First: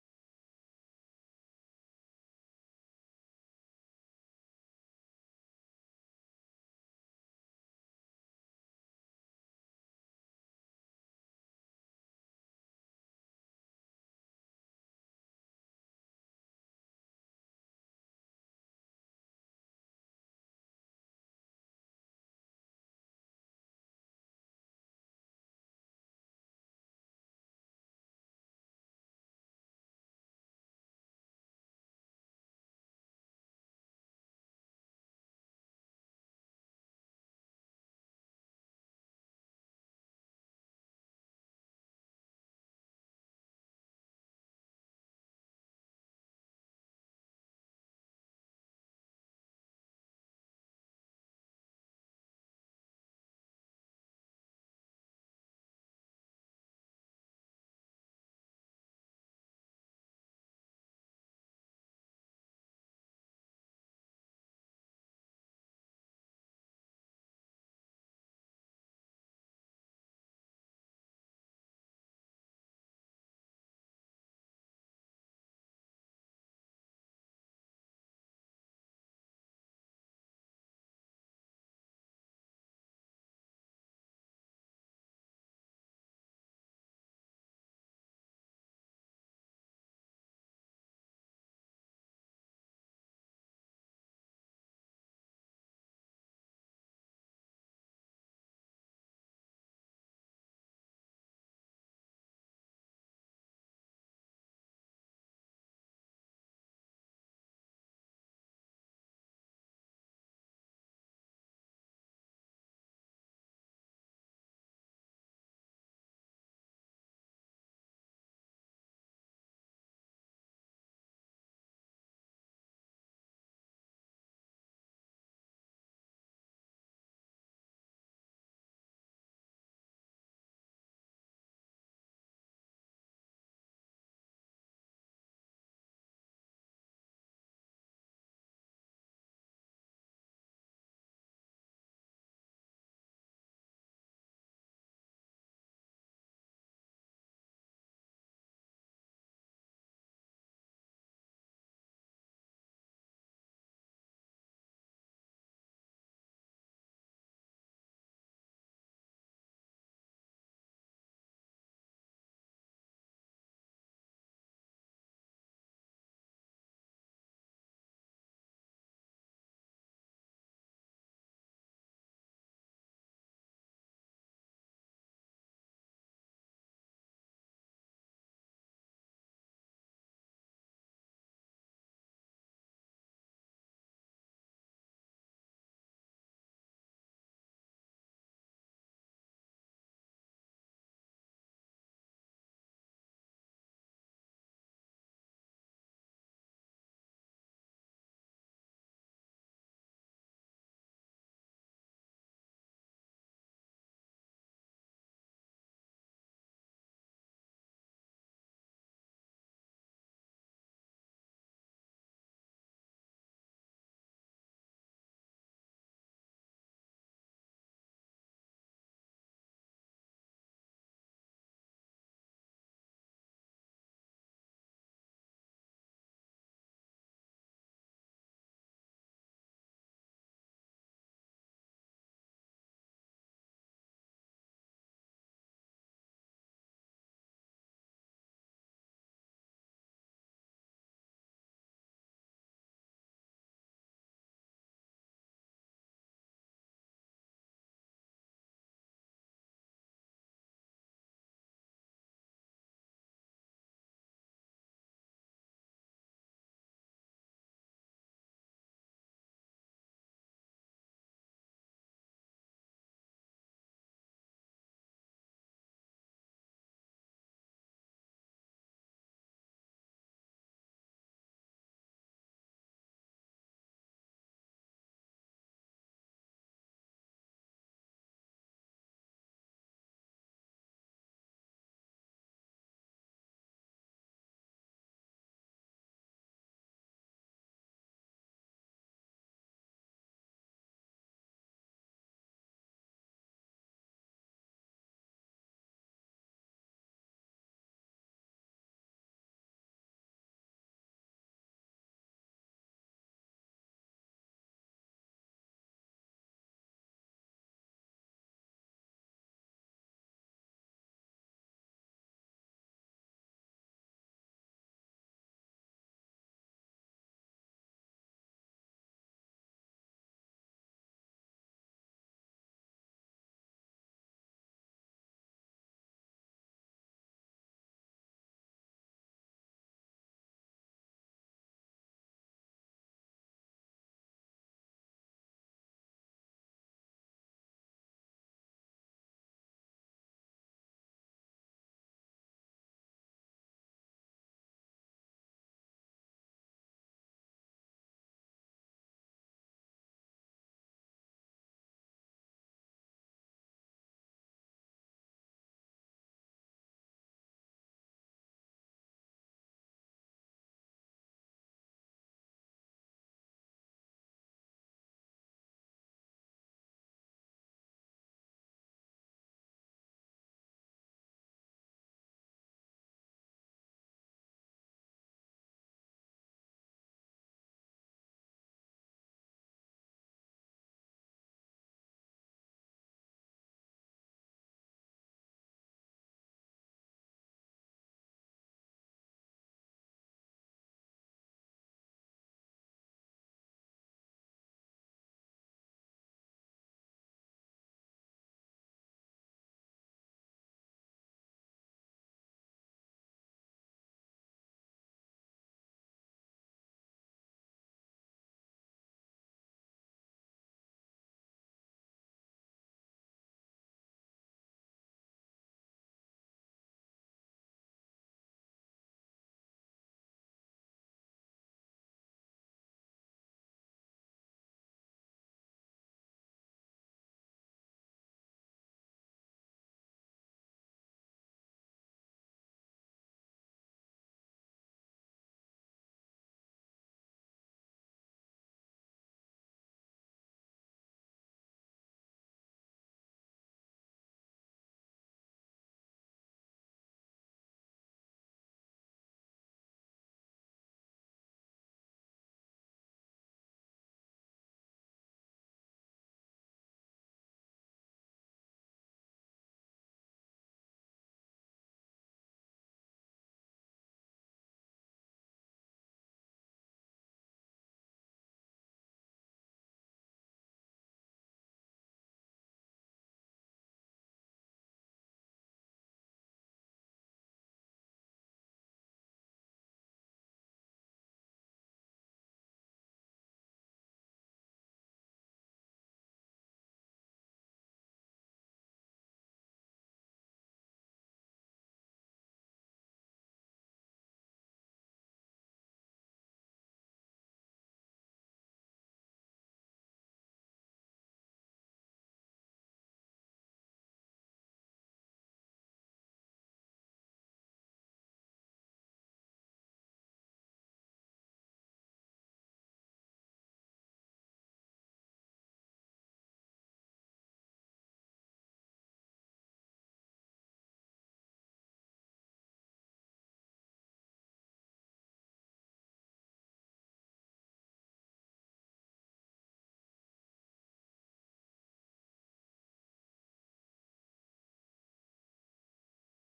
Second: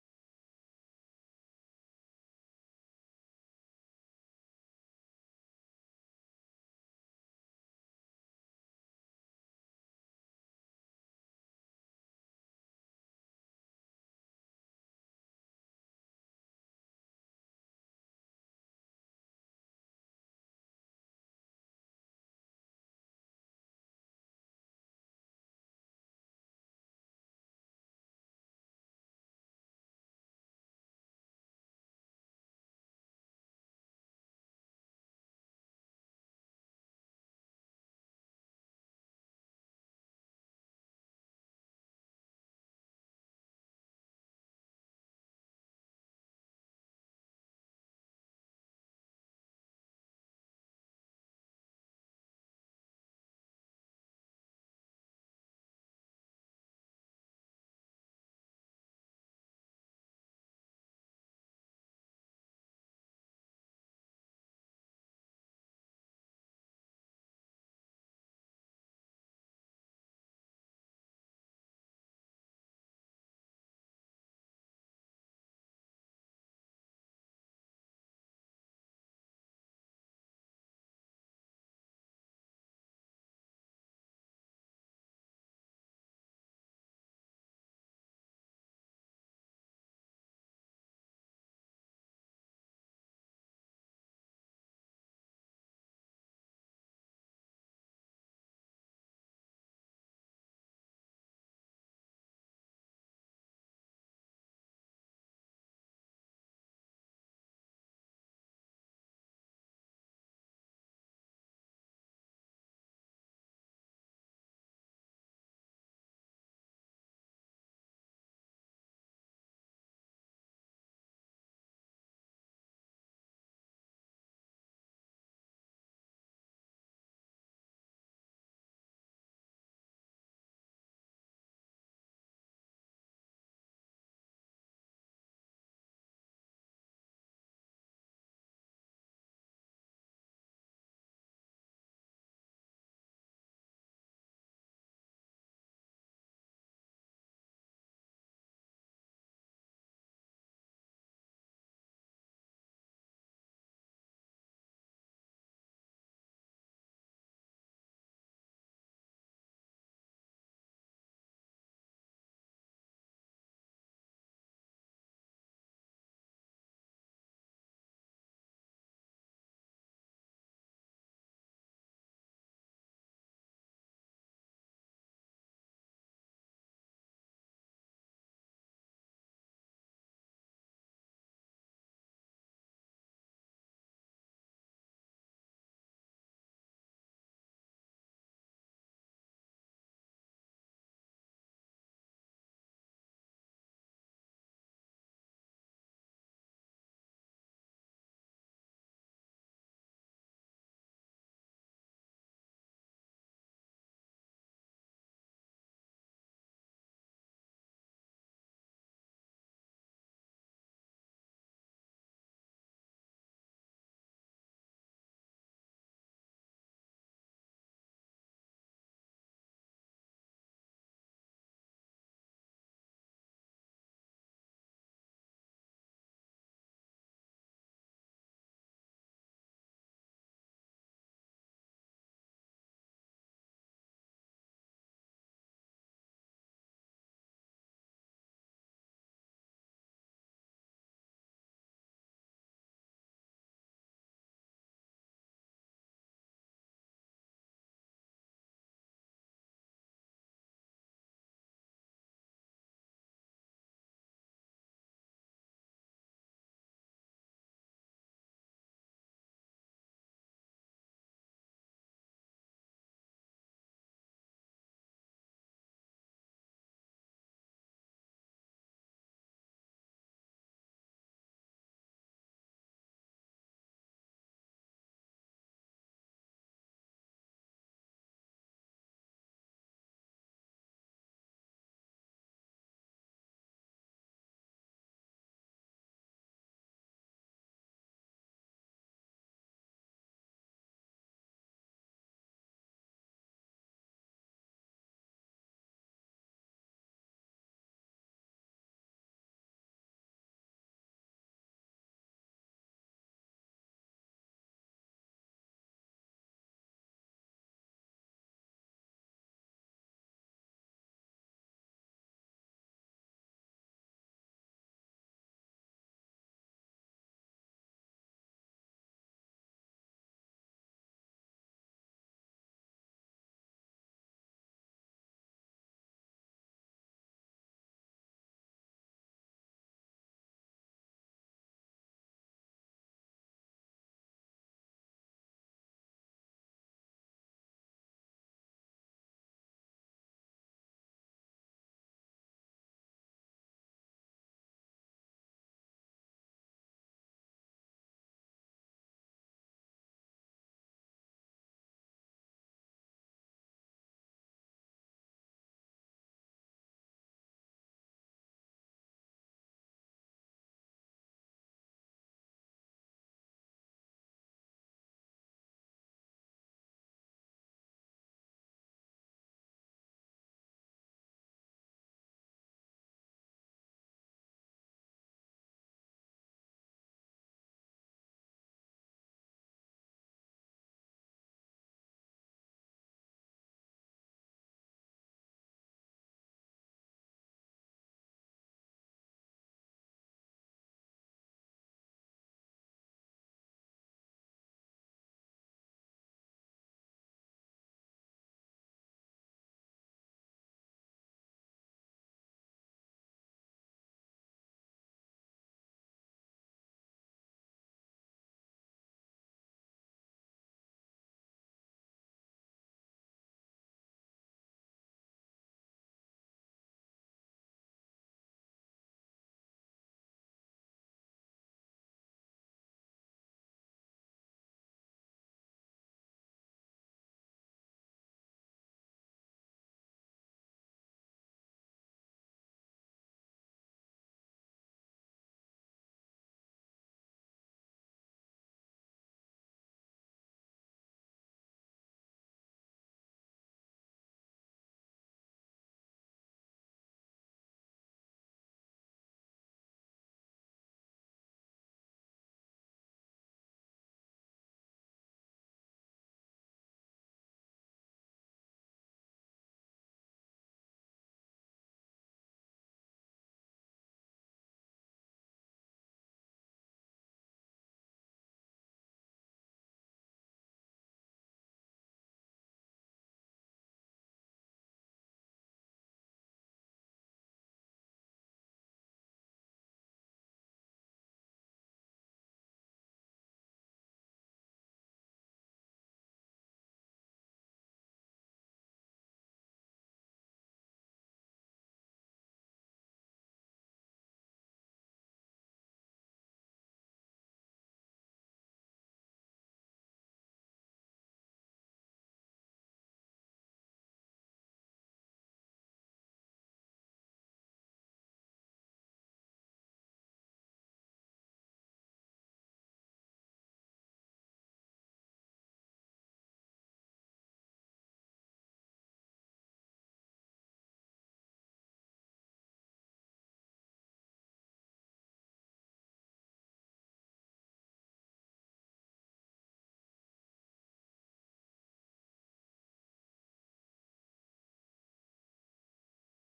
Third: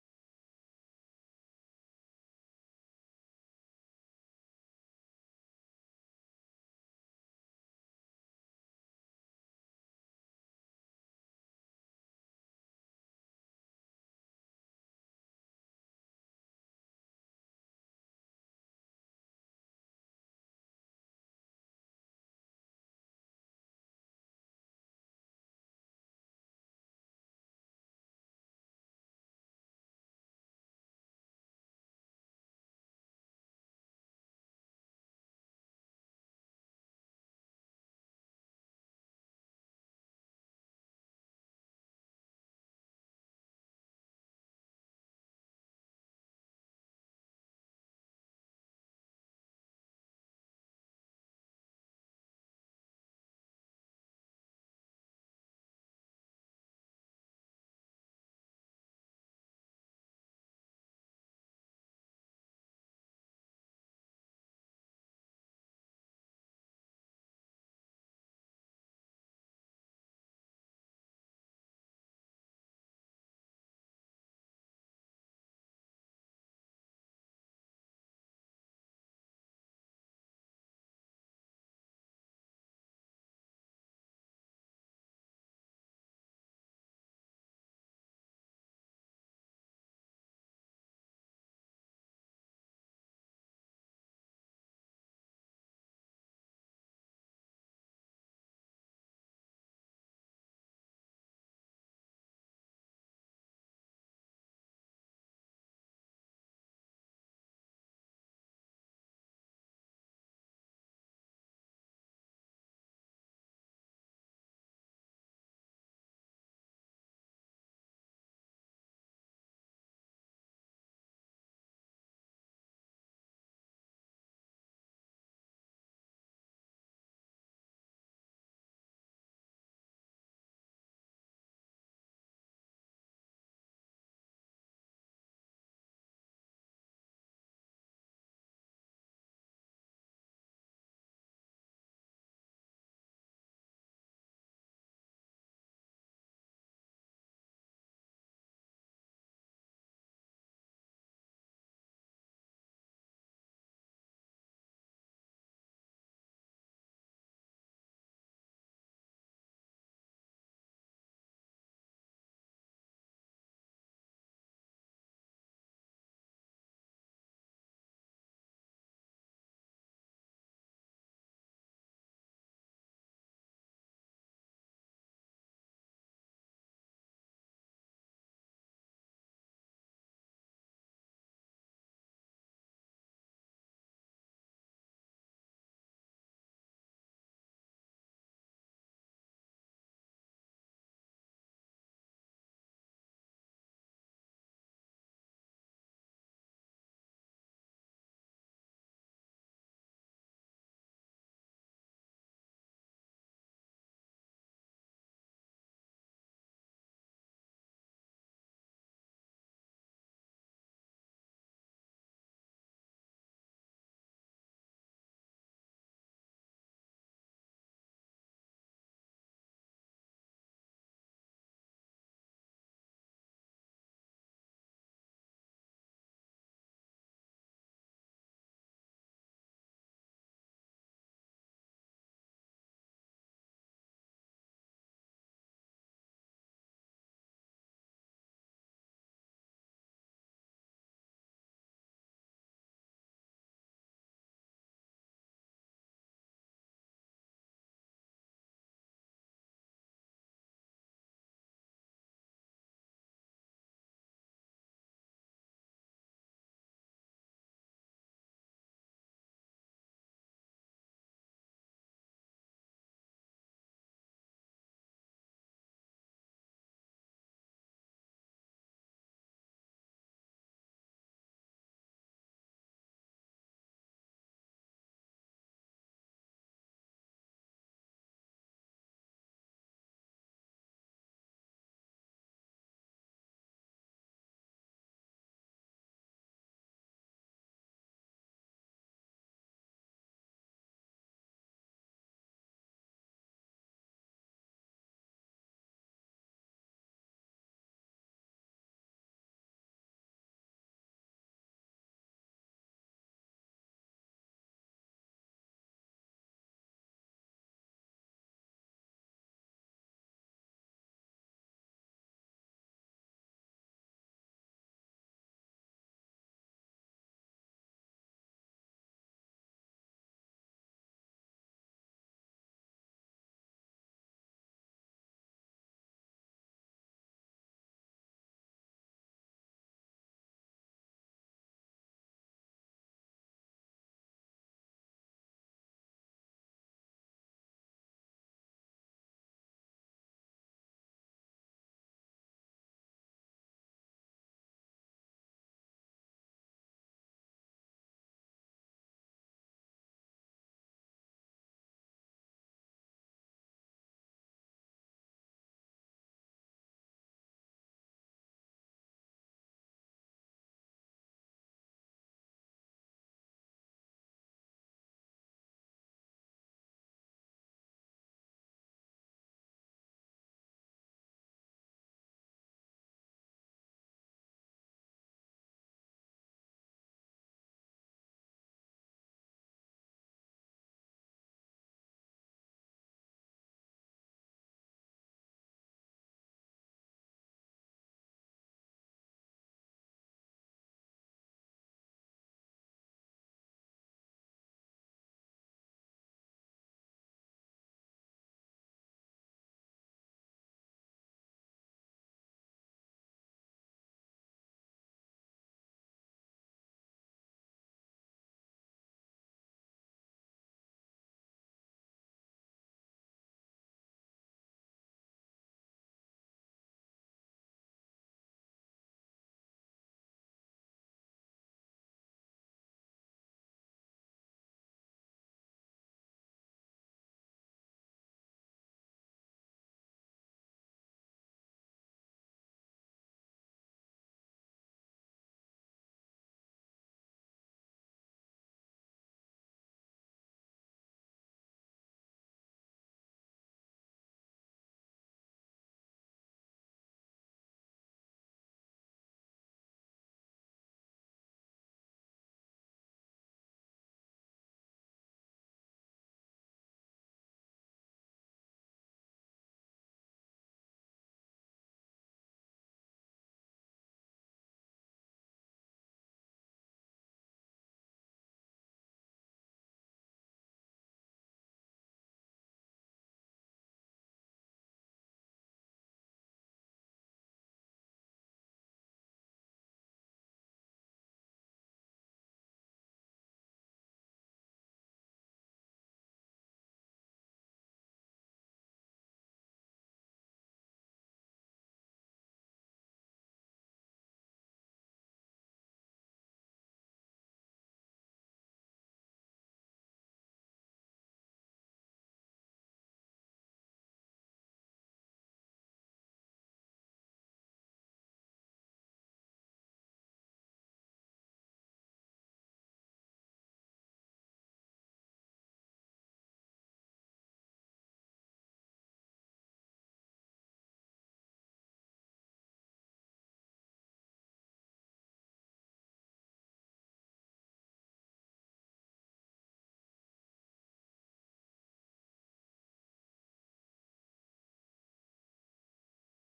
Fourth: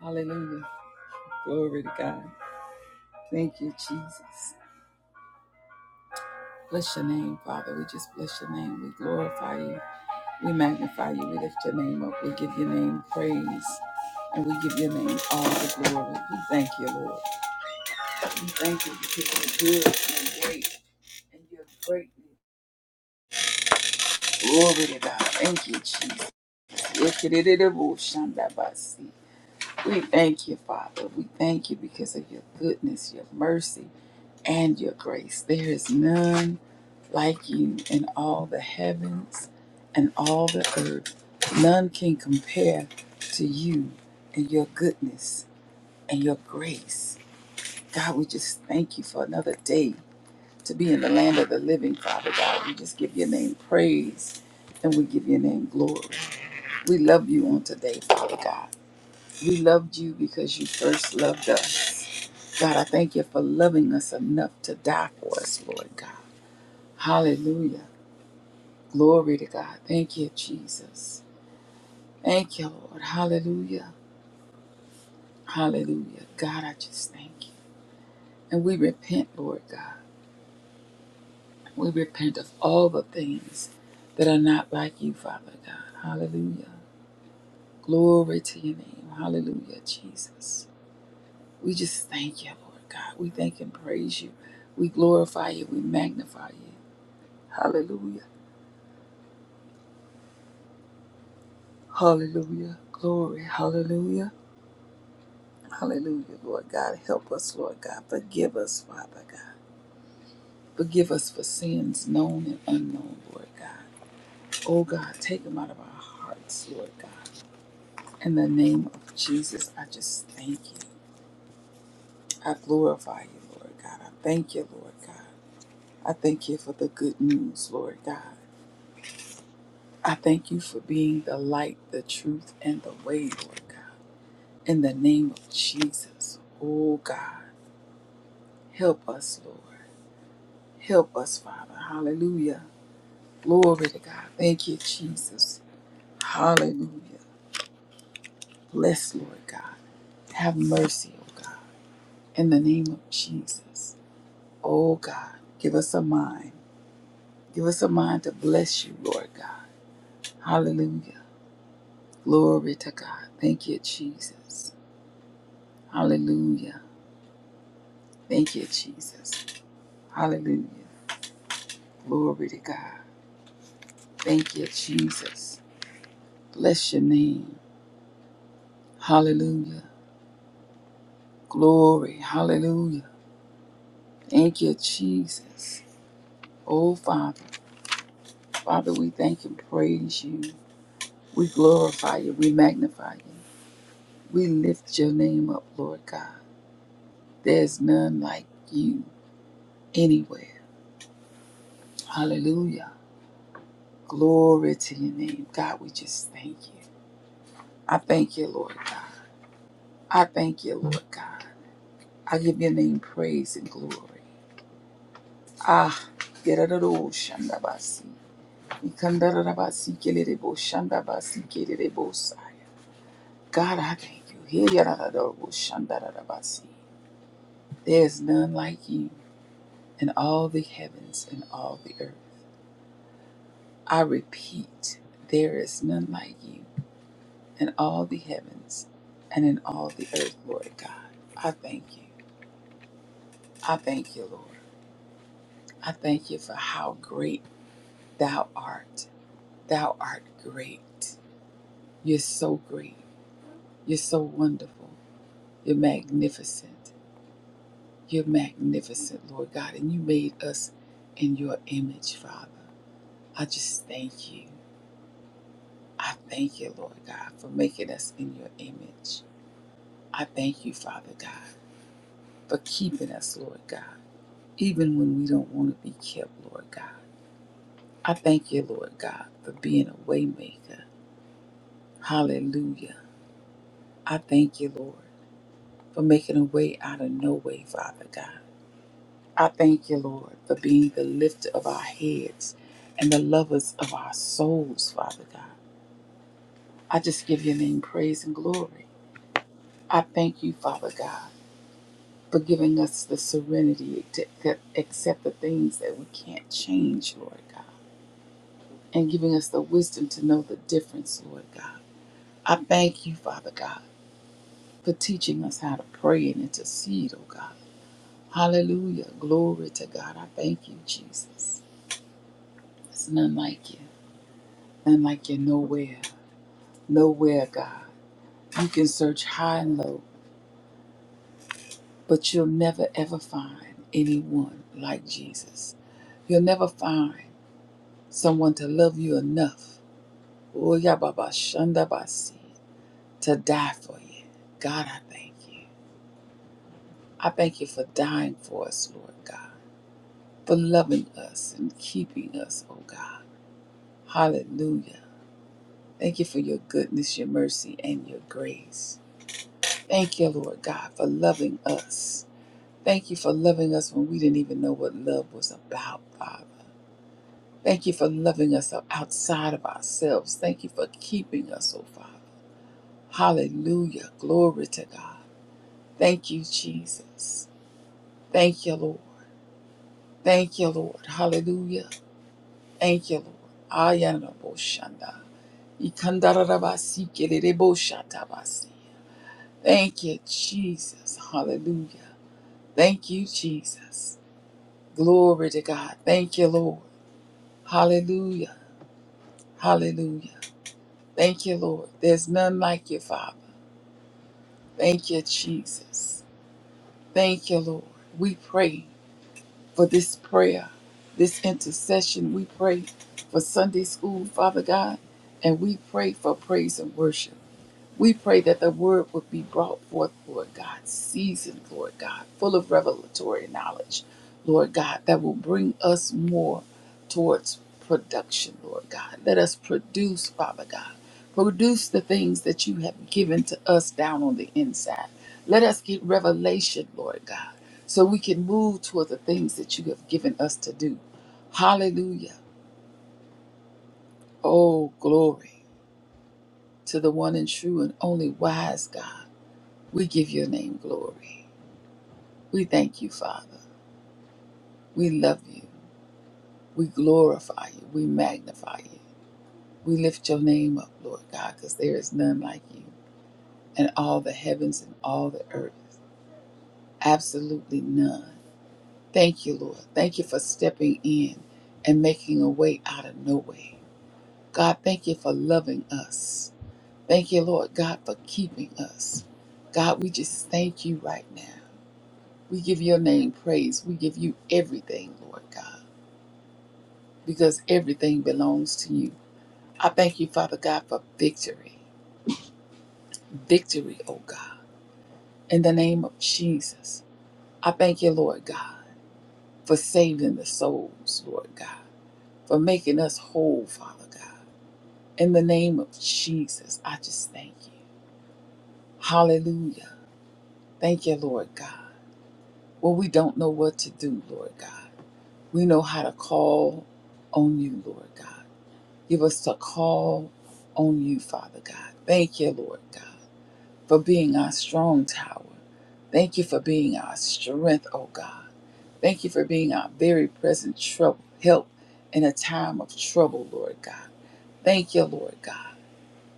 Hallelujah. Glory to God. Thank you, Jesus. Bless your name, Father. We just bless your name. We glorify you. We magnify you. We lift your name up. We give your name praise. And we give your name all the glory. We thank you, Lord. We thank you because you're good and great. And you're greatly. Glory to God. Thank you, Jesus. We thank you, Father. We thank you because of your goodness, your mercy, and your grace. There is none like you in all the heavens and all the earth. None can compare to you and your goodness and your grace. God, we just thank you for another day to be in the land of the living, Father God. We just give your name praise and we give your name glory. We love you on today, Father God. We loved you because you first loved us. God, I thank you for loving us enough to die for us, Lord God. Hallelujah. Glory to God. Thank you, Jesus. Thank you, Lord. Hallelujah. Hallelujah. God, I just thank you. And we repent, Lord God. We repent of all the things that are not like you, Father God. Hallelujah. Glory to your name. Hallelujah, Jesus. We just thank you, Lord God. We thank and praise you. We glorify you. We magnify you. Hallelujah. Hallelujah. Glory. Hallelujah. Hallelujah, Lord God. Help us, Lord God. Forgive us, Father God. Forgive us for sins known and unknown, Lord God. Oh God, take them out of our hearts, Lord God. In the name of Jesus, I just thank you. I glorify you, Lord God. I thank you, Lord God. I thank you for the good news, Lord God. I thank you for being the light, the truth, and the way, Lord God. In the name of Jesus, oh God, help us, Lord. Help us, Father. Hallelujah. Glory to God. Thank you, Jesus. Hallelujah. Bless, Lord God. Have mercy, oh God. In the name of Jesus, oh God, give us a mind. Give us a mind to bless you, Lord God. Hallelujah. Glory to God. Thank you, Jesus. Hallelujah. Thank you, Jesus. Hallelujah. Glory to God. Thank you, Jesus. Bless your name. Hallelujah. Glory. Hallelujah. Thank you, Jesus. Oh, Father. Father, we thank and praise you. We glorify you. We magnify you. We lift your name up, Lord God. There's none like you anywhere. Hallelujah. Glory to your name. God, we just thank you. I thank you, Lord God. I thank you, Lord God. I give your name praise and glory. Ah, gerararo shandabasi. Ikandarabasi kelerebo shandabasi kelerebo saya. God, I thank you. Here yarararo shandarabasi. There is none like you in all the heavens and all the earth. I repeat, there is none like you in all the heavens and in all the earth, Lord God. I thank you. I thank you, Lord. I thank you for how great thou art. Thou art great. You're so great. You're so wonderful. You're magnificent. You're magnificent, Lord God. And you made us in your image, Father. I just thank you. I thank you, Lord God, for making us in your image. I thank you, Father God, for keeping us, Lord God, even when we don't want to be kept, Lord God. I thank you, Lord God, for being a waymaker. Hallelujah. I thank you, Lord, for making a way out of no way, Father God. I thank you, Lord, for being the lifter of our heads and the lovers of our souls, Father God. I just give your name praise and glory. I thank you, Father God, for giving us the serenity to ac- accept the things that we can't change, Lord God, and giving us the wisdom to know the difference, Lord God. I thank you, Father God, for teaching us how to pray and intercede, oh God. Hallelujah. Glory to God. I thank you, Jesus. There's none like you, none like you nowhere. Nowhere, God. You can search high and low, but you'll never ever find anyone like Jesus. You'll never find someone to love you enough. Oh, yeah, Baba Shanda Basi, To die for you. God, I thank you. I thank you for dying for us, Lord God, for loving us and keeping us, oh God. Hallelujah. Thank you for your goodness, your mercy, and your grace. Thank you, Lord God, for loving us Thank you for loving us when we didn't even know what love was about, Father. Thank you for loving us outside of ourselves. Thank you for keeping us, oh Father. Hallelujah. Glory to God. Thank you, Jesus. Thank you, Lord. Thank you, Lord. Hallelujah. Thank you, Lord. Ayana boshanda. Ikandarabasi kererebo shatabasi. Thank you, Jesus. Hallelujah. Thank you, Jesus. Glory to God. Thank you, Lord. Hallelujah. Hallelujah. Thank you, Lord. There's none like you, Father. Thank you, Jesus. Thank you, Lord. We pray for this prayer, this intercession. We pray for Sunday school, Father God, and we pray for praise and worship. We pray that the word would be brought forth, Lord God, seasoned, Lord God, full of revelatory knowledge, Lord God, that will bring us more towards production, Lord God. Let us produce, Father God. Produce the things that you have given to us down on the inside. Let us get revelation, Lord God, so we can move toward the things that you have given us to do. Hallelujah. Oh, glory to the one and true and only wise God We give your name glory. We thank you, Father. We love you. We glorify you. We magnify you. We lift your name up, Lord God, because there is none like you in all the heavens and all the earth. Absolutely none. Thank you, Lord. Thank you for stepping in and making a way out of no way. God, thank you for loving us. Thank you, Lord God, for keeping us. God, we just thank you right now. We give your name praise. We give you everything, Lord God. because everything belongs to you. I thank you, Father God, for victory. Victory, oh God, in the name of Jesus. I thank you, Lord God, for saving the souls, Lord God, for making us whole, Father God. In the name of Jesus, I just thank you. Hallelujah. Thank you, Lord God. Well, we don't know what to do, Lord God. We know how to call on you, Lord God. Give us to call on you, Father God. Thank you, Lord God, for being our strong tower. Thank you for being our strength, oh God. Thank you for being our very present trouble, help in a time of trouble, Lord God. Thank you, Lord God.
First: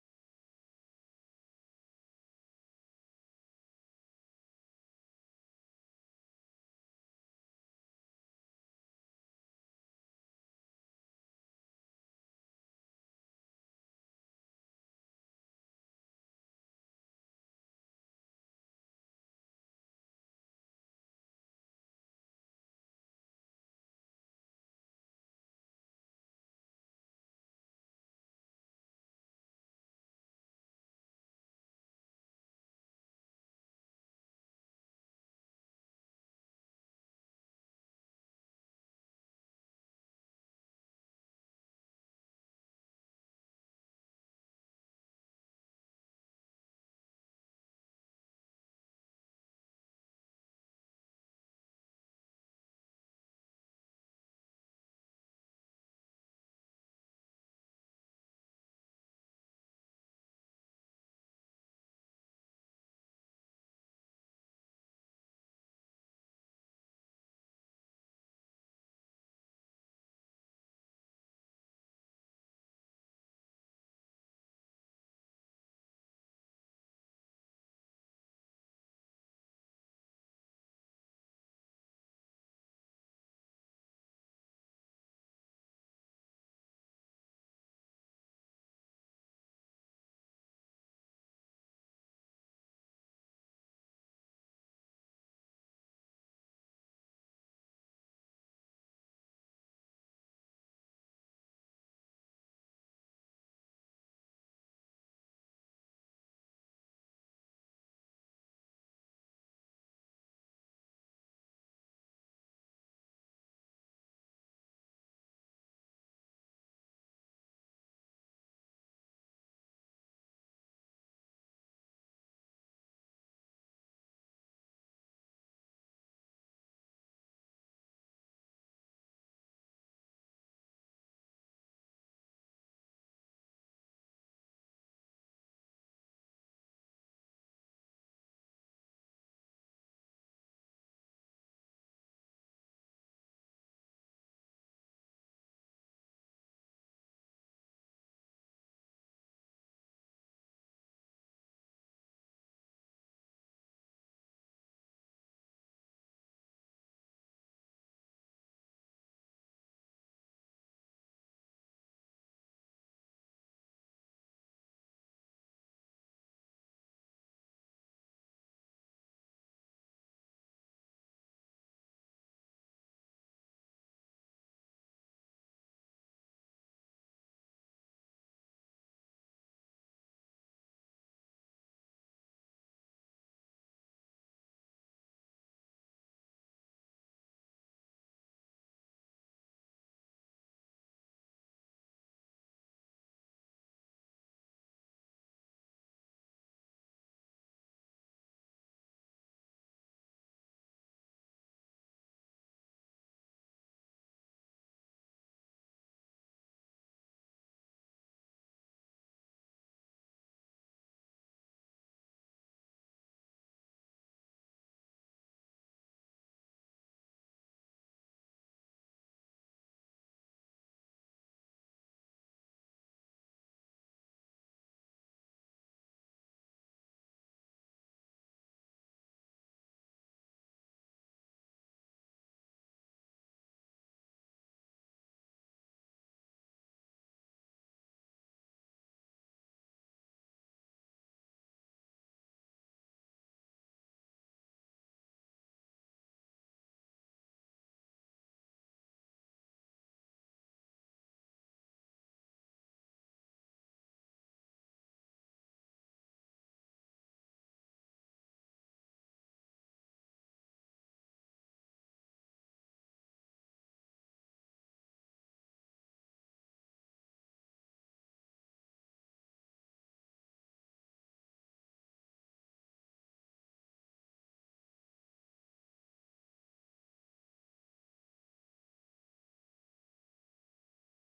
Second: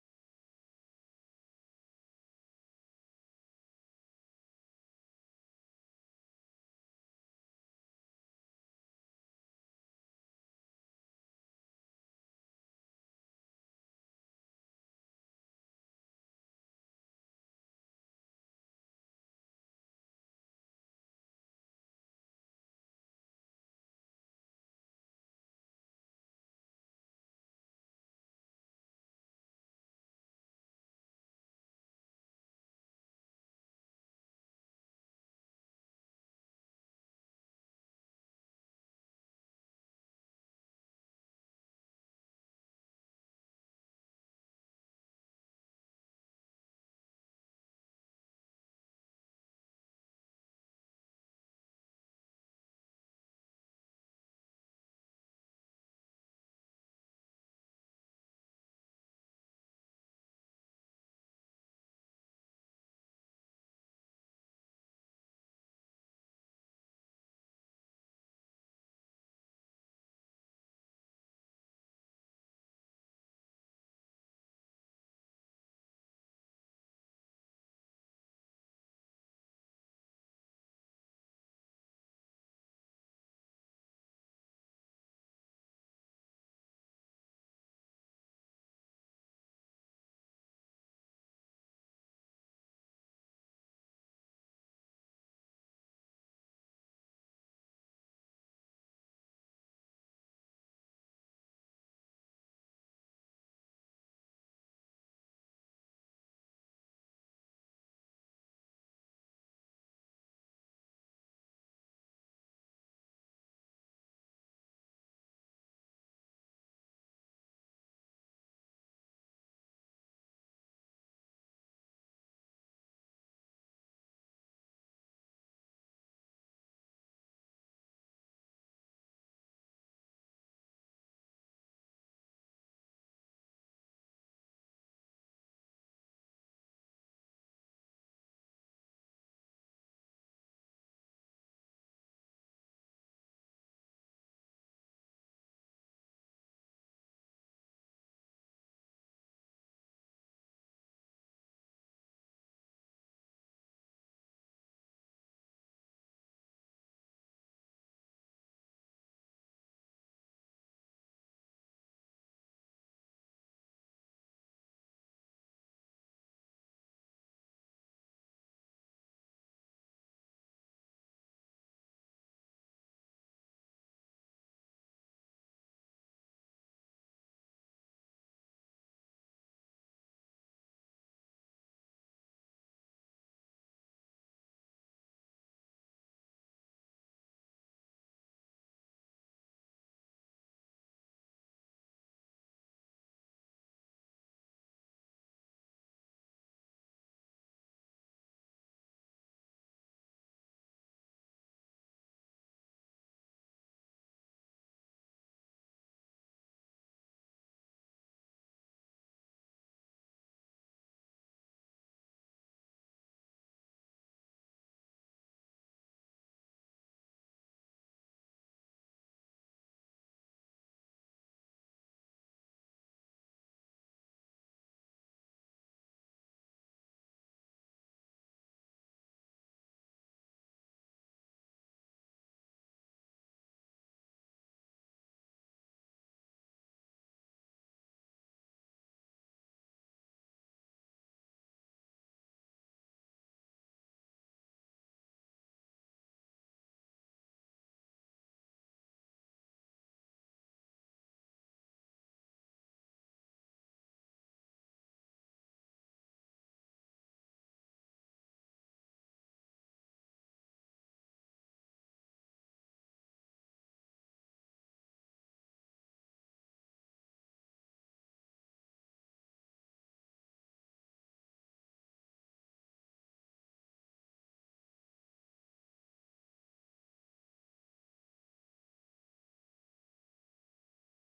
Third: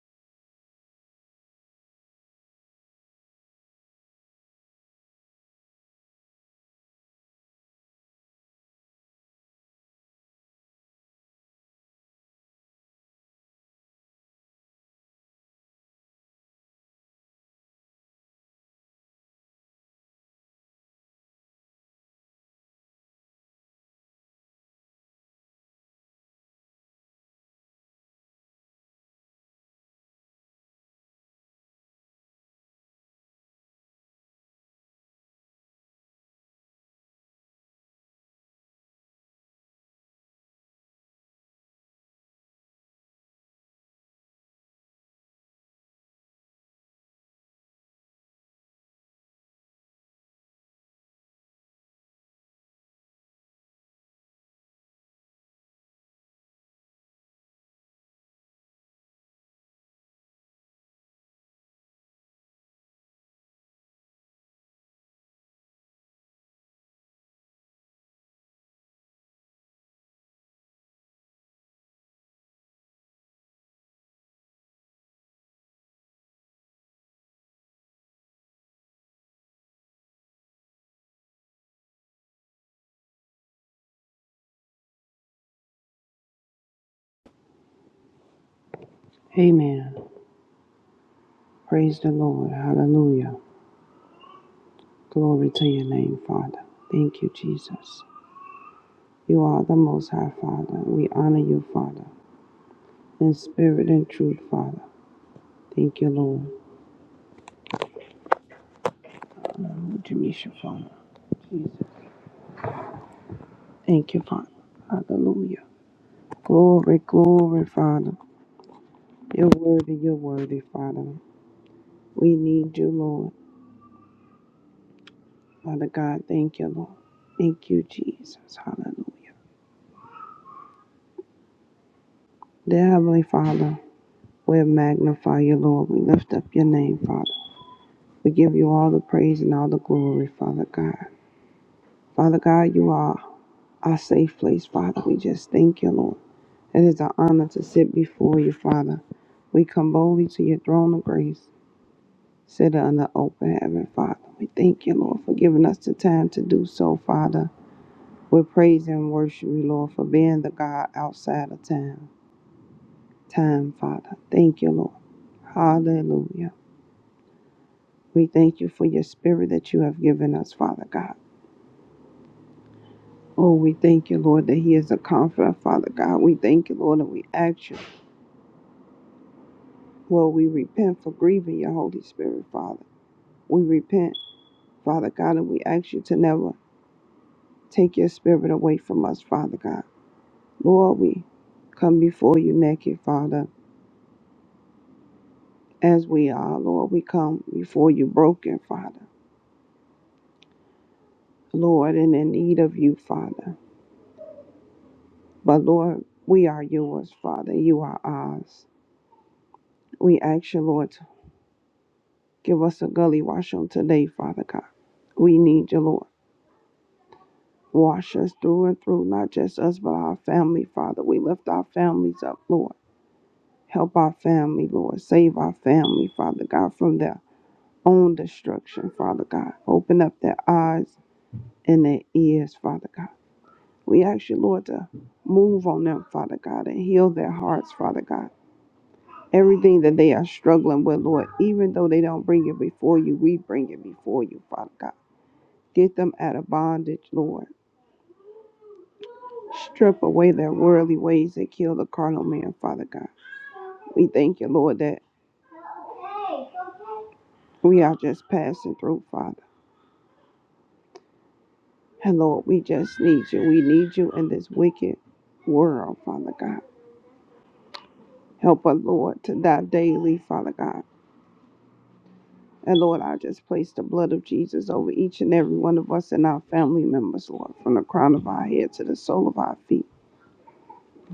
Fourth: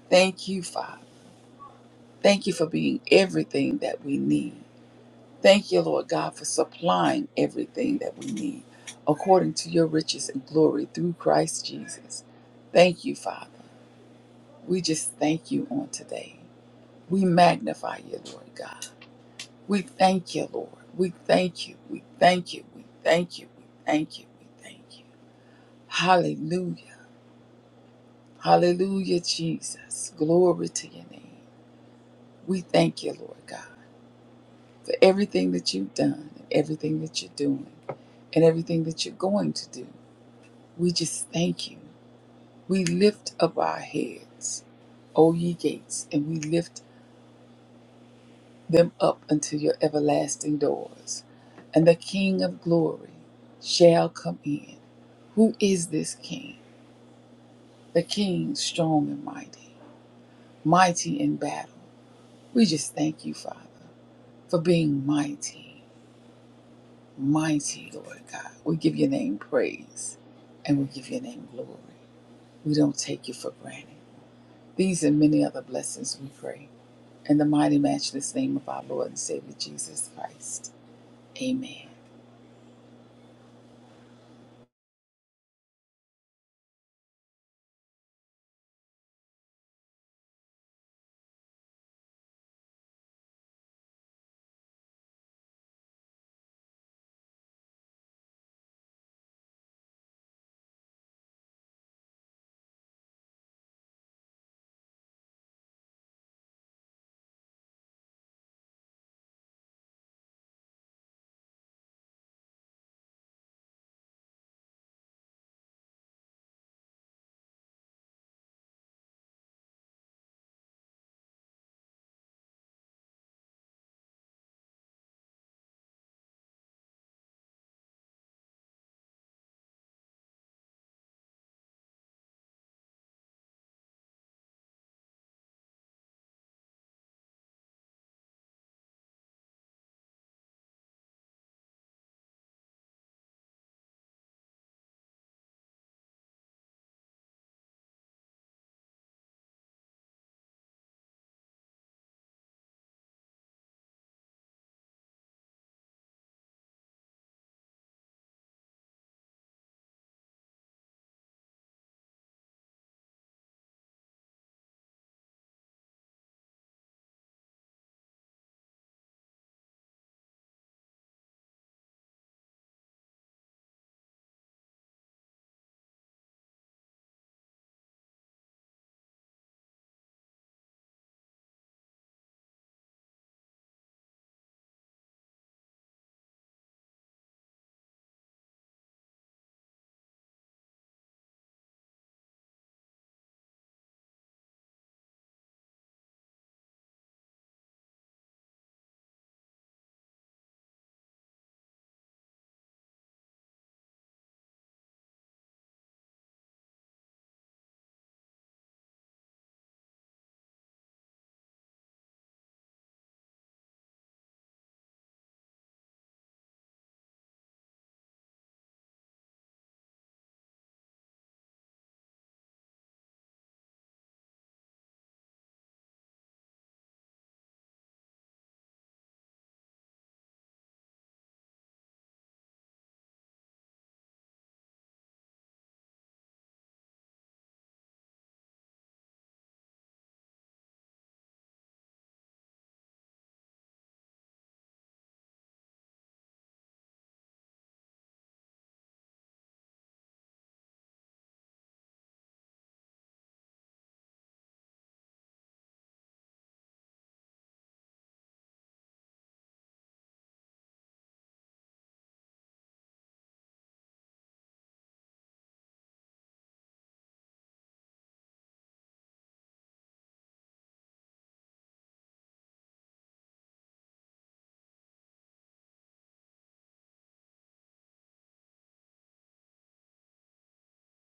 Thank you, Father. Thank you for being everything that we need. Thank you, Lord God, for supplying everything that we need according to your riches and glory through Christ Jesus. Thank you, Father. We just thank you on today. We magnify you, Lord God. We thank you, Lord. We thank you. We thank you. We thank you. We thank you. We thank you. Hallelujah. Hallelujah, Jesus. Glory to your name. We thank you, Lord God, for everything that you've done and everything that you're doing and everything that you're going to do. We just thank you. We lift up our heads, O ye gates, and we lift them up unto your everlasting doors. And the King of glory shall come in. Who is this king? The king strong and mighty, mighty in battle. We just thank you, Father, for being mighty, mighty, Lord God. We give your name praise and we give your name glory. We don't take you for granted. These and many other blessings we pray. In the mighty, matchless name of our Lord and Savior Jesus Christ. Amen. Amen. Praise the Lord. Hallelujah. Glory to your name, Father. Thank you, Jesus. You are the Most High, Father. We honor you, Father, in spirit and truth, Father. Thank you, Lord. Jamisha, Father. Jesus. Thank you, Father. Hallelujah. Glory, glory, Father. You're worthy, you're worthy, Father. We need you, Lord. Father God, thank you, Lord. Thank you, Jesus. Hallelujah. Dear Heavenly Father, we magnify you, Lord. We lift up your name, Father. We give you all the praise and all the glory, Father God. Father God, you are our safe place, Father. We just thank you, Lord. It is an honor to sit before you, Father. We come boldly to your throne of grace, sit under open heaven, Father. We thank you, Lord, for giving us the time to do so, Father. We praise and worship you, Lord, for being the God outside of time. Time, Father. Thank you, Lord. Hallelujah. We thank you for your spirit that you have given us, Father God. Oh, we thank you, Lord, that He is a comforter, Father God. We thank you, Lord, and we ask you, well, we repent for grieving your Holy Spirit, Father. We repent, Father God, and we ask you to never take your spirit away from us, Father God. Lord, we come before you naked, Father, as we are. Lord, we come before you broken, Father. Lord, and in need of you, Father. But Lord, we are yours, Father. You are ours. We ask you, Lord, to give us a gully wash on today, Father God. We need you, Lord. Wash us through and through, not just us, but our family, Father. We lift our families up, Lord. Help our family, Lord. Save our family, Father God, from their own destruction, Father God. Open up their eyes and their ears, Father God. We ask you, Lord, to move on them, Father God, and heal their hearts, Father God. Everything that they are struggling with, Lord, even though they don't bring it before you, we bring it before you, Father God. Get them out of bondage, Lord. Strip away their worldly ways that kill the carnal man, Father God. We thank you, Lord, that we are just passing through, Father. And Lord, we just need you. We need you in this wicked world, Father God. Help us, Lord, to die daily, Father God. And Lord, I just place the blood of Jesus over each and every one of us and our family members, Lord, from the crown of our head to the sole of our feet.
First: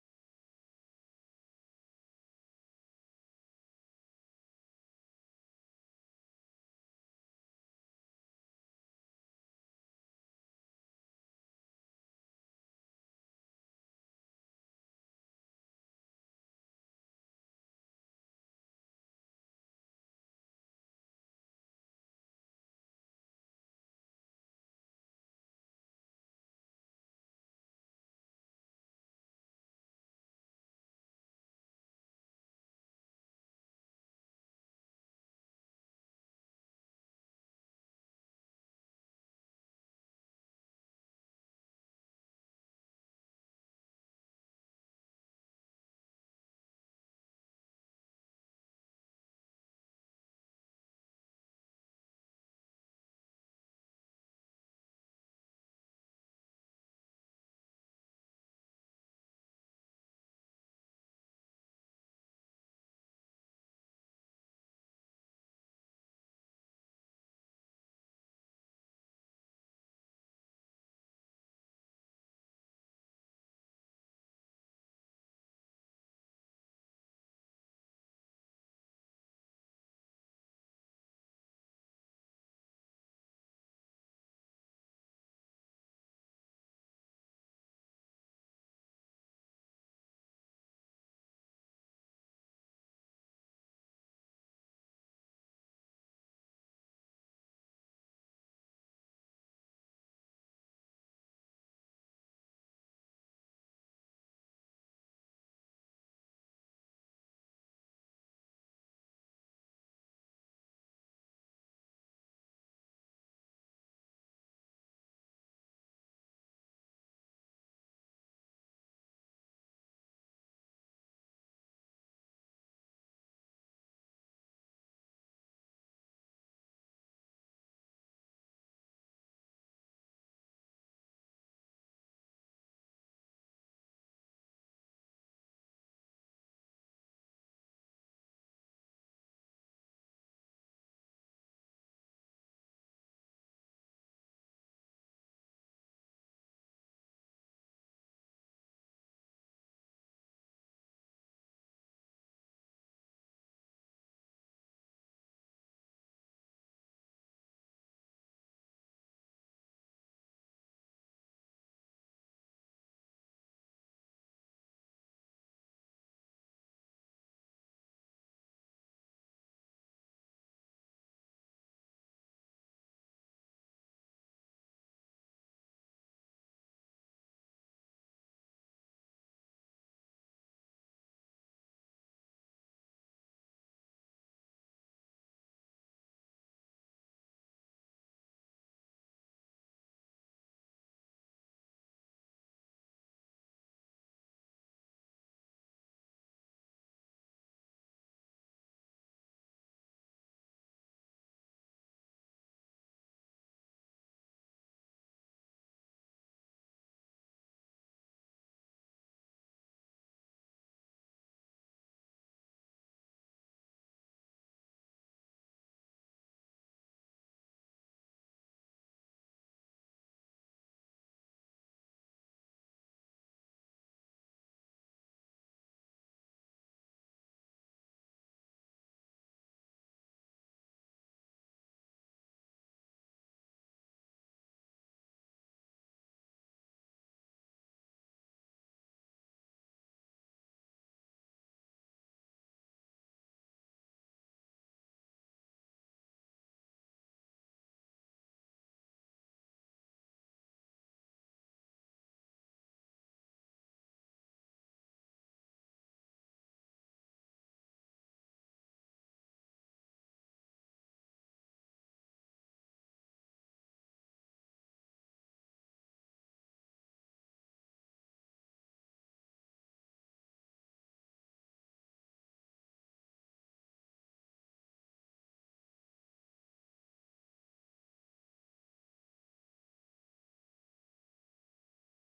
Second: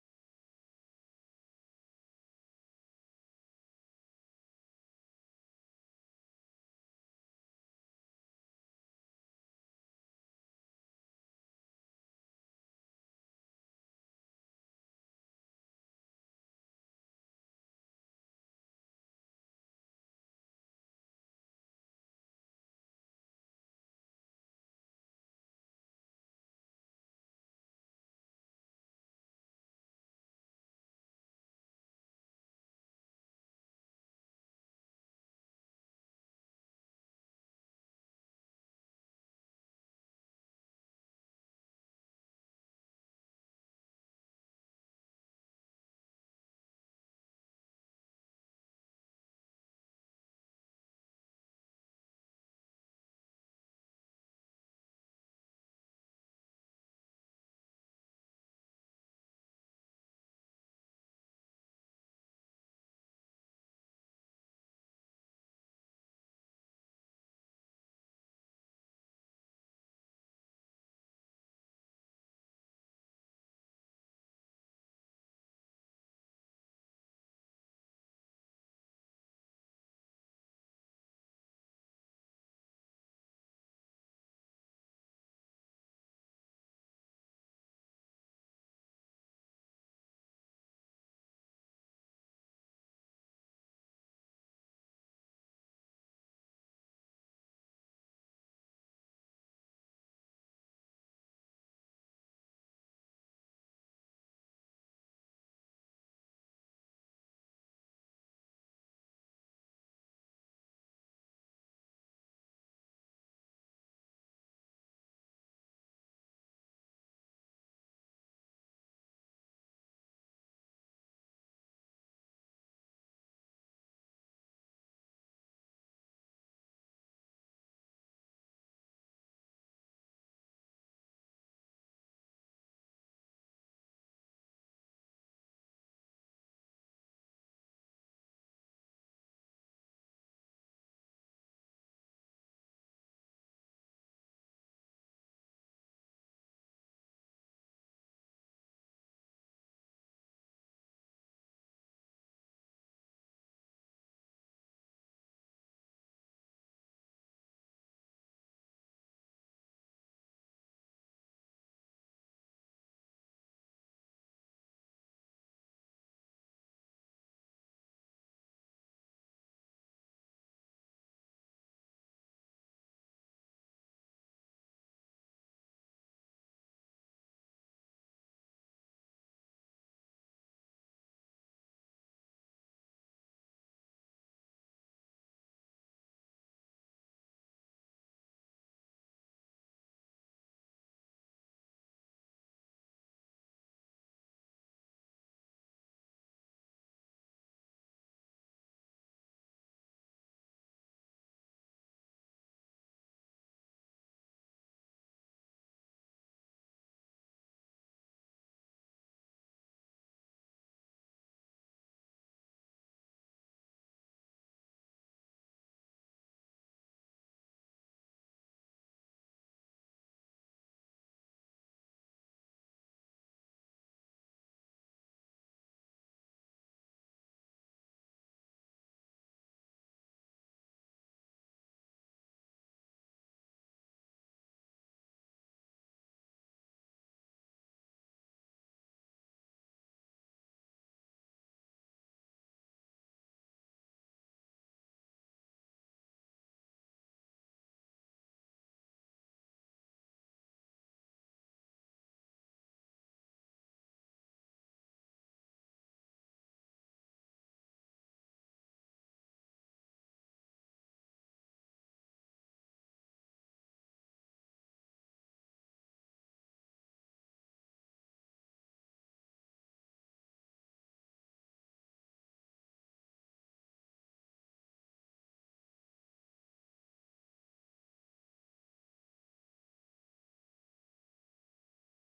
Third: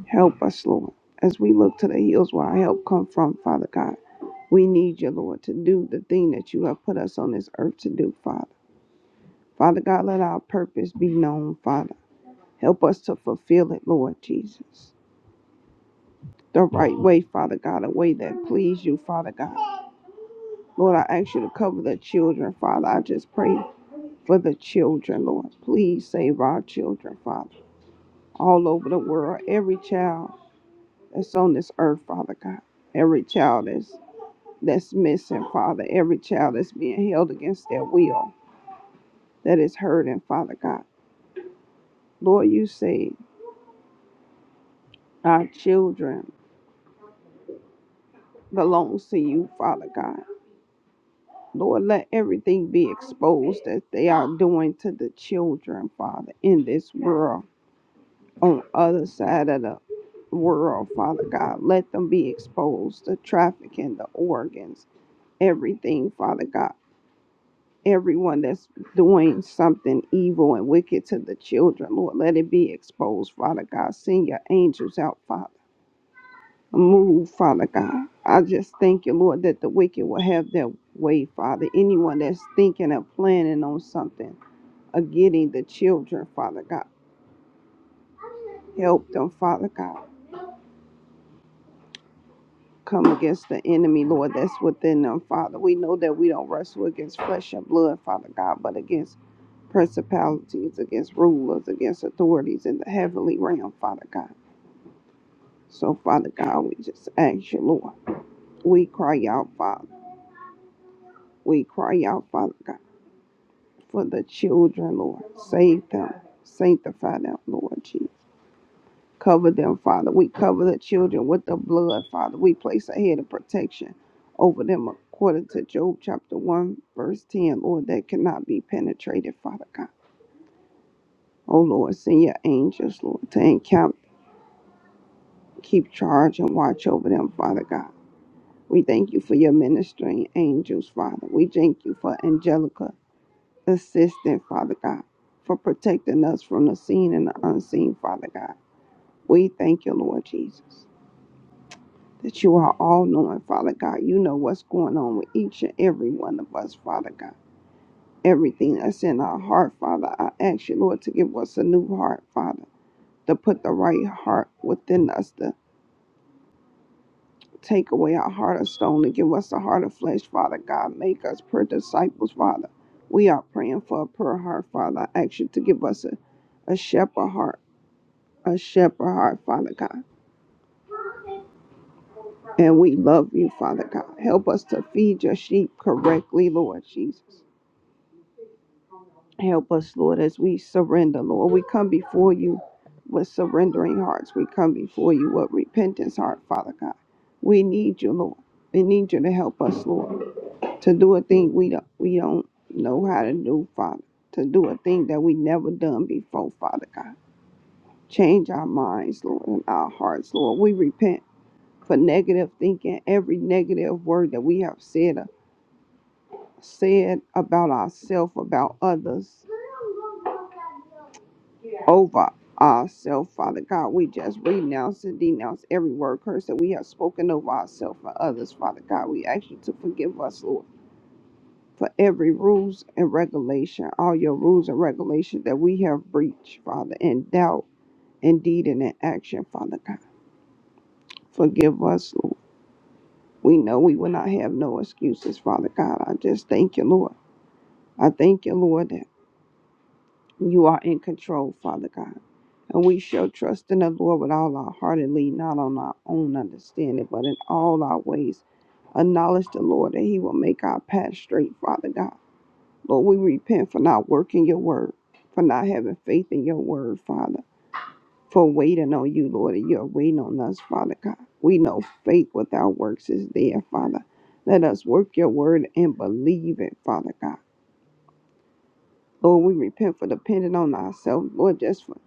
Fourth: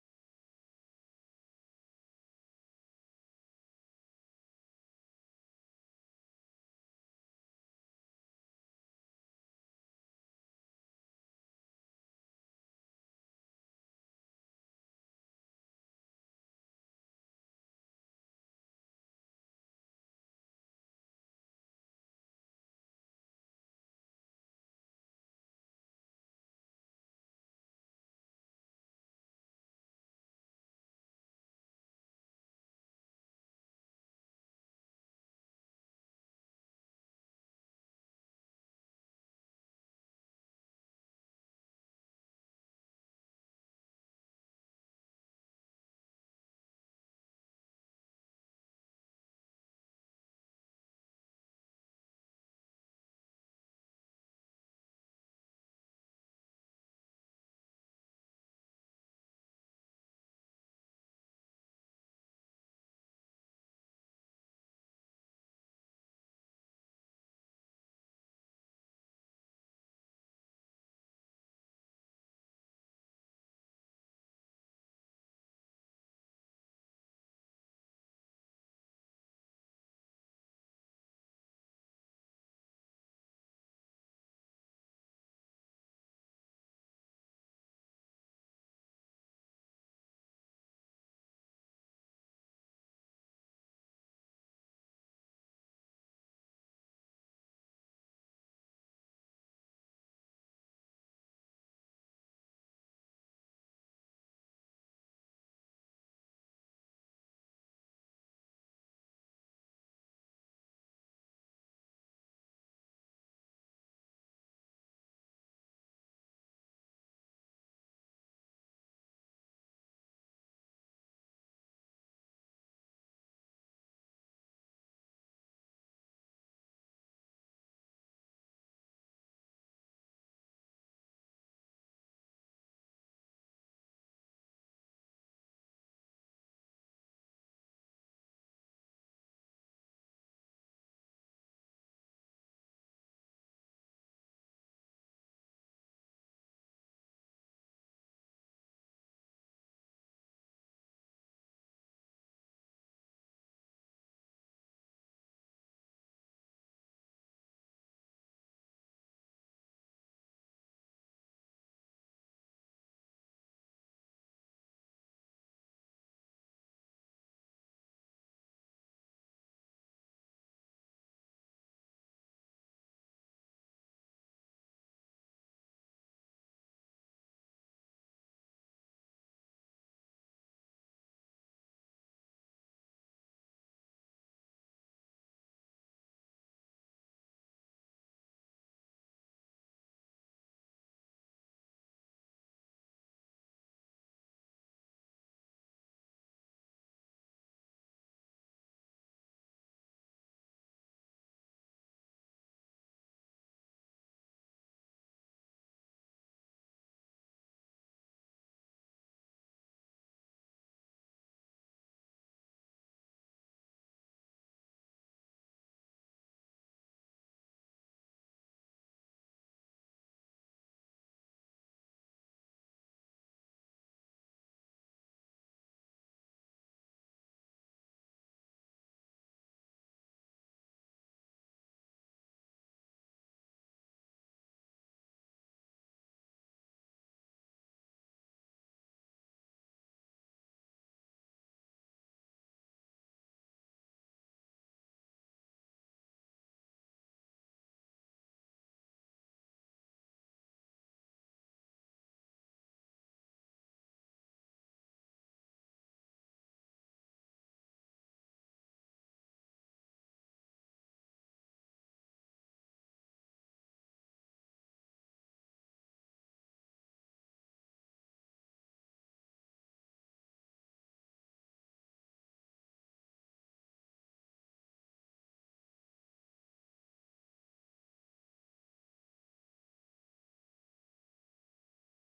Help us, Lord, as we look to the hills where our help come from, Father God. We need you, Lord, to do the thing that you have put us on this earth to do, Father. Father God, let our purpose be known, Father. Help us to fulfill it, Lord Jesus. The right way, Father God, a way that please you, Father God. Lord, I ask you to cover the children, Father. I just pray for the children, Lord. Please save our children, Father. All over the world, every child that's on this earth, Father God. Every child that's that's missing, Father, every child that's being held against their will, that is hurting, Father God. Lord, you say our children belongs to you, Father God. Lord, let everything be exposed that they are doing to the children, Father, in this world, on other side of the world, Father God. Let them be exposed, the trafficking, the organs, everything, Father God. everyone that's doing something evil and wicked to the children, Lord. Let it be exposed, Father God. Send your angels out, Father. Move, Father God. I just thank you, Lord, that the wicked will have their way, Father. Anyone that's thinking of planning on something, of getting the children, Father God, help them, Father God. Come against the enemy, Lord, that's within them, Father. We know that we don't wrestle against flesh and blood, Father God, but against principalities, against rulers, against authorities in the heavenly realm, Father God. So, Father God, we just ask you, Lord. We cry out, Father. We cry out, Father God, for the children, Lord. Save them. Sanctify them, Lord Jesus. Cover them, Father. We cover the children with the blood, Father. We place a head of protection over them according to Job chapter 1, verse 10, Lord, that cannot be penetrated, Father God. Oh Lord, send your angels, Lord, to encamp keep charge and watch over them, Father God. We thank you for your ministering angels, Father. We thank you for Angelica assistant, Father God, for protecting us from the seen and the unseen, Father God. We thank you, Lord Jesus, that you are all knowing, Father God. You know what's going on with each and every one of us, Father God. Everything that's in our heart, Father, I ask you, Lord, to give us a new heart, Father, to put the right heart within us, to. Take away our heart of stone and give us a heart of flesh, Father God. Make us per disciples, Father. We are praying for a pure heart, Father. I ask you to give us a, a shepherd heart, a shepherd heart, Father God. And we love you, Father God. Help us to feed your sheep correctly, Lord Jesus. Help us, Lord, as we surrender, Lord. We come before you with surrendering hearts. We come before you with repentance heart, Father God. We need you, Lord. We need you to help us, Lord. to do a thing we don't we don't know how to do, Father. To do a thing that we never done before, Father God. Change our minds, Lord, and our hearts, Lord. We repent for negative thinking, every negative word that we have said uh, said about ourselves, about others, over ourselves, Father God. We just renounce and denounce every word curse that we have spoken over ourselves and others, Father God. We ask you to forgive us, Lord. for every rules and regulation, all your rules and regulations that we have breached, Father, in doubt, in deed, and in action, Father God. Forgive us, Lord. We know we will not have no excuses, Father God. I just thank you, Lord. I thank you, Lord, that you are in control, Father God. And we shall trust in the Lord with all our heart and lean not on our own understanding, but in all our ways. Acknowledge the Lord that He will make our path straight, Father God. Lord, we repent for not working your word, for not having faith in your word, Father, for waiting on you, Lord, and you're waiting on us, Father God. We know faith without works is dead, Father. Let us work your word and believe it, Father God. Lord, we repent for depending on ourselves, Lord, just for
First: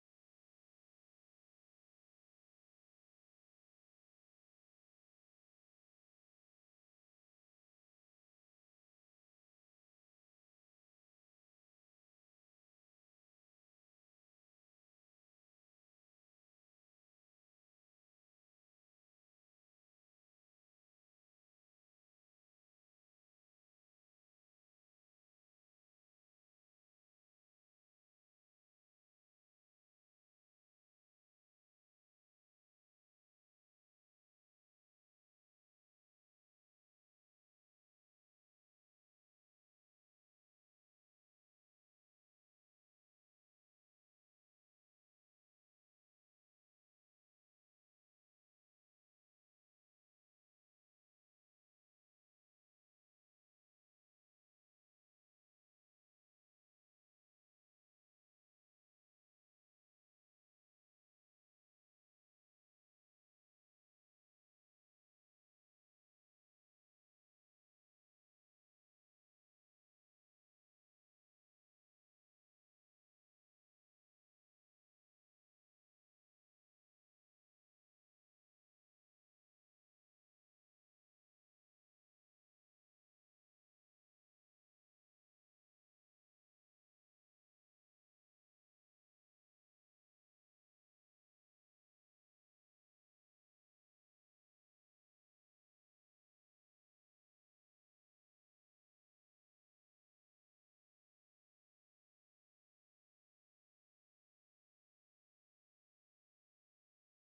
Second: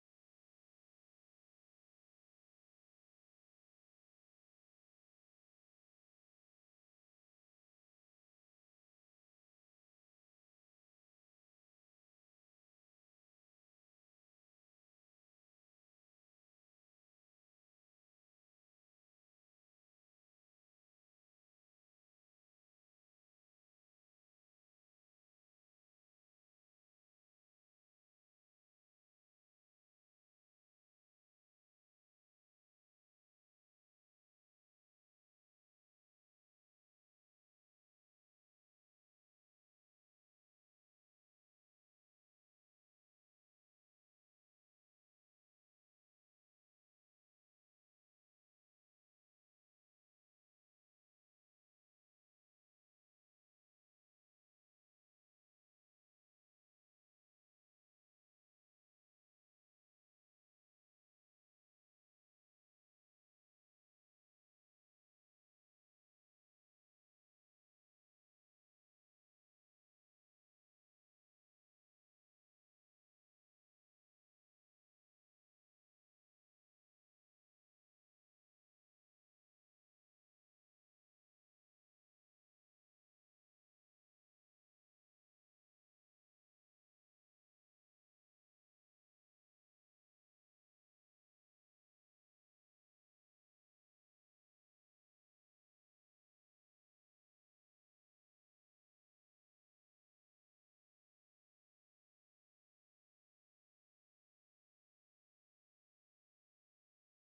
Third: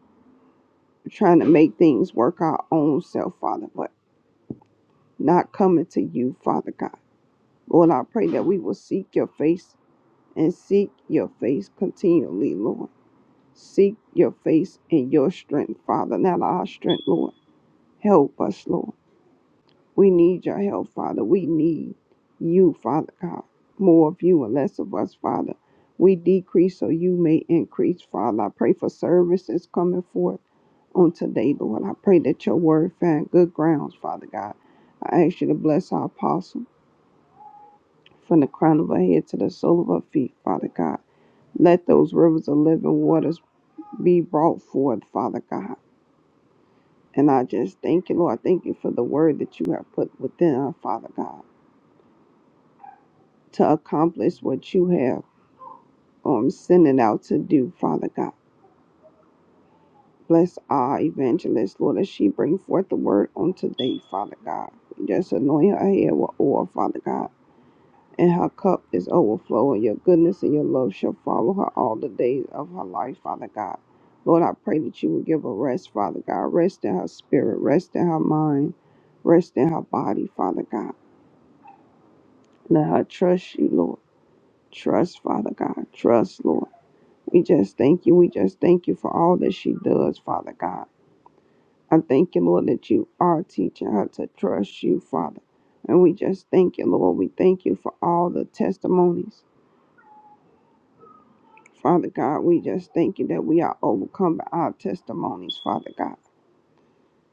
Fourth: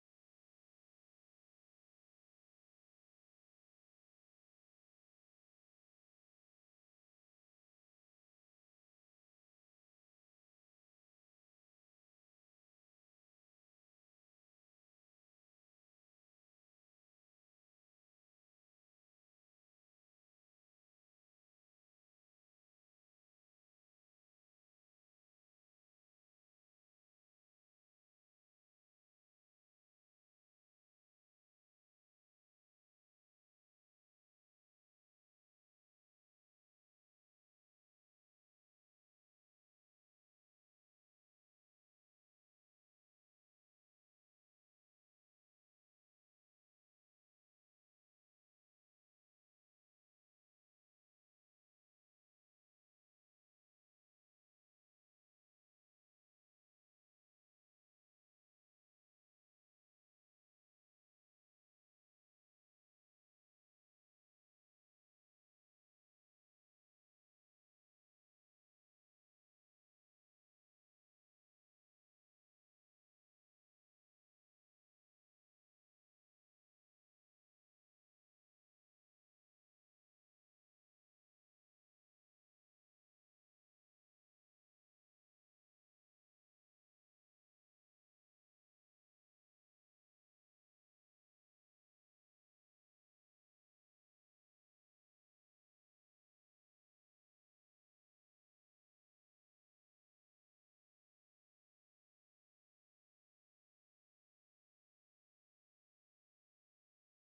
trying to make things work our own self, Father, but not coming to you, Father God. Lord, I pray that we will seek your face and seek your face continually, Lord. Seek your face and your strength, Father, not our strength, Lord. Help us, Lord. We need your help, Father. We need you, Father God. More of you and less of us, Father. We decrease so you may increase, Father. I pray for services coming forth on today, Lord. I pray that your word find good grounds, Father God. I ask you to bless our apostle from the crown of her head to the sole of her feet, Father God. Let those rivers of living waters be brought forth, Father God. And I just thank you, Lord. Thank you for the word that you have put within her, Father God, to accomplish what you have um, sent it out to do, Father God. Bless our evangelist, Lord, as she bring forth the word on today, Father God. Just anoint her head with oil, Father God. And her cup is overflowing. Your goodness and your love shall follow her all the days of her life, Father God. Lord, I pray that you will give her rest, Father God. Rest in her spirit, rest in her mind, rest in her body, Father God. Let her trust you, Lord. Trust, Father God. Trust, Lord. We just thank you. We just thank you for all that she does, Father God. I thank you, Lord, that you are teaching her to trust you, Father. And we just thank you, Lord. We thank you for all the testimonies. Father God, we just thank you that we are overcome by our testimonies, Father God.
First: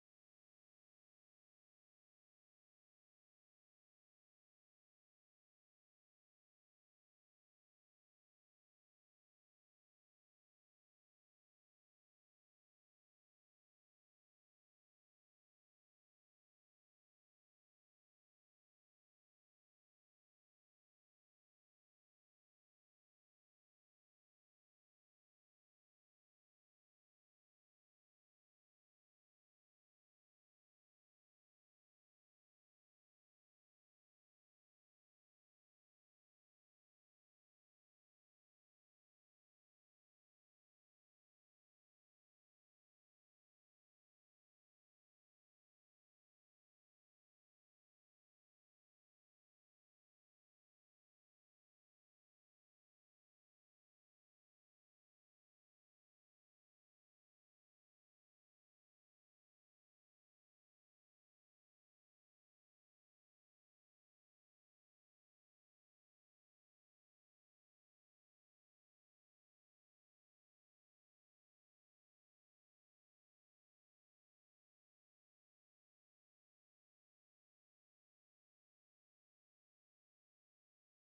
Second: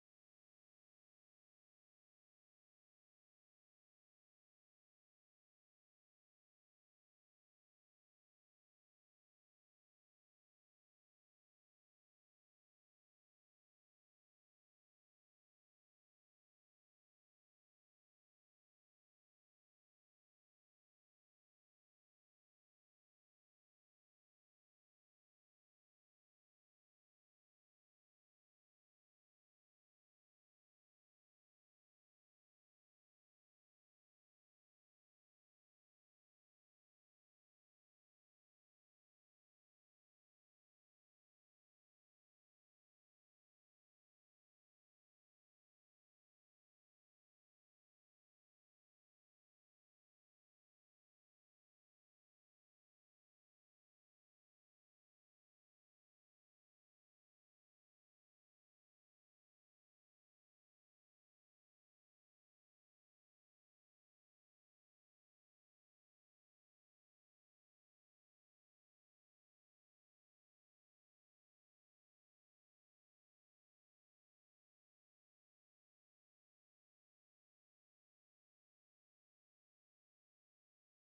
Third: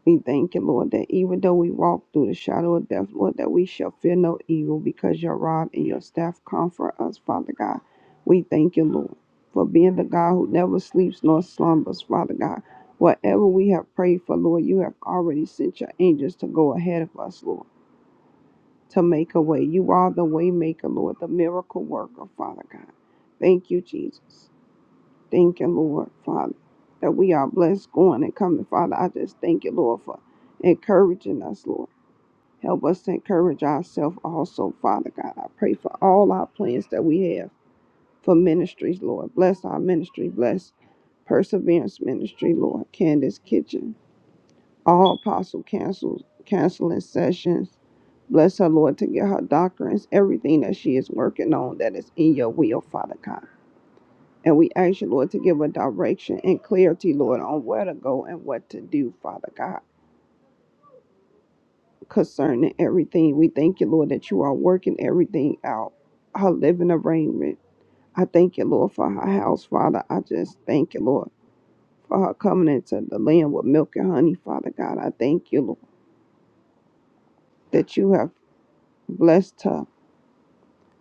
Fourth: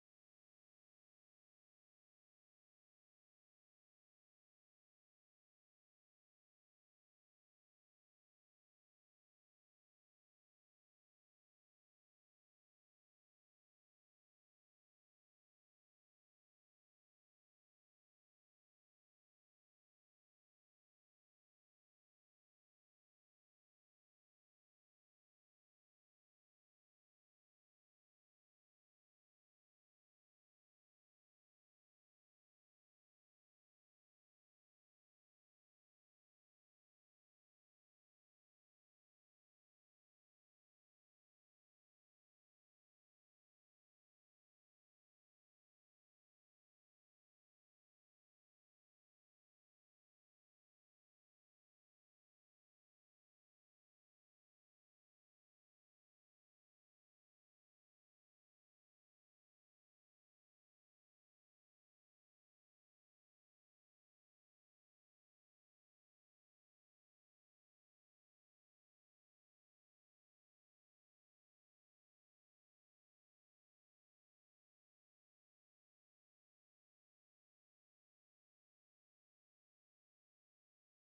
We thank you, Lord, that even though we walk through the shadow of death, Lord, that we shall fear no evil because your rod and your staff comfort us, Father God. We thank you, Lord, for being the God who never sleeps nor slumbers, Father God. Whatever we have prayed for, Lord, you have already sent your angels to go ahead of us, Lord, to make a way. You are the way maker, Lord, the miracle worker, Father God. Thank you, Jesus. Thank you, Lord, Father, that we are blessed going and coming, Father. I just thank you, Lord, for encouraging us, Lord. Help us to encourage ourselves also, Father God. I pray for all our plans that we have for ministries, Lord. Bless our ministry. Bless Perseverance Ministry, Lord. Candace Kitchen. All apostle cancels, canceling sessions. Bless her, Lord, to get her doctrines, everything that she is working on that is in your will, Father God. And we ask you, Lord, to give a direction and clarity, Lord, on where to go and what to do, Father God, concerning everything. We thank you, Lord, that you are working everything out, her living arrangement, I thank you, Lord, for her house, Father. I just thank you, Lord, for her coming into the land with milk and honey, Father God. I thank you, Lord, that you have blessed her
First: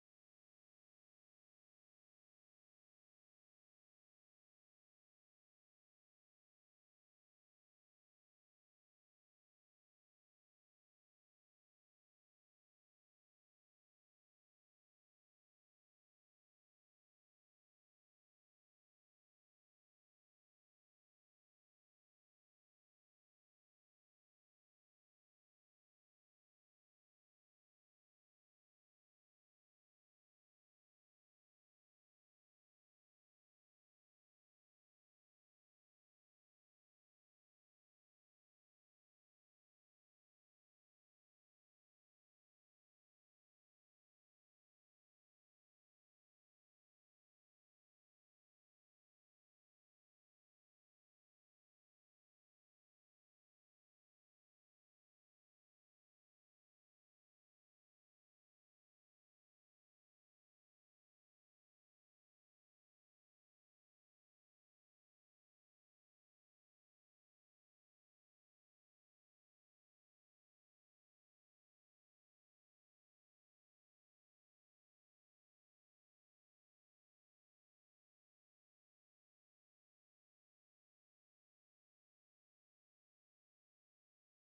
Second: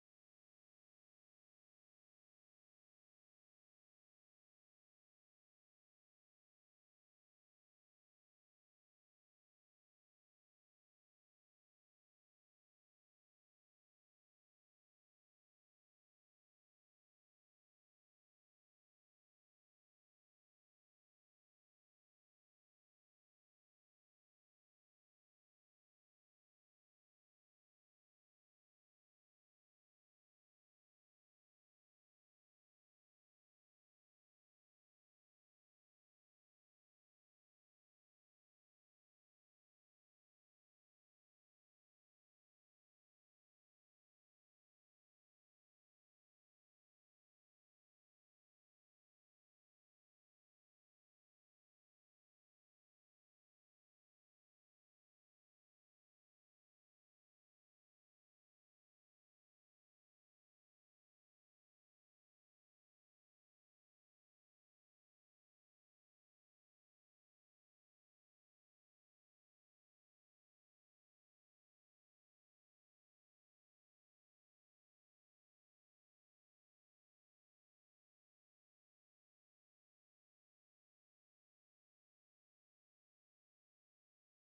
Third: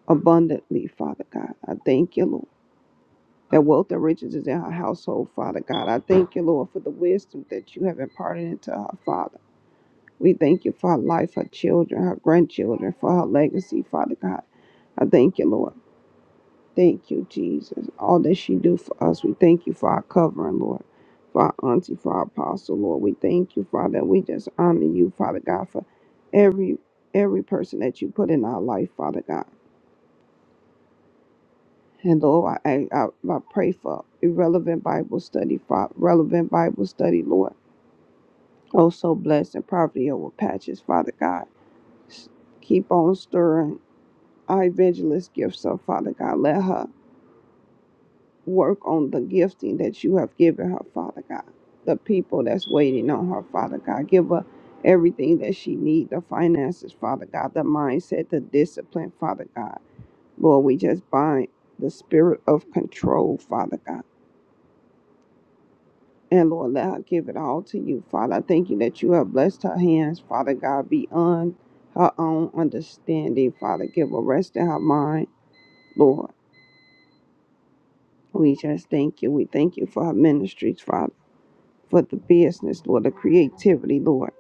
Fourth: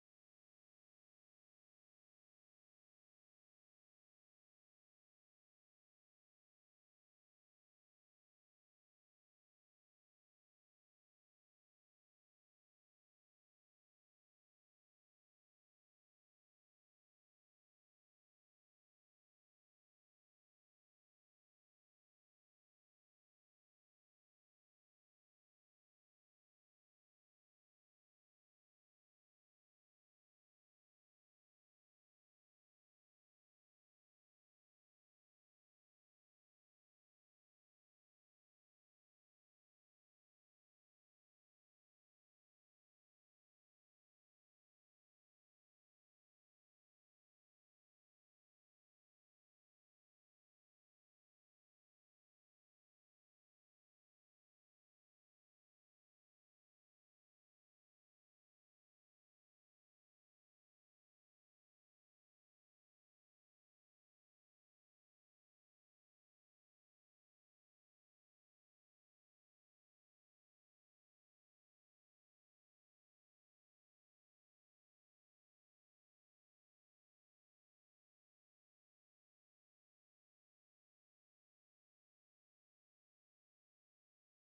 abundantly, Father God. I thank you, Lord. That wealth and riches is in her household, Father God. I thank you, Lord, for the wisdom that you have imparted into her, Father. We thank you for her life, her children, her grandchildren, for her legacy, Father God. I thank you, Lord. Thank you, Jesus. All that she do for us, we thank you for our covering, Lord. For our auntie, for our apostle, Lord. We thank you, Father. We just honor you, Father God, for every every person that you put in our life, Father God. And Lord, I, I, I pray for irrelevant Bible study, Father, relevant Bible study, Lord. Oh, so blessed and poverty over patches, Father God. S- Keep on stirring our evangelist gifts, So, Father God, let her work on the gifting that you have given her, Father God. The people that's waiting on her, Father God. Give her everything that she needs the finances, Father God, the mindset, the discipline, Father God. Lord, we just bind the spirit of control, Father God. And Lord, let her give it all to you, Father. I thank you that you have blessed her hands, Father God, beyond her own understanding, Father. Give her rest in her mind, Lord. We just thank you. We thank you for our ministries, Father, for the business, Lord, the creativity, Lord,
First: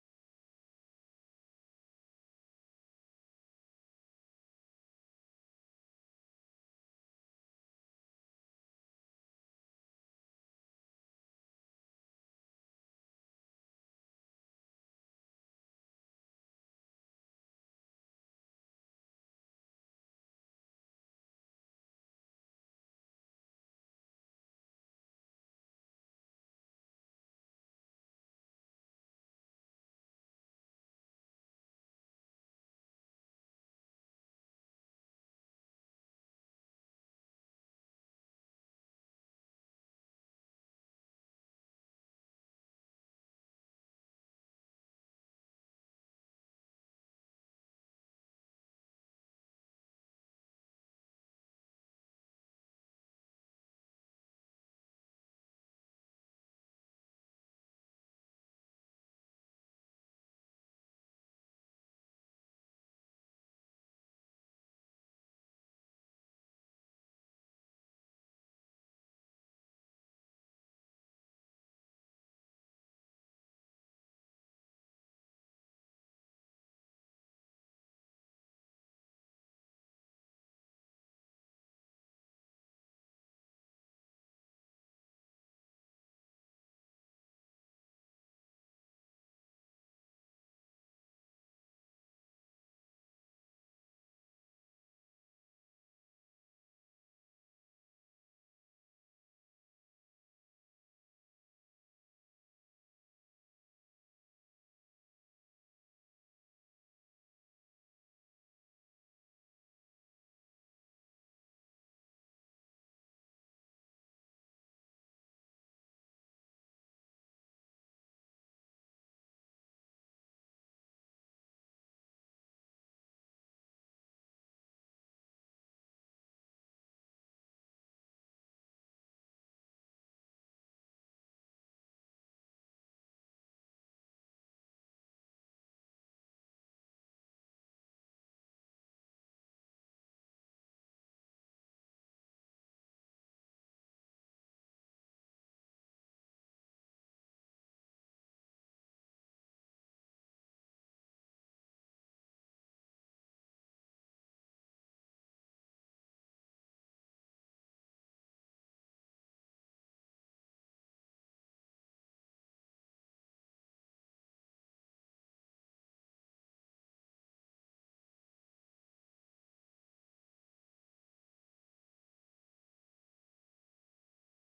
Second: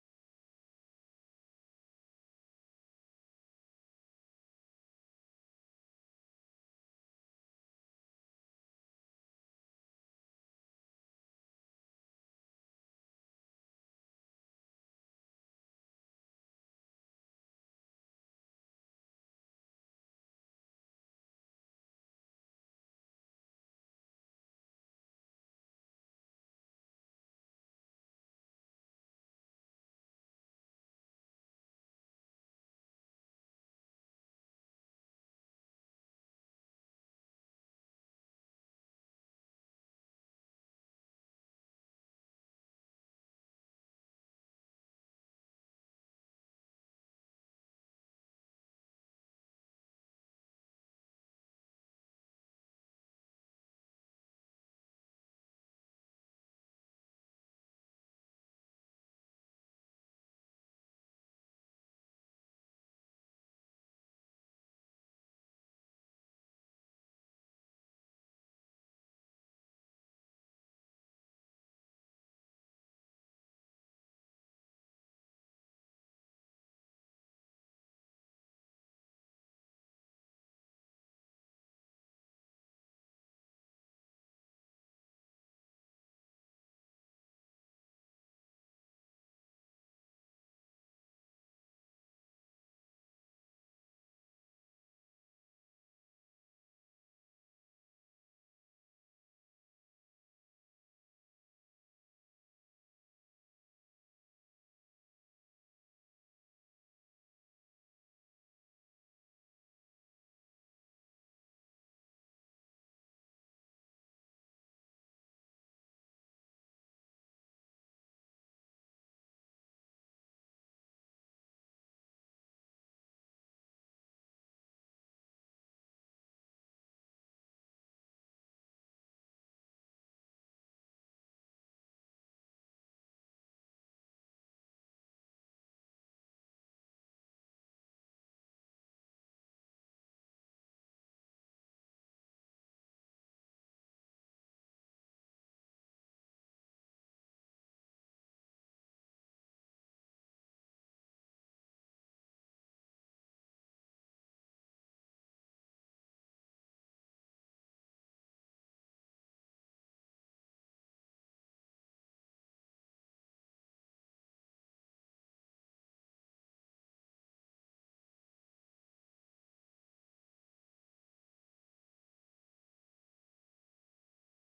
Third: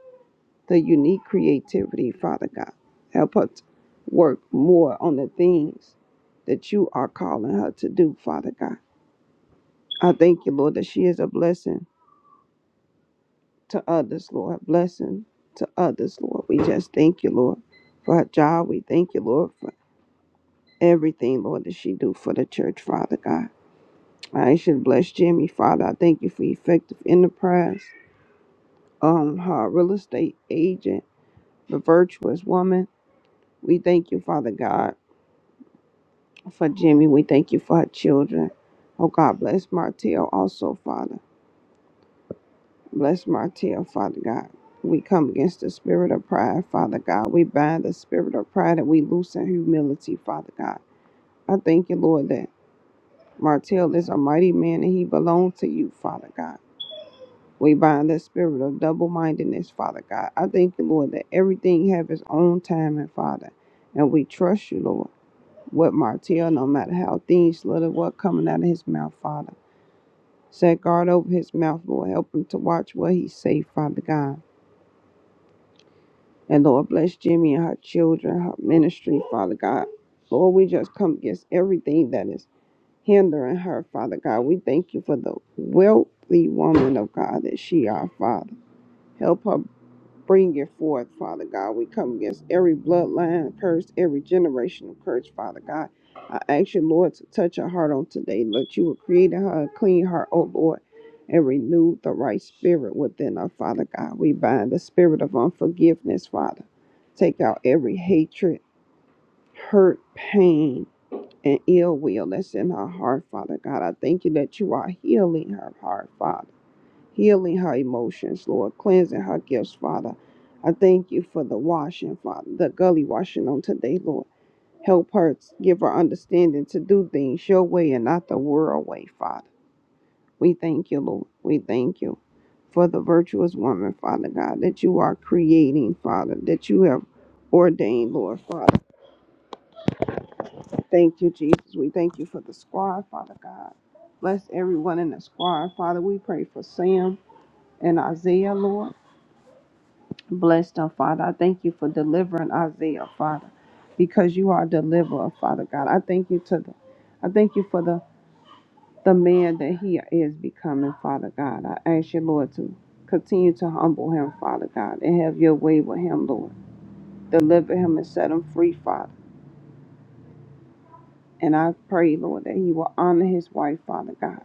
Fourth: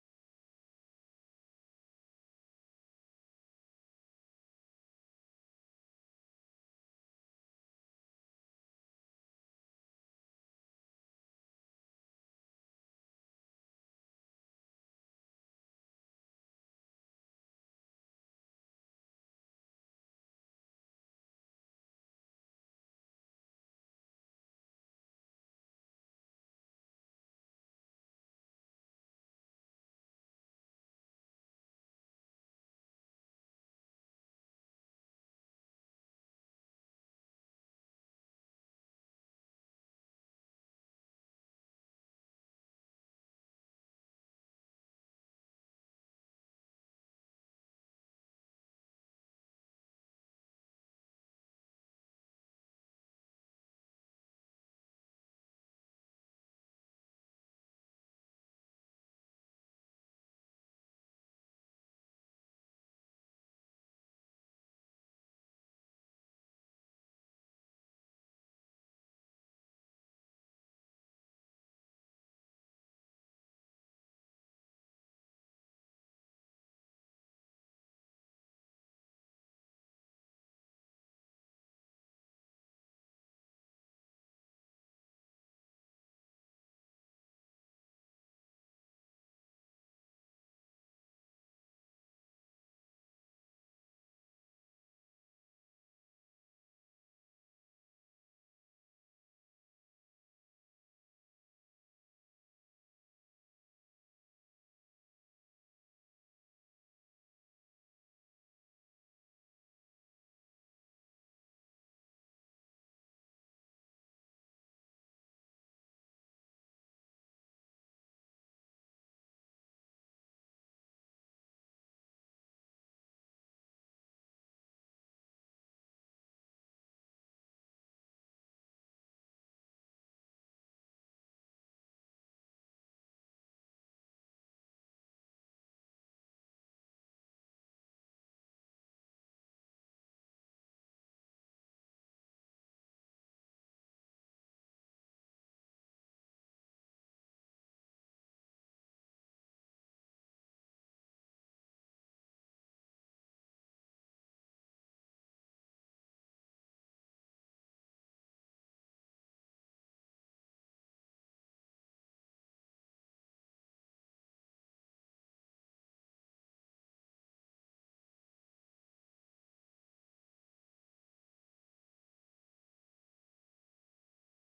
the unique creativity, Father God. Help her to work more on the things that you are calling her to do, Father God. I thank you, Lord, that she is a blessing to others, Lord, a blessing to others, Lord. We just thank you, Lord, for her job. We thank you, Lord, for everything, Lord, that she do for the church, Father God. I should bless Jimmy, Father. I thank you for effective enterprise. um her real estate agent, the virtuous woman. We thank you, Father God, for Jimmy. We thank you for her children. Oh God, bless Martell also, Father. Bless Martell, Father God. We come against the spirit of pride, Father God. We bind the spirit of pride and we loosen humility, Father God. I thank you, Lord, that Martell is a mighty man and he belongs to you, Father God. We bind the spirit of double mindedness, Father God. I thank you, Lord, that everything have its own time and Father. And we trust you, Lord, with Martell, no matter how thin, slit or what coming out of his mouth, Father. Set guard over his mouth, Lord. Help him to watch what he say, Father God. And Lord, bless Jimmy and her children, her ministry, Father God. Lord, we just come against everything that is hindering her, Father God. We thank you for the wealthy woman of God that she are, Father. Help her Bring it forth, Father God. We come against every bloodline curse, every generational curse, Father God. I ask you, Lord, to touch her heart on today. Lord, you will create her a clean heart, oh Lord, and renew the right spirit within her, Father God. We bind the spirit of unforgiveness, Father. Take out every hatred, hurt, pain, and ill will that's in her heart, Father God. I thank you that you are healing her heart, Father healing her emotions, Lord, cleansing her gifts, Father. I thank you for the washing, Father, the gully washing on today, Lord. Help her, give her understanding to do things your way and not the world way, Father. We thank you, Lord. We thank you for the virtuous woman, Father God, that you are creating, Father, that you have ordained, Lord, Father. Thank you, Jesus. We thank you for the squad, Father God. Bless everyone in the squad, Father. We pray for Sam and Isaiah, Lord. Bless them, Father. I thank you for delivering Isaiah, Father, because you are a deliverer, Father God. I thank you to the, I thank you for the the man that he is becoming, Father God. I ask you, Lord, to continue to humble him, Father God, and have your way with him, Lord. Deliver him and set him free, Father. And I pray, Lord, that he will honor his wife, Father God.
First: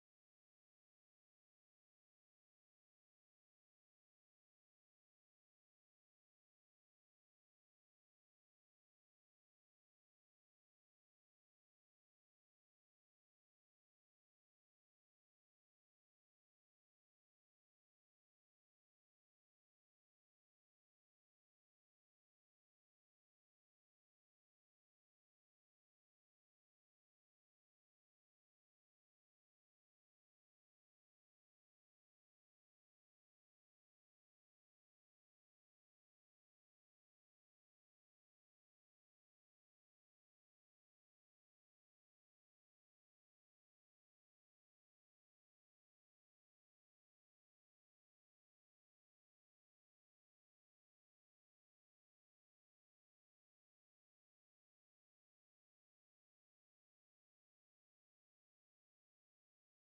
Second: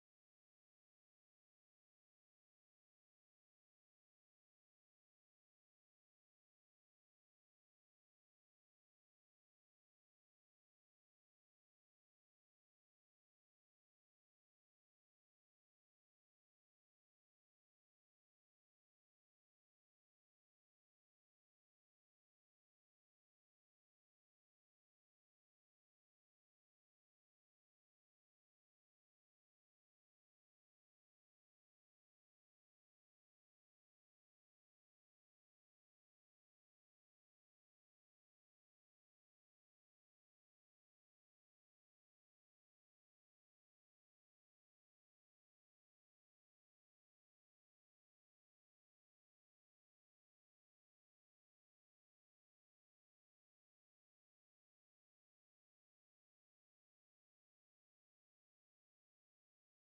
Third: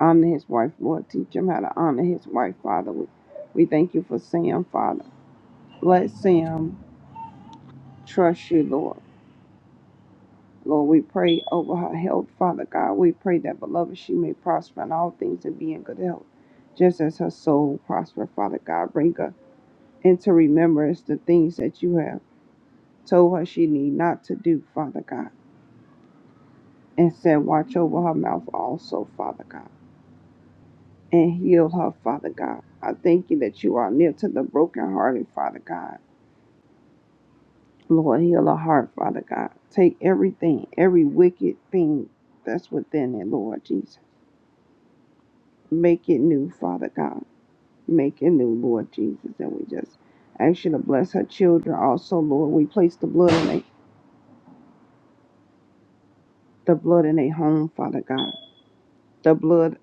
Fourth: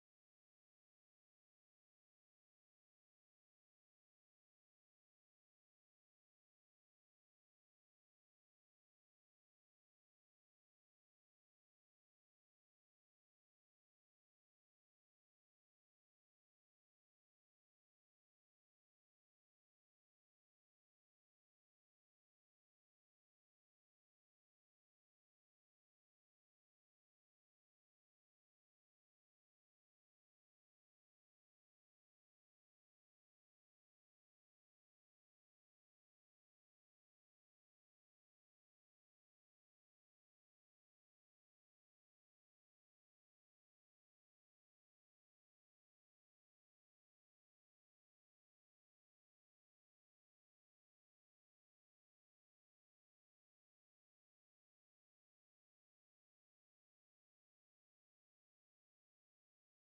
Honor his wife, Lord. Teach him how to honor his wife, Father. We, we thank you for Sam, Father. Let Sam trust you, Lord. Lord, we pray over her health, Father God. We pray that, beloved, she may prosper in all things and be in good health, just as her soul prosper, Father God. Bring her into remembrance the things that you have told her she need not to do, Father God. And said, watch over her mouth also, Father God, and heal her, Father God. I thank you that you are near to the brokenhearted, Father God. Lord, heal her heart, Father God. Take everything, every wicked thing that's within it, Lord Jesus. Make it new, Father God. Make it new, Lord Jesus. And we just ask you to bless her children also, Lord. We place the blood in a the blood in a home, Father God. The blood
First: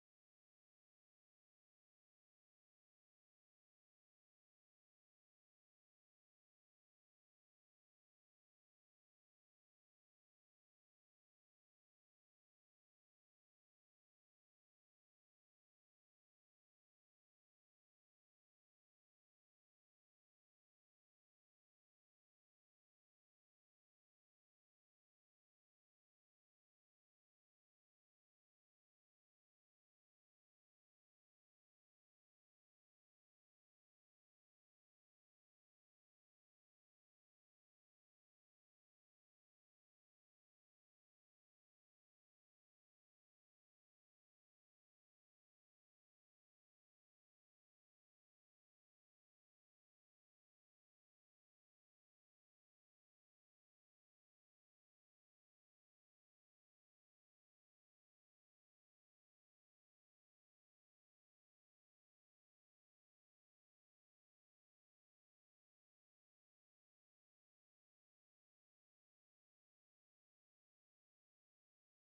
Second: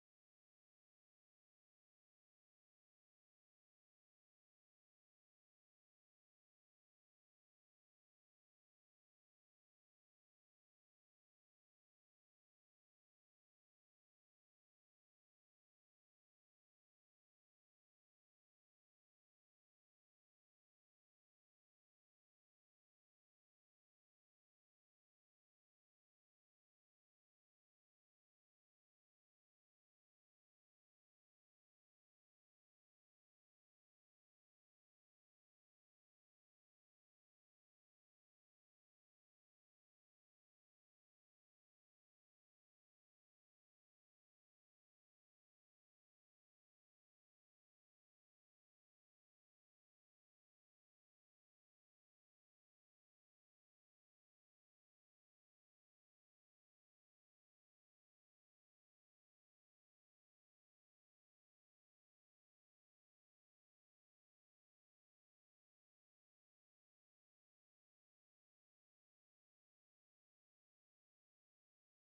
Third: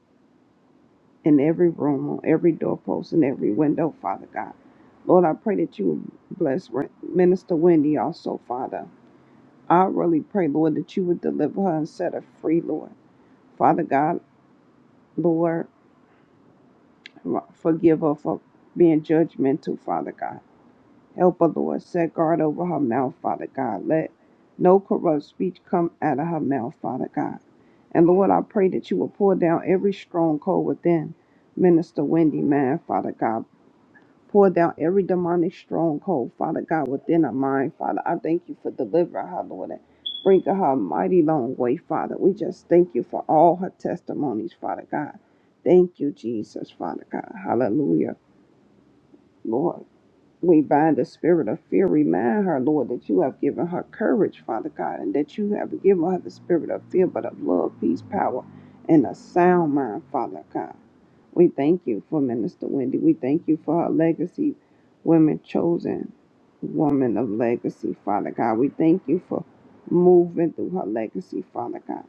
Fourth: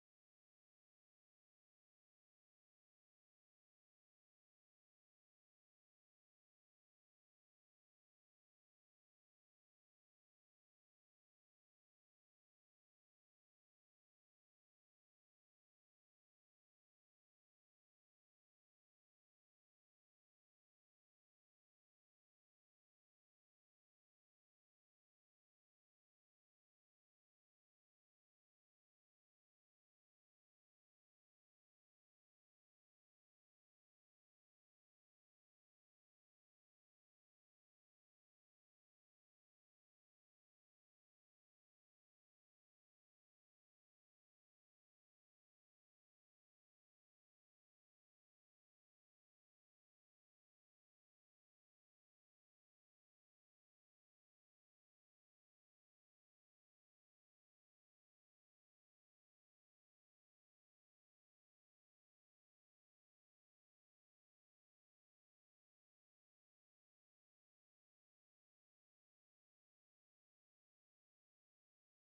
in every room, on every doorpost, and every window, Father God. Lord, I pray that you would bless Re- Minister Wendy also, Father. I really pray, Lord, that you would deliver her and set her free, Lord. Father God, Lord, forgive her for being judgmental, Father God. Help her, Lord. Set guard over her mouth, Father God. Let no corrupt speech come out of her mouth, Father God. And Lord, I pray that you will pour down every stronghold within Minister Wendy, man, Father God. Pour down every demonic stronghold, Father God, within her mind, Father. I thank you for delivering her, Lord, and bringing her a mighty long way, Father. We just thank you for all her testimonies, Father God. Thank you, Jesus, Father God. Hallelujah, Lord. We bind the spirit of fear. Remind her, Lord, that you have given her courage, Father God, and that you have given her the spirit of fear, but of love, peace, power, and a sound mind, Father God. We thank you for Minister Wendy. We thank you for her legacy, women chosen, woman of legacy, Father God. We thank you for moving through her legacy, Father God.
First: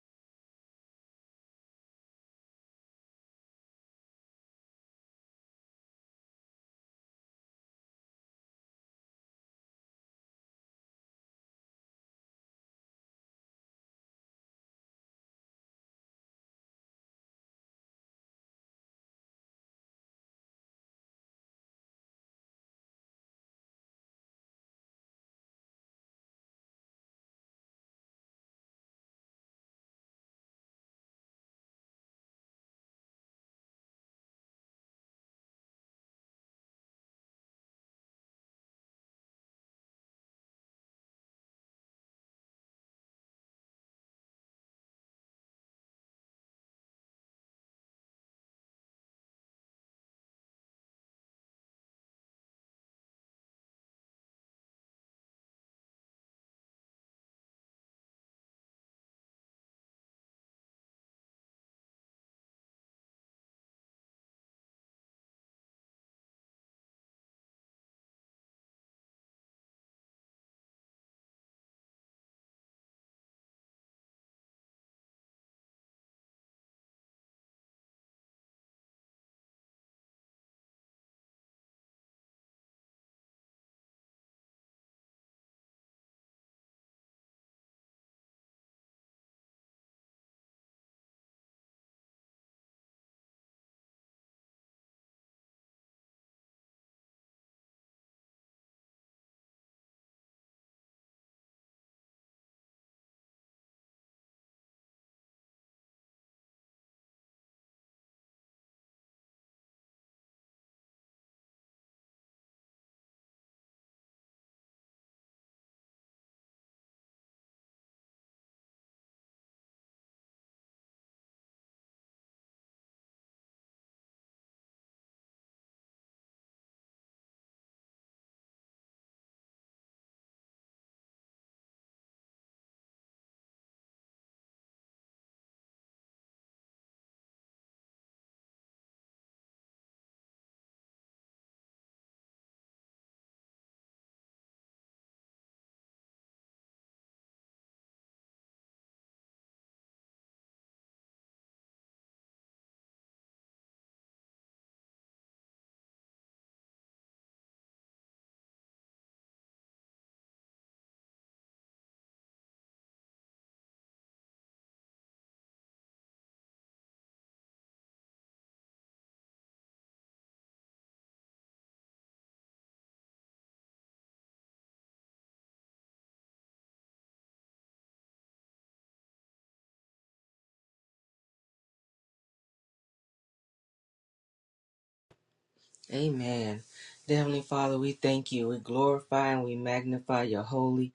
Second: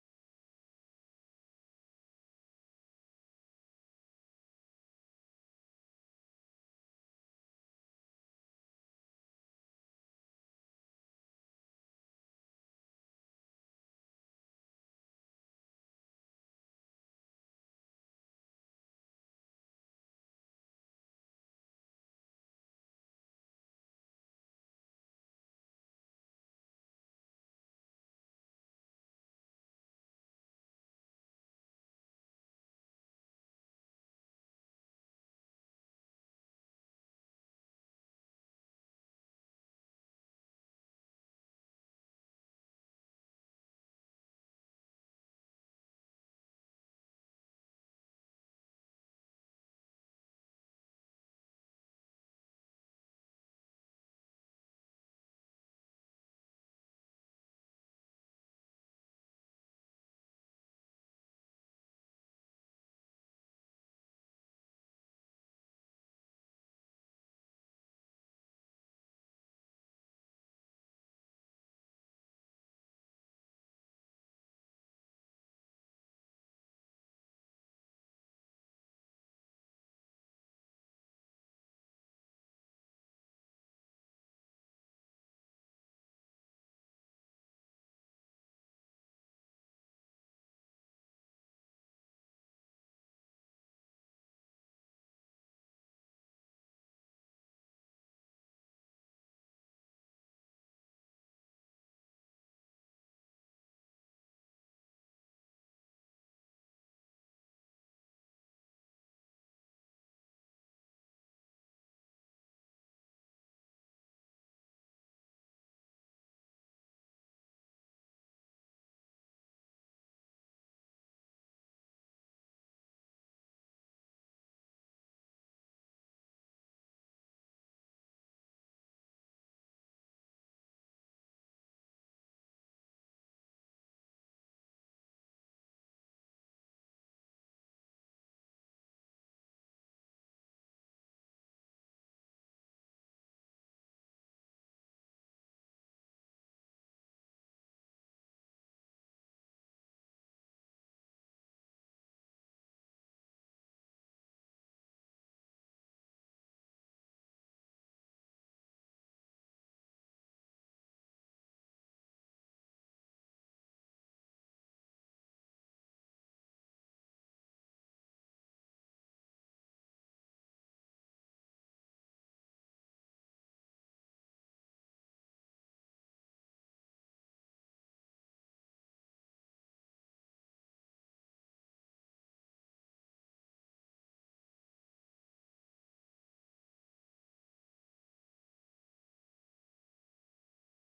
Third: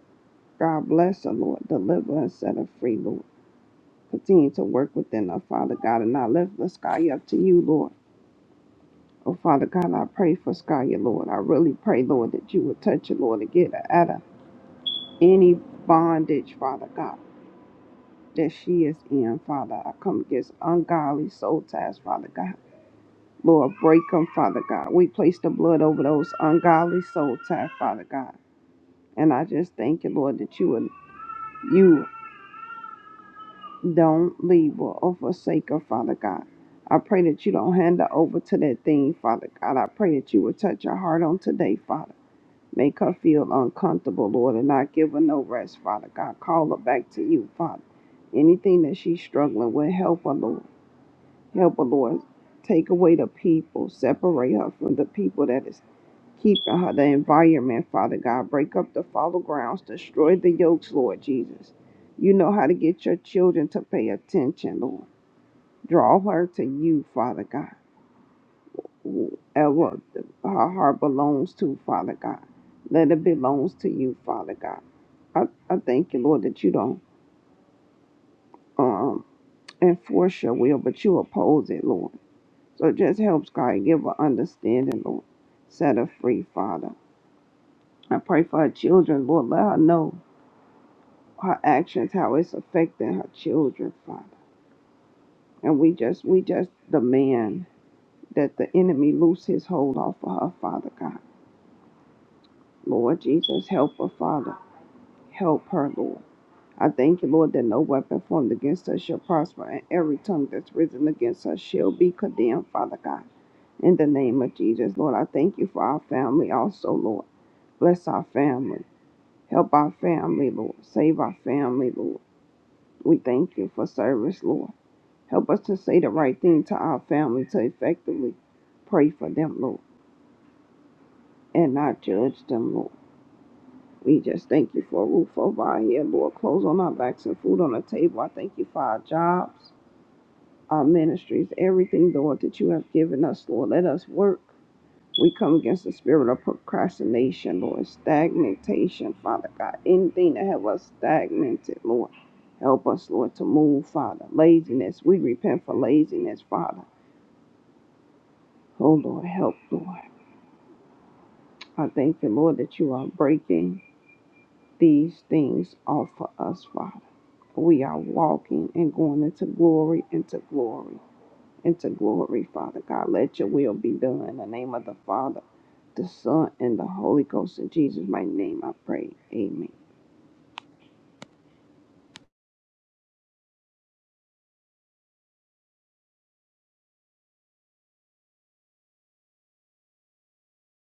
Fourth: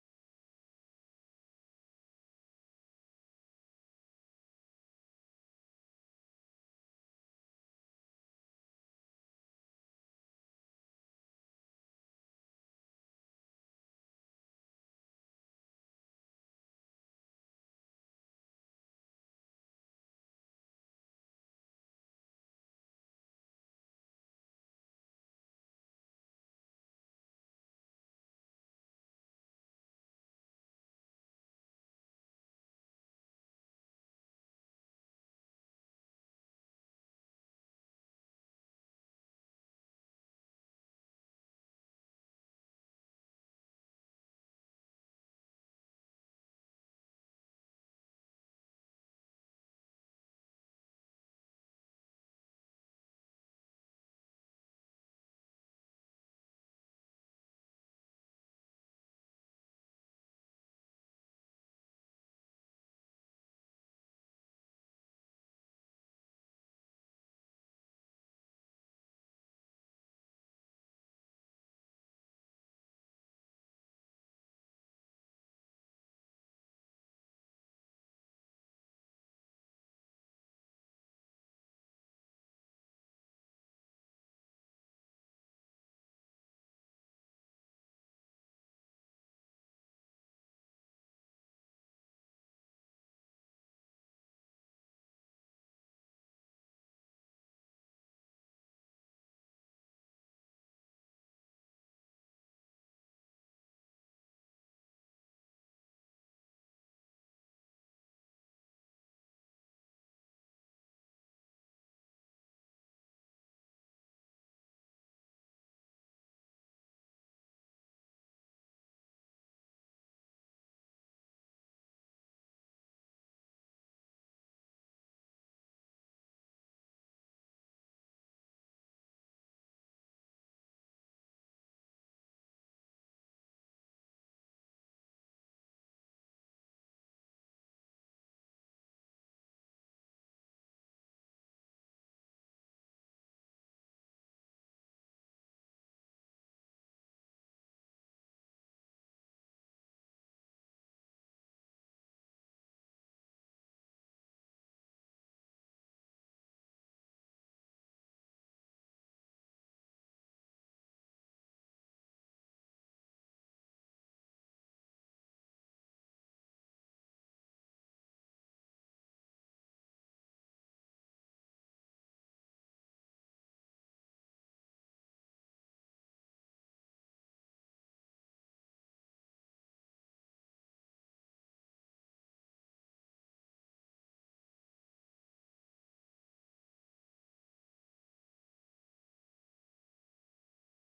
God bless her, Lord. Deliver and set her free, Lord. Continue to work within her, Father God, and I lift the sky up to you, Lord. Oh, Father God, I pray for Skylar, Lord. I really pray, Lord, that you would touch her, Lord, to get her out of any bondage, Father God, that she is in, Father. I come against ungodly soul ties, Father God. Lord, break them, Father God. We place the blood over those ungodly soul ties, Father God. And I just thank you, Lord, that you would, you don't leave her or forsake her, Father God. I pray that you don't hand her over to that thing, Father God. I pray that you would touch her heart on today, Father. Make her feel uncomfortable, Lord, and not give her no rest, Father God. Call her back to you, Father. Anything that she's struggling with, help her, Lord. Help her, Lord. Take away the people. Separate her from the people that is keeping her, the environment, Father God. Break up the fallow grounds. Destroy the yokes, Lord Jesus. You know how to get your children to pay attention, Lord. Draw her to you, Father God. Whoever the- her heart belongs to, Father God. Let it belongs to you, Father God. I, I thank you, Lord, that you don't um, enforce your will, but you oppose it, Lord. So just help God give her understanding, Lord. Set her free, Father. I pray for her children, Lord. Let her know her actions, how it's affecting her children, Father. And we just we just demand that the enemy loose his hold off of her, Father God. Lord Jesus, help her, Father. Help her, Lord. I thank you, Lord, that no weapon formed against us shall prosper, and every tongue that's risen against us shall be condemned, Father God. In the name of Jesus, Lord, I thank you for our family also, Lord. Bless our family. Help our family, Lord. Save our family, Lord. We thank you for service, Lord. Help us to say the right thing to our family to effectively pray for them, Lord, and not judge them, Lord. We just thank you for a roof over our head, Lord, clothes on our backs and food on the table. I thank you for our jobs. our ministries, everything, Lord, that you have given us, Lord. Let us work. We come against the spirit of procrastination, Lord, stagnation, Father God. Anything that have us stagnated, Lord. Help us, Lord, to move, Father. Laziness. We repent for laziness, Father. Oh, Lord, help, Lord. I thank you, Lord, that you are breaking these things off for us, Father. We are walking and going into glory, into glory. into glory, Father God. Let your will be done in the name of the Father, the Son, and the Holy Ghost. In Jesus' mighty name I pray. Amen. Amen. Dear Heavenly Father, we thank you. We glorify and we magnify your holy,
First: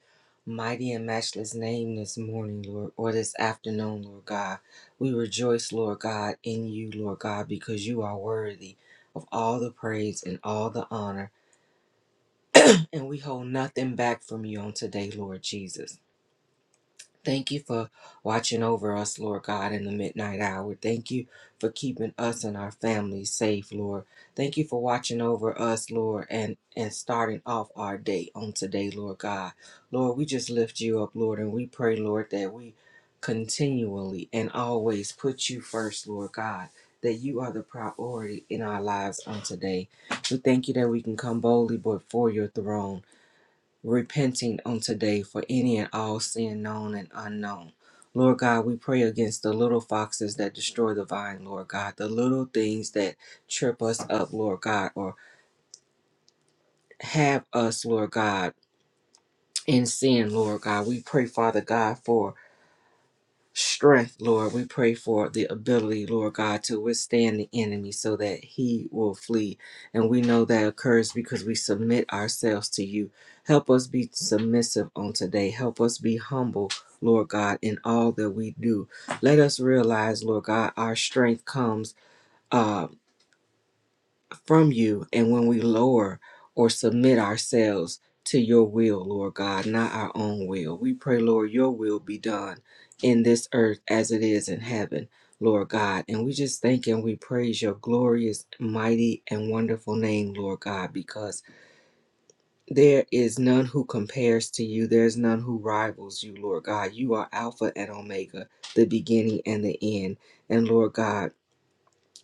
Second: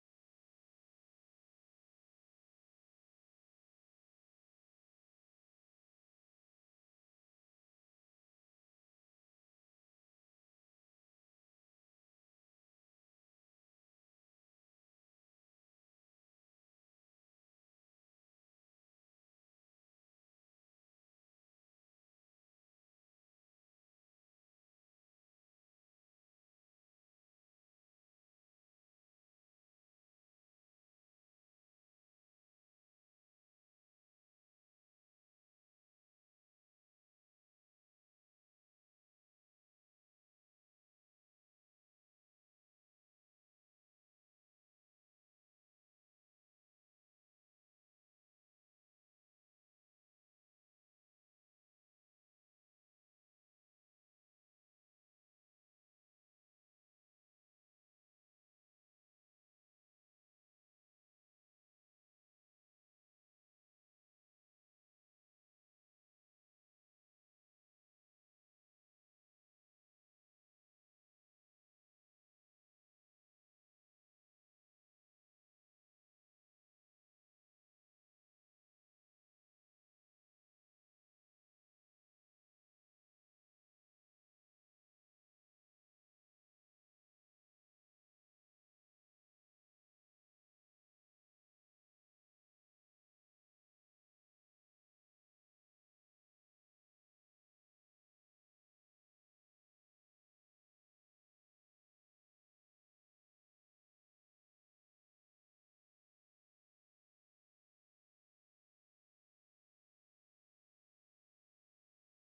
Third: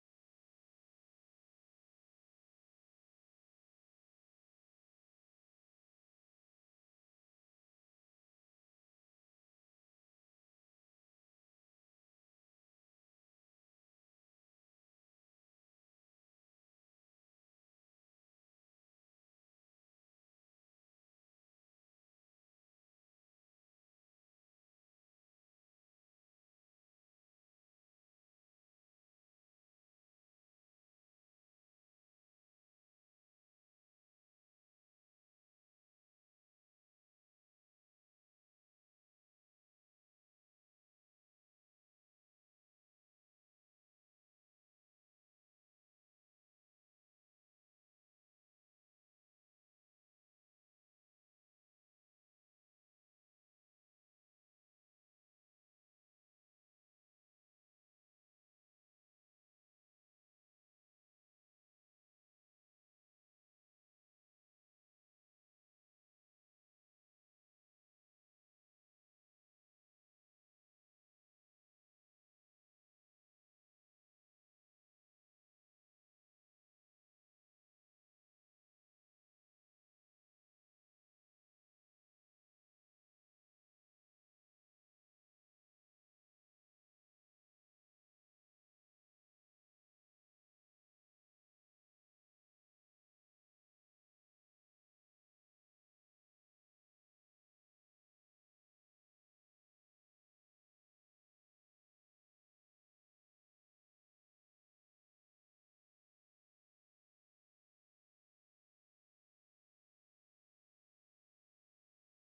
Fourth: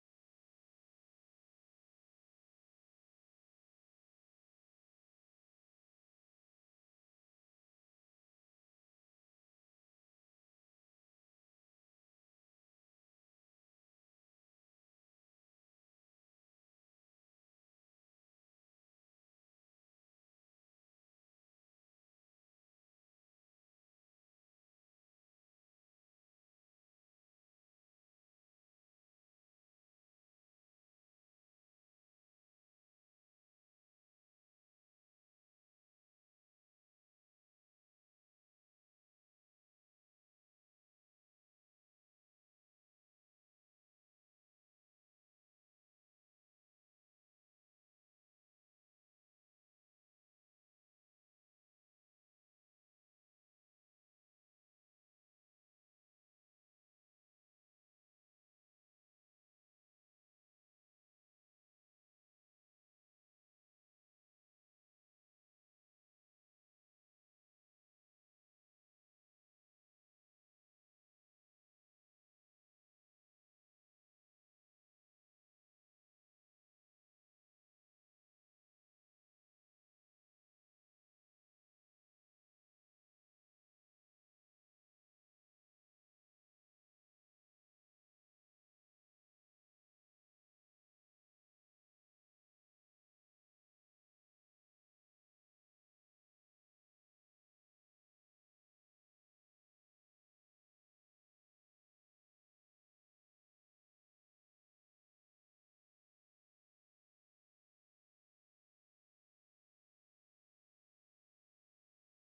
mighty, and matchless name this morning, Lord, or this afternoon, Lord God. We rejoice, Lord God, in you, Lord God, because you are worthy of all the praise and all the honor. And we hold nothing back from you on today, Lord Jesus. Thank you for watching over us, Lord God, in the midnight hour. Thank you for keeping us and our families safe, Lord. Thank you for watching over us, Lord, and, and starting off our day on today, Lord God. Lord, we just lift you up, Lord, and we pray, Lord, that we continually and always put you first, Lord God, that you are the priority in our lives on today. We thank you that we can come boldly before your throne repenting on today for any and all sin known and unknown. Lord God, we pray against the little foxes that destroy the vine, Lord God, the little things that trip us up, Lord God, or have us, Lord God, in sin, Lord God. We pray, Father God, for strength, Lord. We pray for the ability, Lord God, to withstand the enemy so that he will flee. And we know that occurs because we submit ourselves to you. Help us be submissive on today. Help us be humble, Lord God, in all that we do. Let us realize, Lord God, our strength comes. uh from you. And when we lower or submit ourselves to your will, Lord God, not our own will, we pray, Lord, your will be done in this earth as it is in heaven, Lord God. And we just thank and we praise your glorious, mighty, and wonderful name, Lord God, because there is none who compares to you. There's none who rivals you, Lord God. You are Alpha and Omega, the beginning and the end. And Lord God,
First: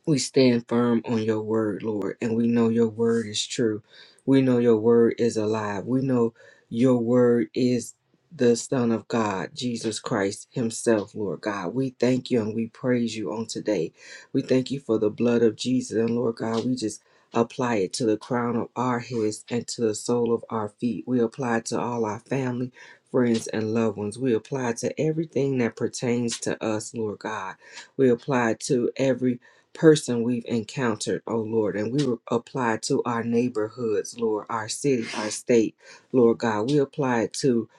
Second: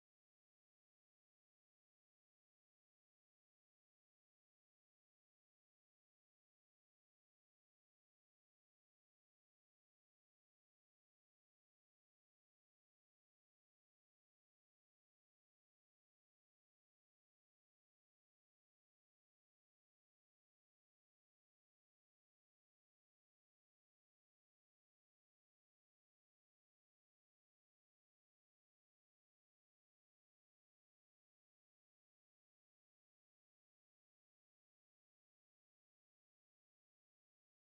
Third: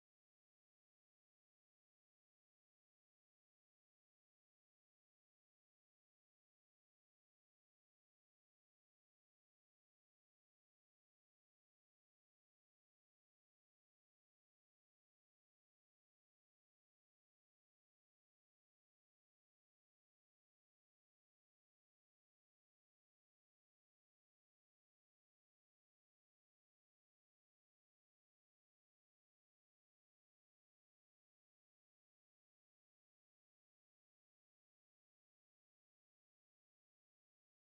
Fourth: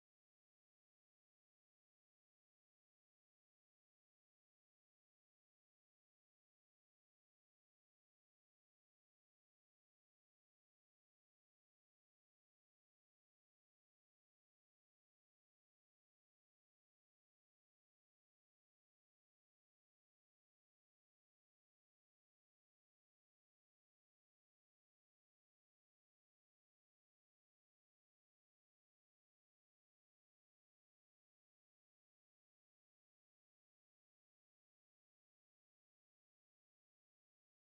we stand firm on your word, Lord, and we know your word is true. We know your word is alive. We know your word is the Son of God, Jesus Christ Himself, Lord God. We thank you and we praise you on today. We thank you for the blood of Jesus. And Lord God, we just apply it to the crown of our heads and to the sole of our feet. We apply it to all our family, friends, and loved ones. We apply it to everything that pertains to us, Lord God. We apply it to every person we've encountered, oh Lord, and we apply it to our neighborhoods, Lord, our city, our state, Lord God. We apply it to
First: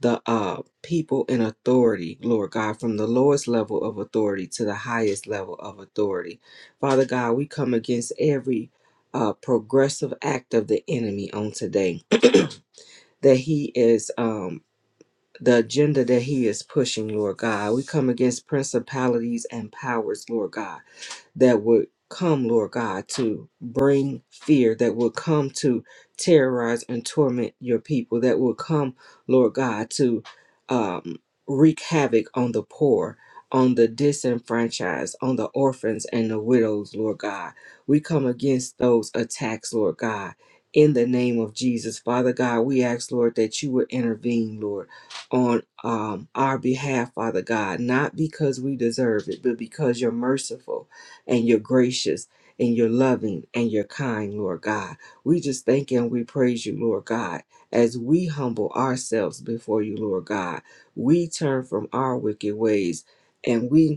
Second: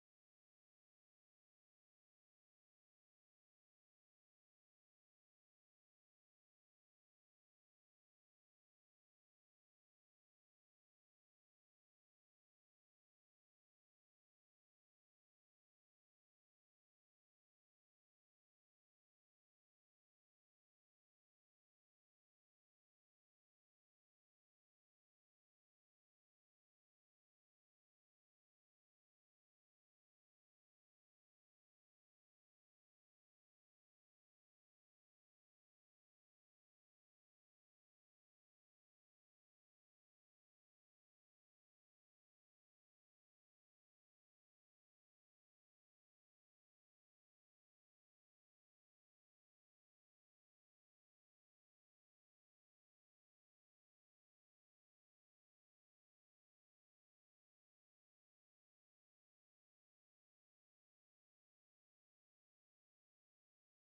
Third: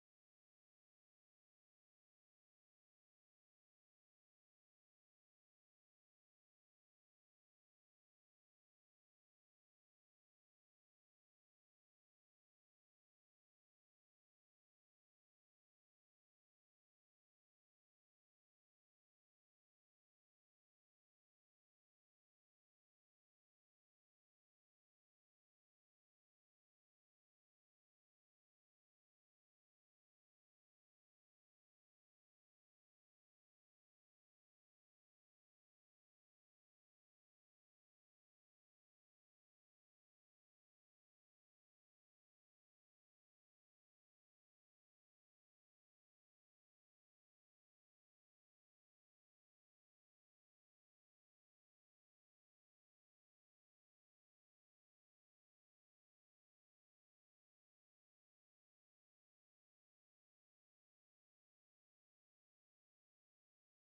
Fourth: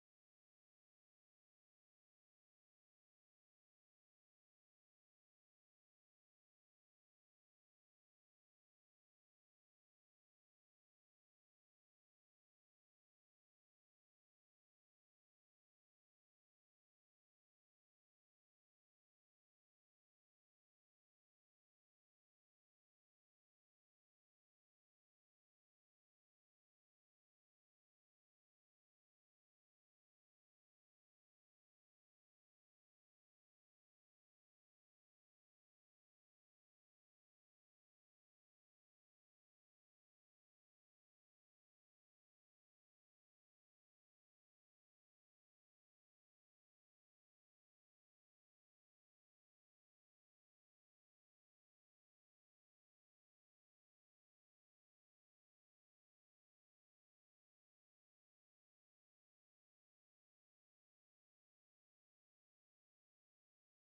the uh, people in authority, Lord God, from the lowest level of authority to the highest level of authority. Father God, we come against every uh, progressive act of the enemy on today that he is um the agenda that he is pushing, Lord God. We come against principalities and powers, Lord God that would come, Lord God, to bring fear, that would come to terrorize and torment your people, that would come, Lord God, to um, wreak havoc on the poor, on the disenfranchised, on the orphans and the widows, Lord God. We come against those attacks, Lord God. In the name of Jesus, Father God, we ask, Lord, that you would intervene, Lord, on um, our behalf, Father God, not because we deserve it, but because you're merciful and you're gracious and you're loving and you're kind, Lord God. We just thank you and we praise you, Lord God, as we humble ourselves before you, Lord God. We turn from our wicked ways and we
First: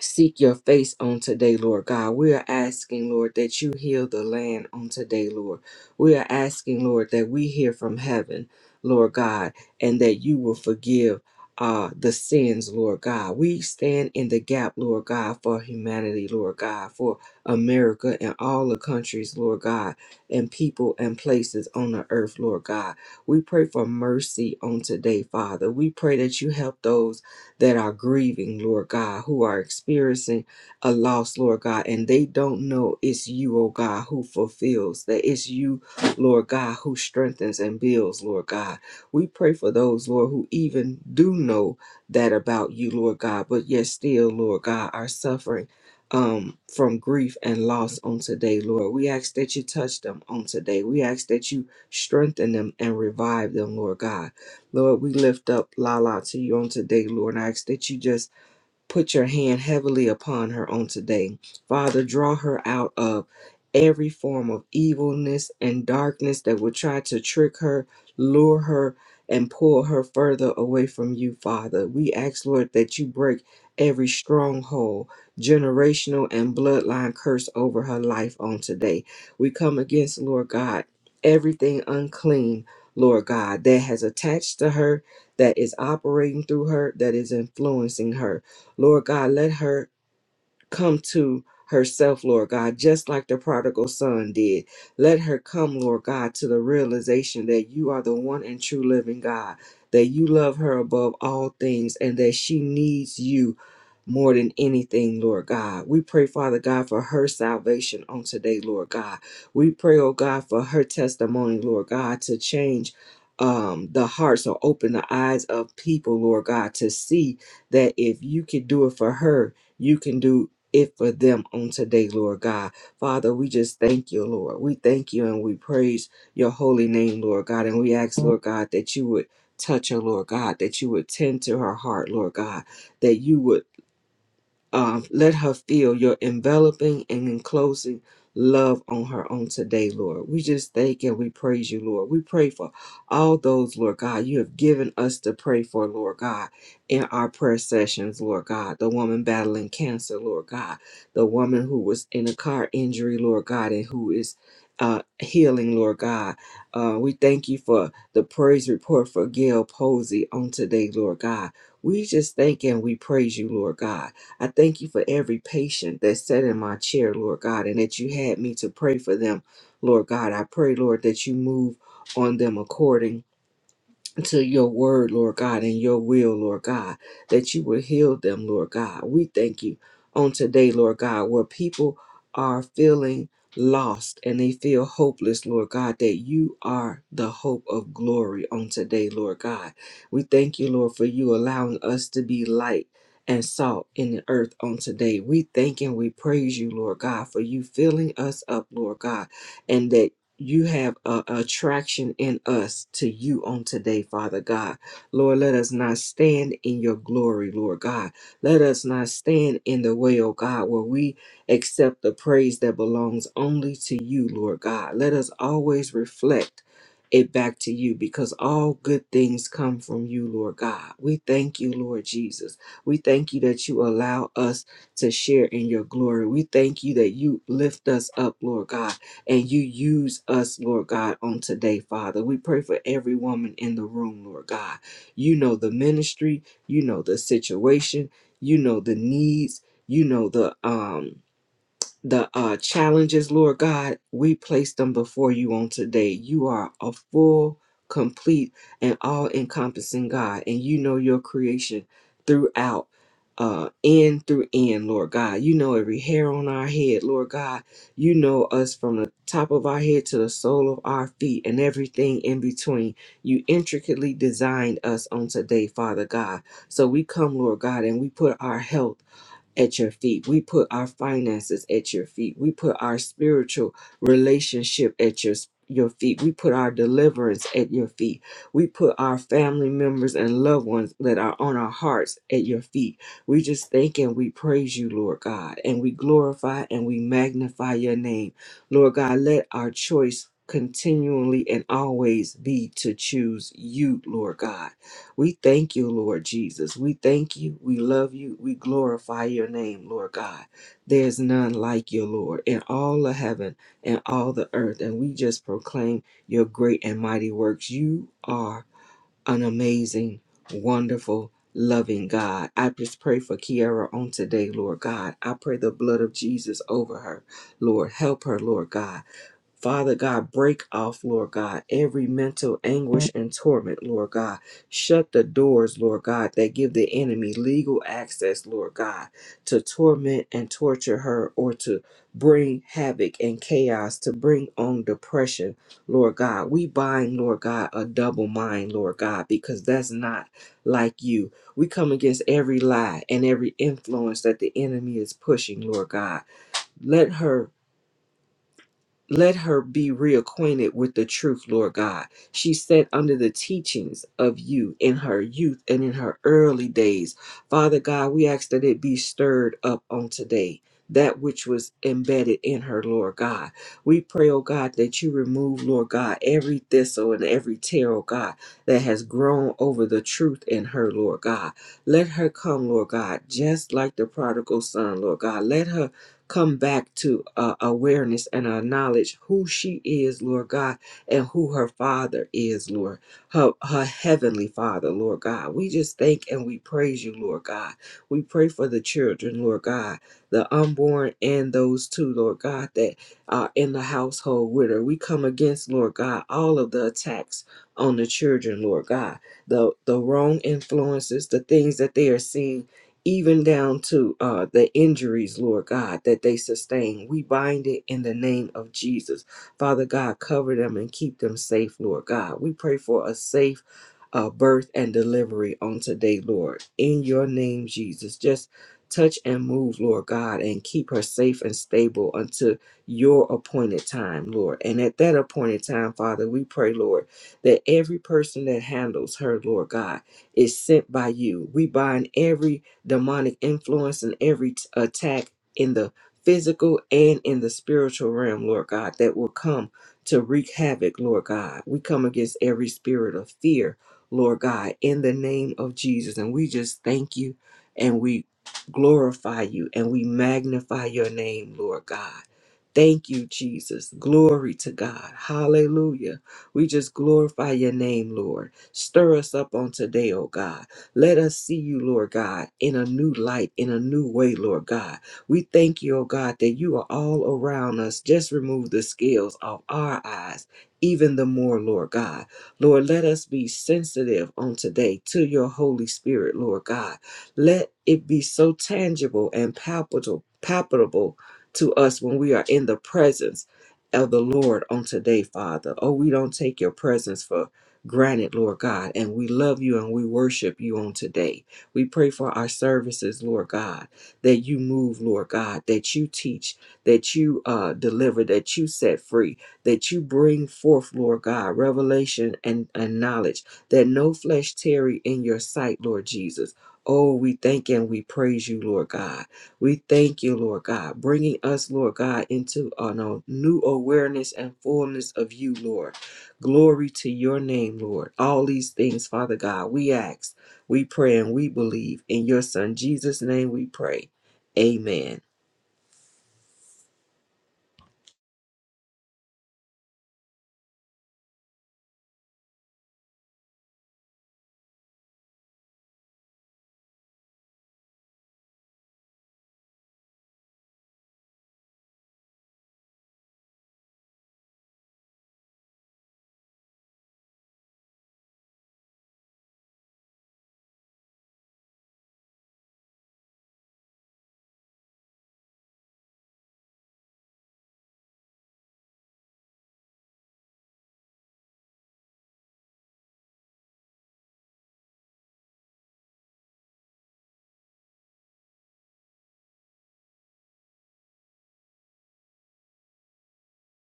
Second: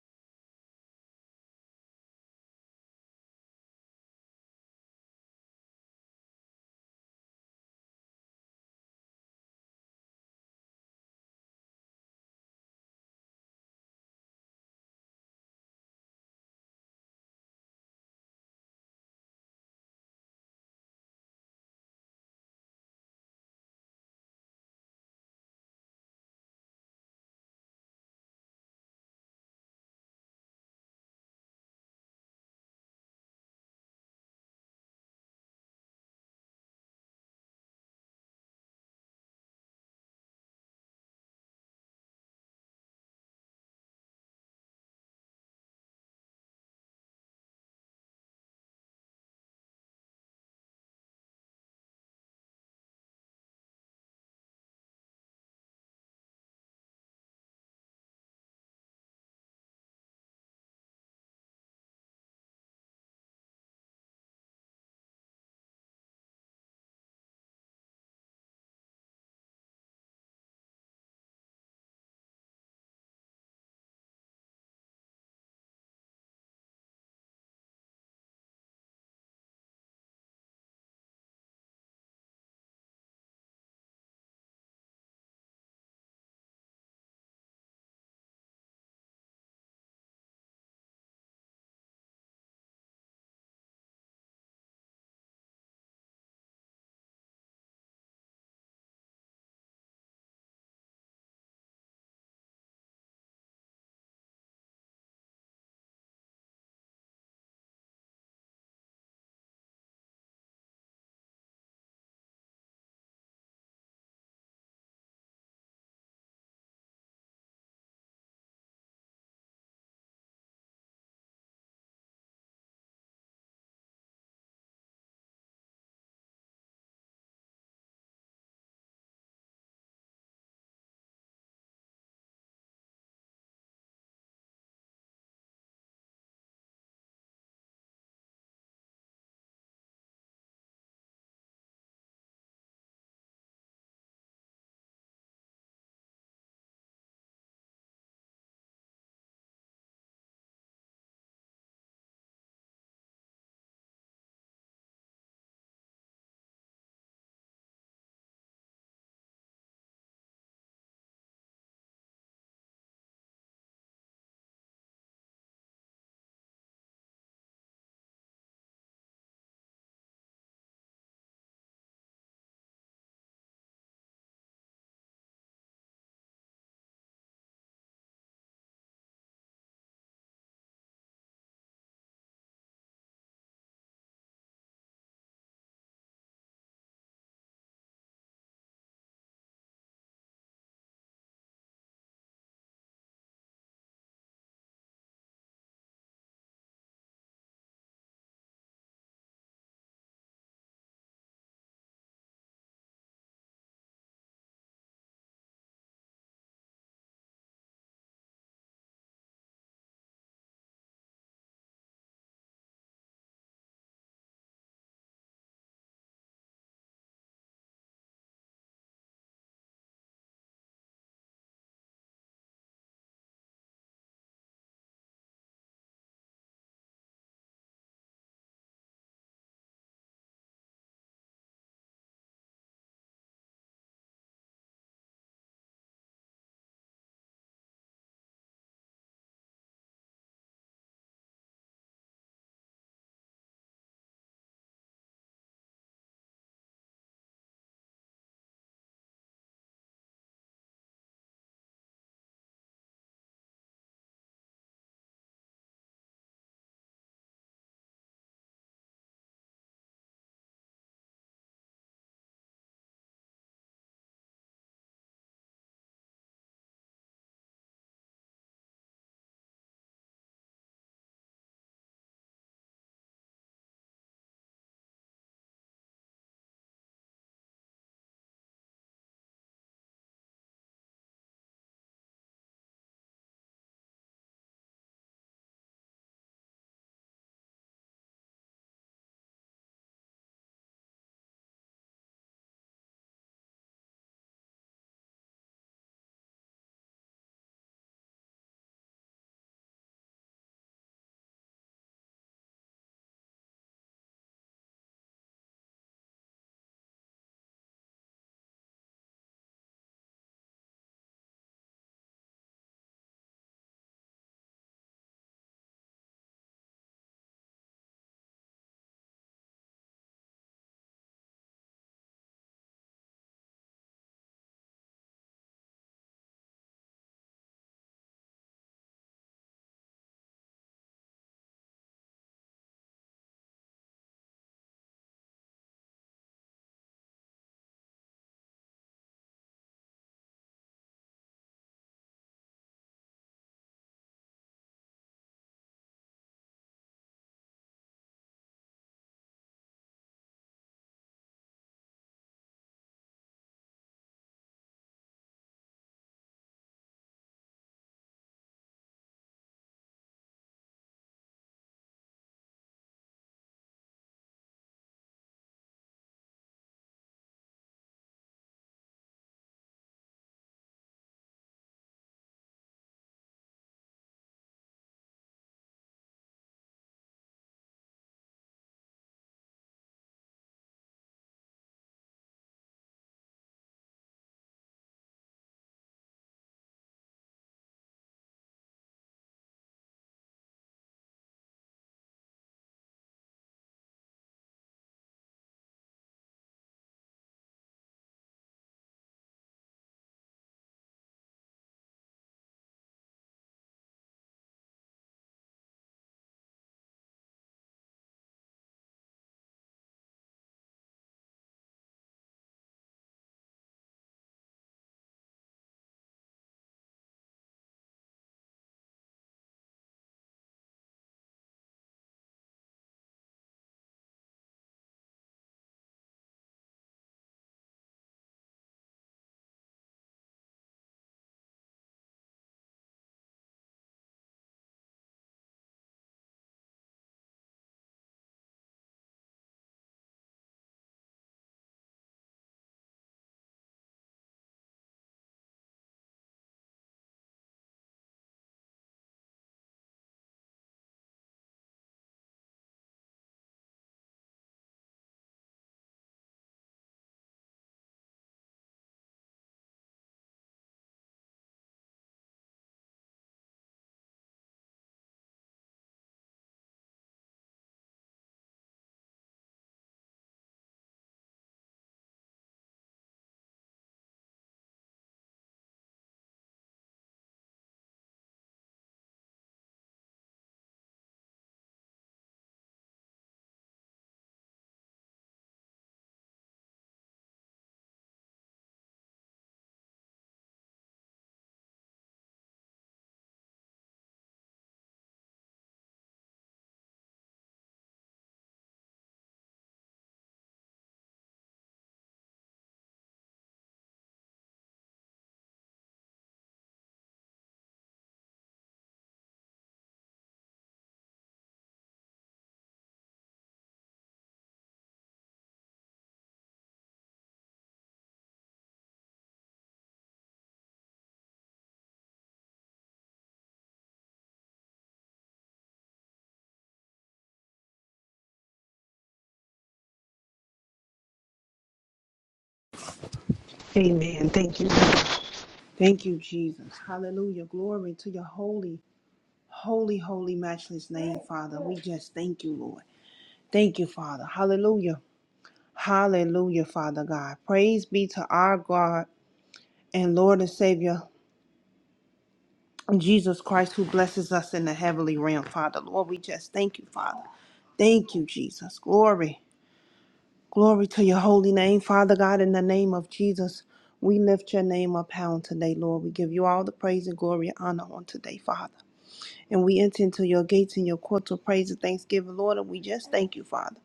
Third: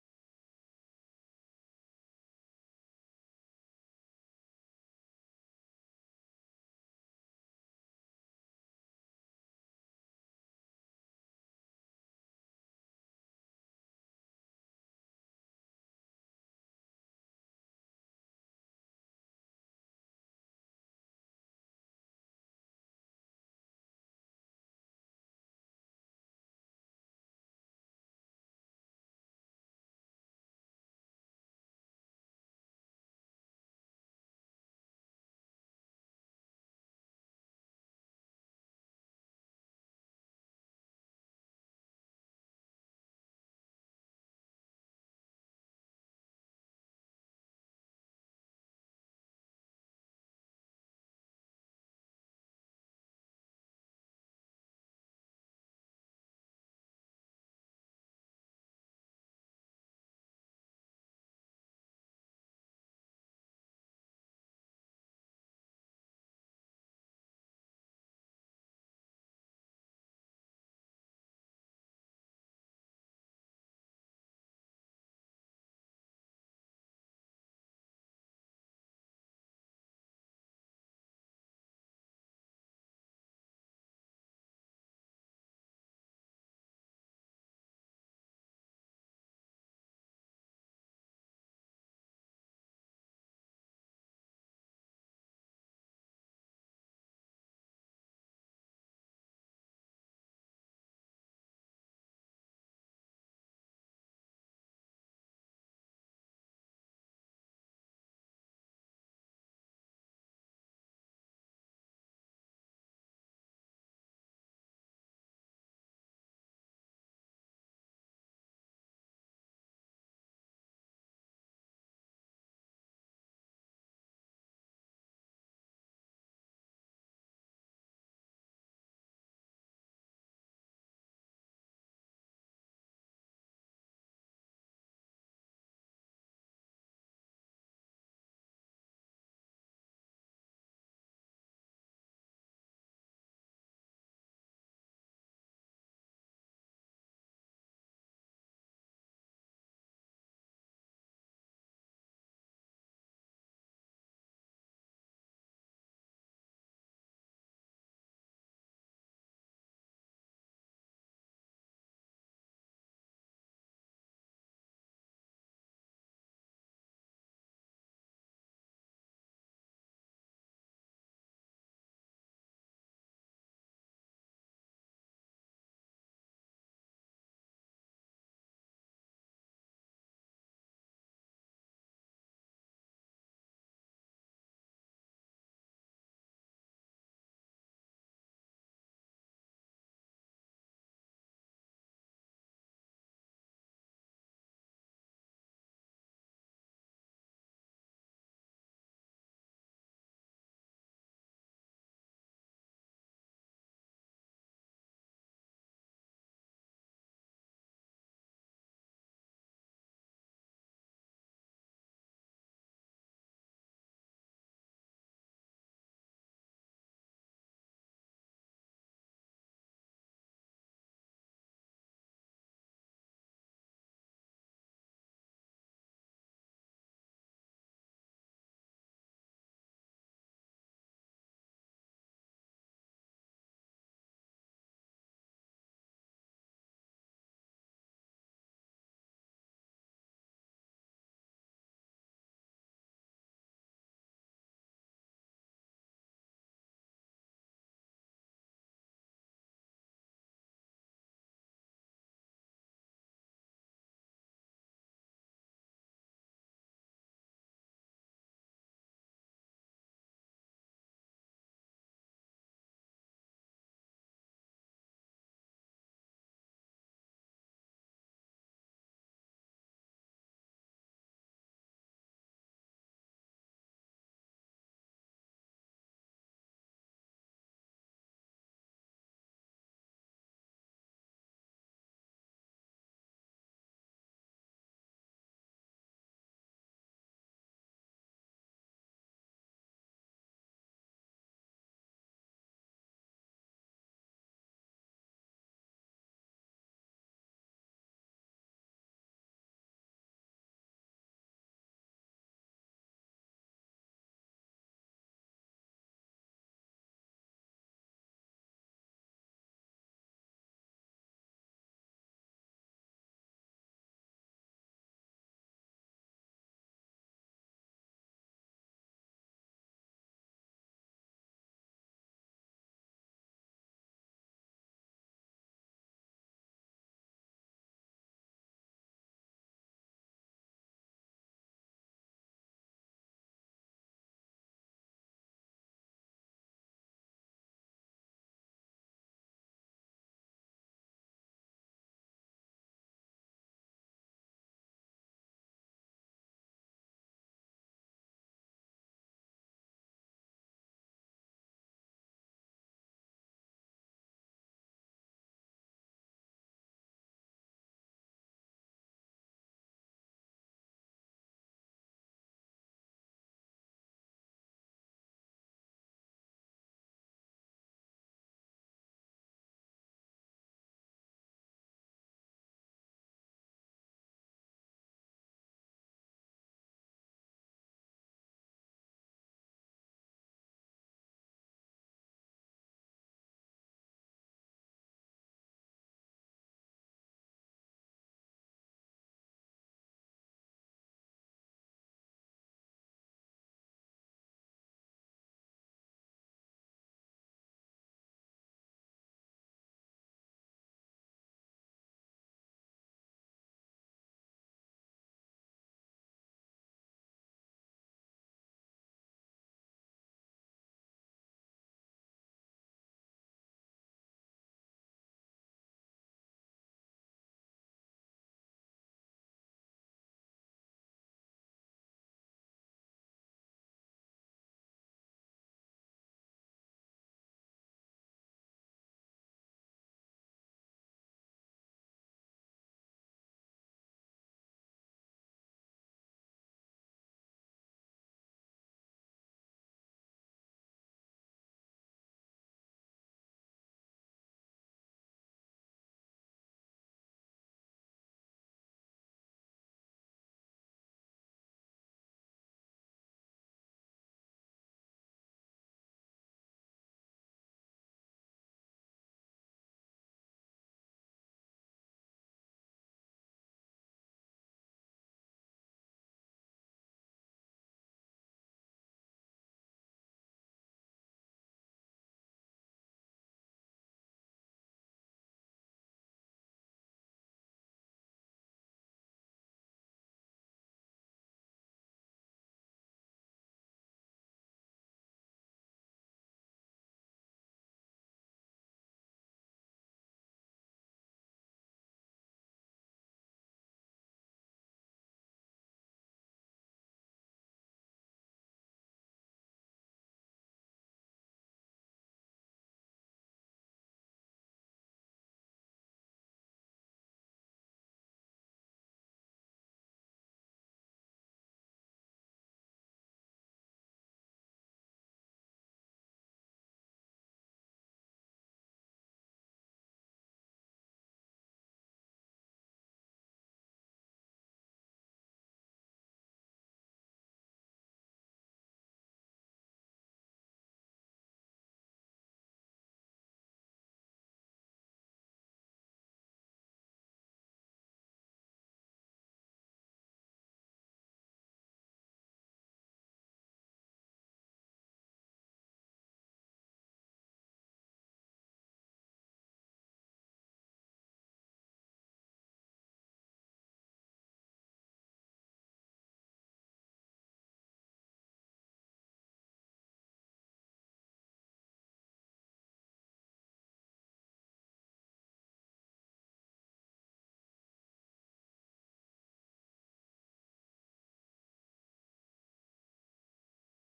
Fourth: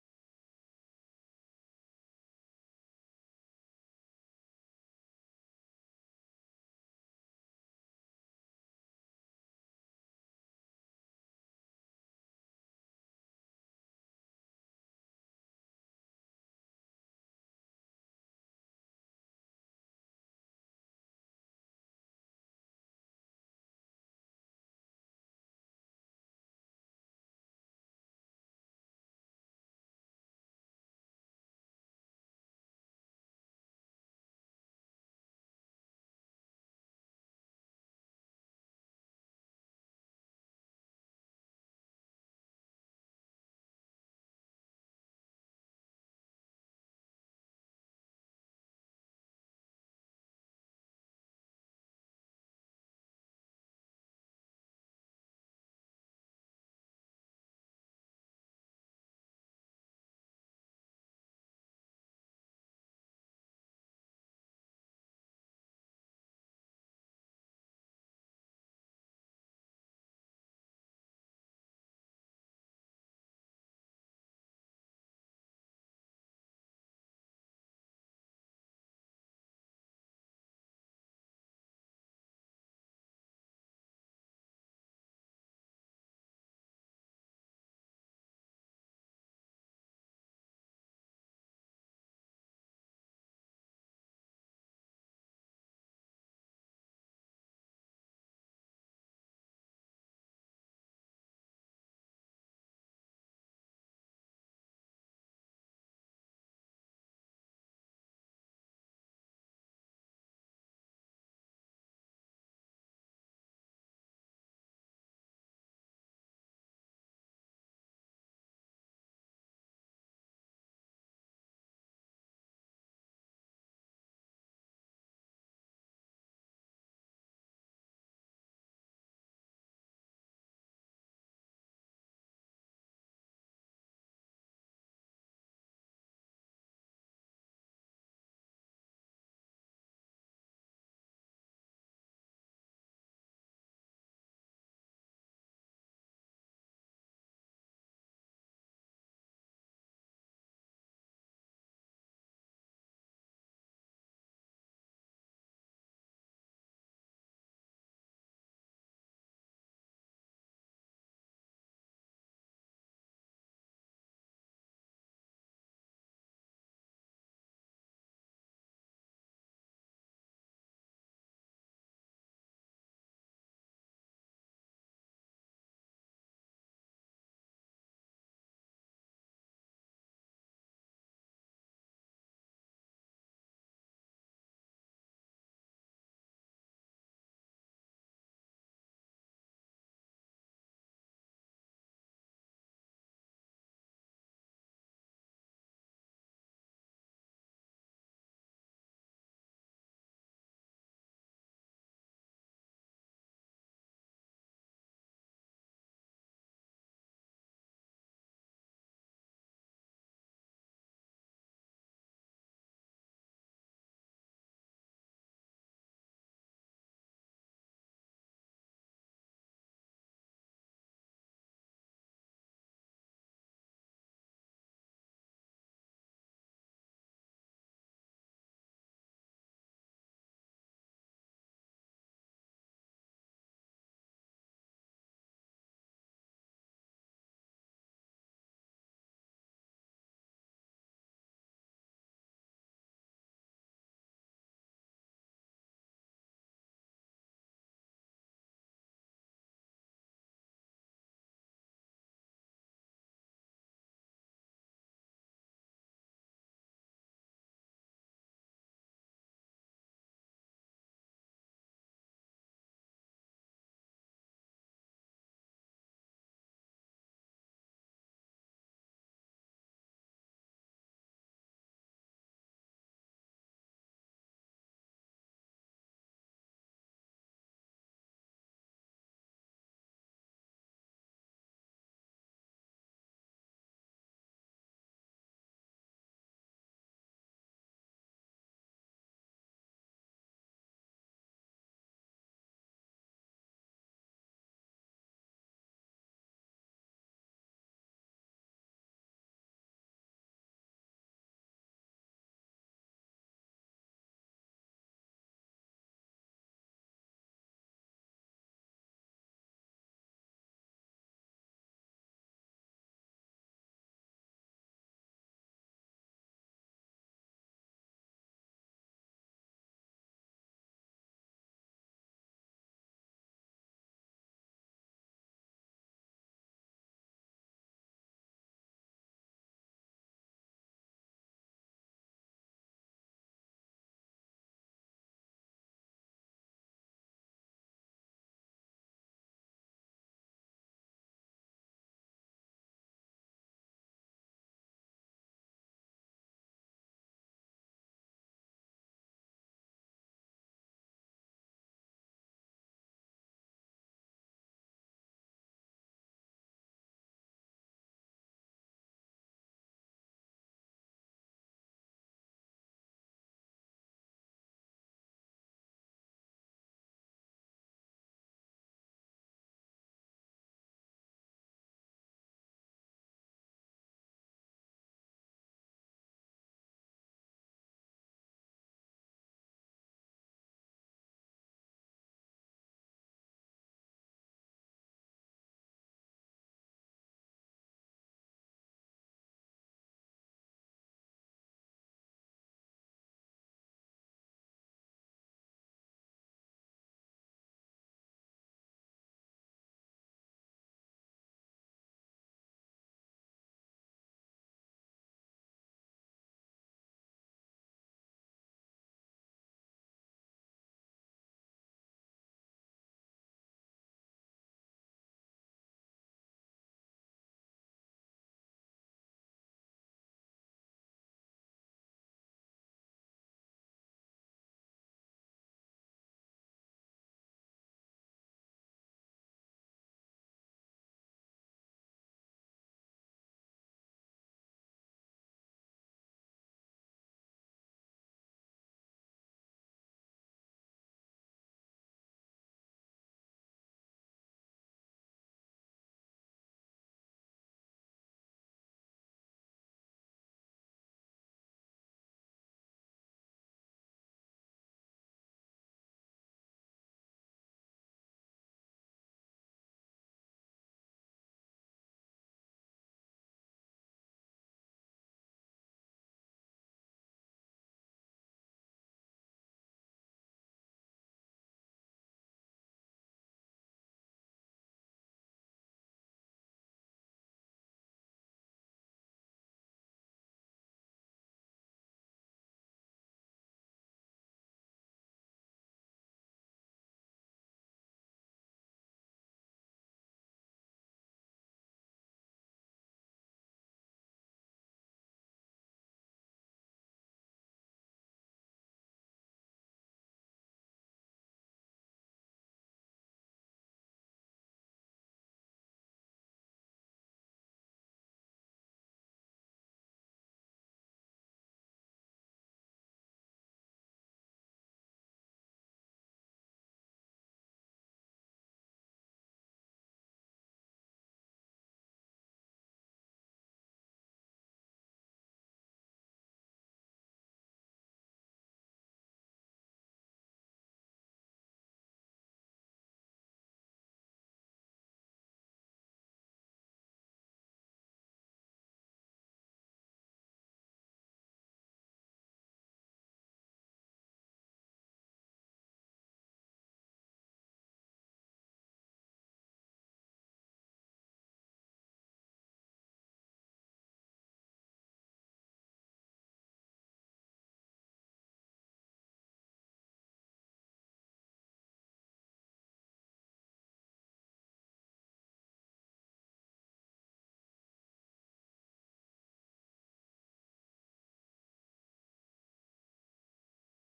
seek your face on today, Lord God. We are asking, Lord, that you heal the land on today, Lord. We are asking, Lord, that we hear from heaven, Lord God, and that you will forgive uh the sins lord god we stand in the gap lord god for humanity lord god for america and all the countries lord god and people and places on the earth lord god we pray for mercy on today father we pray that you help those that are grieving, Lord God, who are experiencing a loss, Lord God, and they don't know it's you, oh God, who fulfills, that it's you, Lord God, who strengthens and builds, Lord God. We pray for those, Lord, who even do know that about you, Lord God, but yet still, Lord God, are suffering um, from grief and loss on today, Lord. We ask that you touch them on today. We ask that you strengthen them and revive them, Lord God. Lord, we lift up Lala to you on today, Lord. I ask that you just put your hand heavily upon her on today. Father, draw her out of every form of evilness and darkness that would try to trick her, lure her, and pull her further away from you, Father. We ask, Lord, that you break every stronghold, generational, and bloodline curse over her life on today. We come against, Lord God, everything unclean. Lord God, that has attached to her, that is operating through her, that is influencing her. Lord God, let her come to herself, Lord God, just like the prodigal son did. Let her come, Lord God, to the realization that you are the one and true living God, that you love her above all things, and that she needs you. More than anything, Lord God. We pray, Father God, for her salvation on today, Lord God. We pray, oh God, for her testimony, Lord God, to change um, the hearts or open the eyes of people, Lord God, to see that if you could do it for her, you can do it for them on today, Lord God. Father, we just thank you, Lord. We thank you and we praise your holy name, Lord God. And we ask, Lord God, that you would touch her, Lord God, that you would tend to her heart, Lord God, that you would um, let her feel your enveloping and enclosing love on her on today, Lord. We just thank and we praise you, Lord. We pray for all those, Lord God, you have given us to pray for, Lord God, in our prayer sessions, Lord God. The woman battling cancer, Lord God. The woman who was in a car injury, Lord God, and who is uh, healing, Lord God. Uh, we thank you for the praise report for Gail Posey on today, Lord God. We just thank and we praise you, Lord God. I thank you for every patient that sat in my chair, Lord God, and that you had me to pray for them, Lord God. I pray, Lord, that you move on them according to your word, Lord God, and your will, Lord God, that you will heal them, Lord God. We thank you on today, Lord God, where people are feeling lost and they feel hopeless, Lord God, that you are the hope of glory on today, Lord God. We thank you, Lord, for you allowing us to be light. And salt in the earth on today. We thank and we praise you, Lord God, for you filling us up, Lord God, and that you have a attraction in us to you on today, Father God. Lord, let us not stand in your glory, Lord God. Let us not stand in the way, oh God, where we accept the praise that belongs only to you, Lord God. Let us always reflect it back to you because all good things come from you, Lord God. We thank you, Lord Jesus. We thank you that you allow us to share in your glory. We thank you that you lift us up, Lord God and you use us, Lord God, on today, Father. We pray for every woman in the room, Lord God. You know the ministry, you know the situation, you know the needs, you know the um the uh, challenges, Lord God, we place them before you on today. You are a full, complete, and all encompassing God, and you know your creation throughout, uh, end through end, Lord God. You know every hair on our head, Lord God. You know us from the top of our head to the sole of our feet and everything in between. You intricately designed us on today, Father God. So we come, Lord God, and we put our health at your feet. We put our finances at your feet. We put our spiritual relationship at your your feet. We put our deliverance at your feet. We put our family members and loved ones that are on our hearts at your feet. We just thank and we praise you, Lord God, and we glorify and we magnify your name. Lord God, let our choice continually and always be to choose you, Lord God. We thank you, Lord Jesus. We thank you. We love you. We glorify your name, Lord God. There's none like you, Lord, in all the heaven and all the earth. And we just proclaim your great and mighty works. You are an amazing, wonderful, loving God. I just pray for Kiara on today, Lord God. I pray the blood of Jesus over her, Lord. Help her, Lord God. Father God, break off, Lord God, every mental anguish and torment, Lord God. Shut the doors, Lord God, that give the enemy legal access, Lord God, to torment and torture her or to bring havoc and chaos, to bring on depression, Lord God. We bind, Lord God, a double mind, Lord God, because that's not like you. We come against every lie and every influence that the enemy is pushing, Lord God. Let her let her be reacquainted with the truth, Lord God. She sat under the teachings of you in her youth and in her early days. Father God, we ask that it be stirred up on today. That which was embedded in her, Lord God. We pray, oh God, that you remove, Lord God, every thistle and every tear, oh God, that has grown over the truth in her, Lord God. Let her come, Lord God, just like the prodigal son, Lord God. Let her come back to uh, awareness and our knowledge who she is, Lord God, and who her father is, Lord, her, her heavenly father, Lord God. We just thank and we praise you, Lord God. We pray for the children, Lord God, the unborn and those two, Lord God, that are in the household with her. We come against, Lord God, all of the attacks on the children, Lord God, the, the wrong influences, the things that they are seeing even down to uh, the injuries, Lord God, that they sustain. We bind it in the name of Jesus. Father God, cover them and keep them safe, Lord God. We pray for a safe uh, birth and delivery on today, Lord. In your name, Jesus, just touch and move, Lord God, and keep her safe and stable until your appointed time, Lord. And at that appointed time, Father, we pray, Lord, that every person that handles her, Lord God, is sent by you. We bind every demonic influence and every t- attack in the physical and in the spiritual realm, Lord God, that will come to wreak havoc, Lord God. We come against every spirit of fear, Lord God, in the name of Jesus. And we just thank you and we glorify you and we magnify your name, Lord God. Thank you, Jesus. Glory to God. Hallelujah. We just glorify your name, Lord. Stir us up on today, oh God. Let us see you, Lord God, in a new light, in a new way, Lord God. We thank you, oh God, that you are all around us. Just remove the scales off our eyes. Even the more, Lord God. Lord, let us be sensitive on today to your Holy Spirit, Lord God. Let it be so tangible and palpable, palpable to us when we are in the presence of the Lord on today, Father. Oh, we don't take your presence for granted, Lord God. And we love you and we worship you on today. We pray for our services, Lord God, that you move, Lord God, that you teach, that you uh, deliver, that you set free, that you bring forth, Lord God, revelation and, and knowledge, that no flesh tarry in your sight, Lord Jesus. Oh, we thank and we praise you, Lord God. We thank you, Lord God, bringing us, Lord God, into uh, no, new awareness and fullness of you, Lord. Glory to your name, Lord. All these things, Father God, we ask, we pray, and we believe. In your Son, Jesus' name, we pray. Amen. Amen. Thank you. Thank you, Jesus. Hallelujah. Glory to your holy, holy, holy, matchless name, Father. We just thank you, Lord. Thank you, Father. Hallelujah. Hallelujah, Father God. Praise be to our God and Lord and Savior, Jesus Christ, who blesses us in the heavenly realm, Father. Lord, we just thank you, Father. Thank you, Jesus. Glory. Glory to your holy name, Father God, in the name of Jesus. We lift your name up high on today, Lord. We give you all the praise and glory and honor on today, Father. And we enter into your gates and your courts of praise and thanksgiving, Lord. And we just thank you, Father.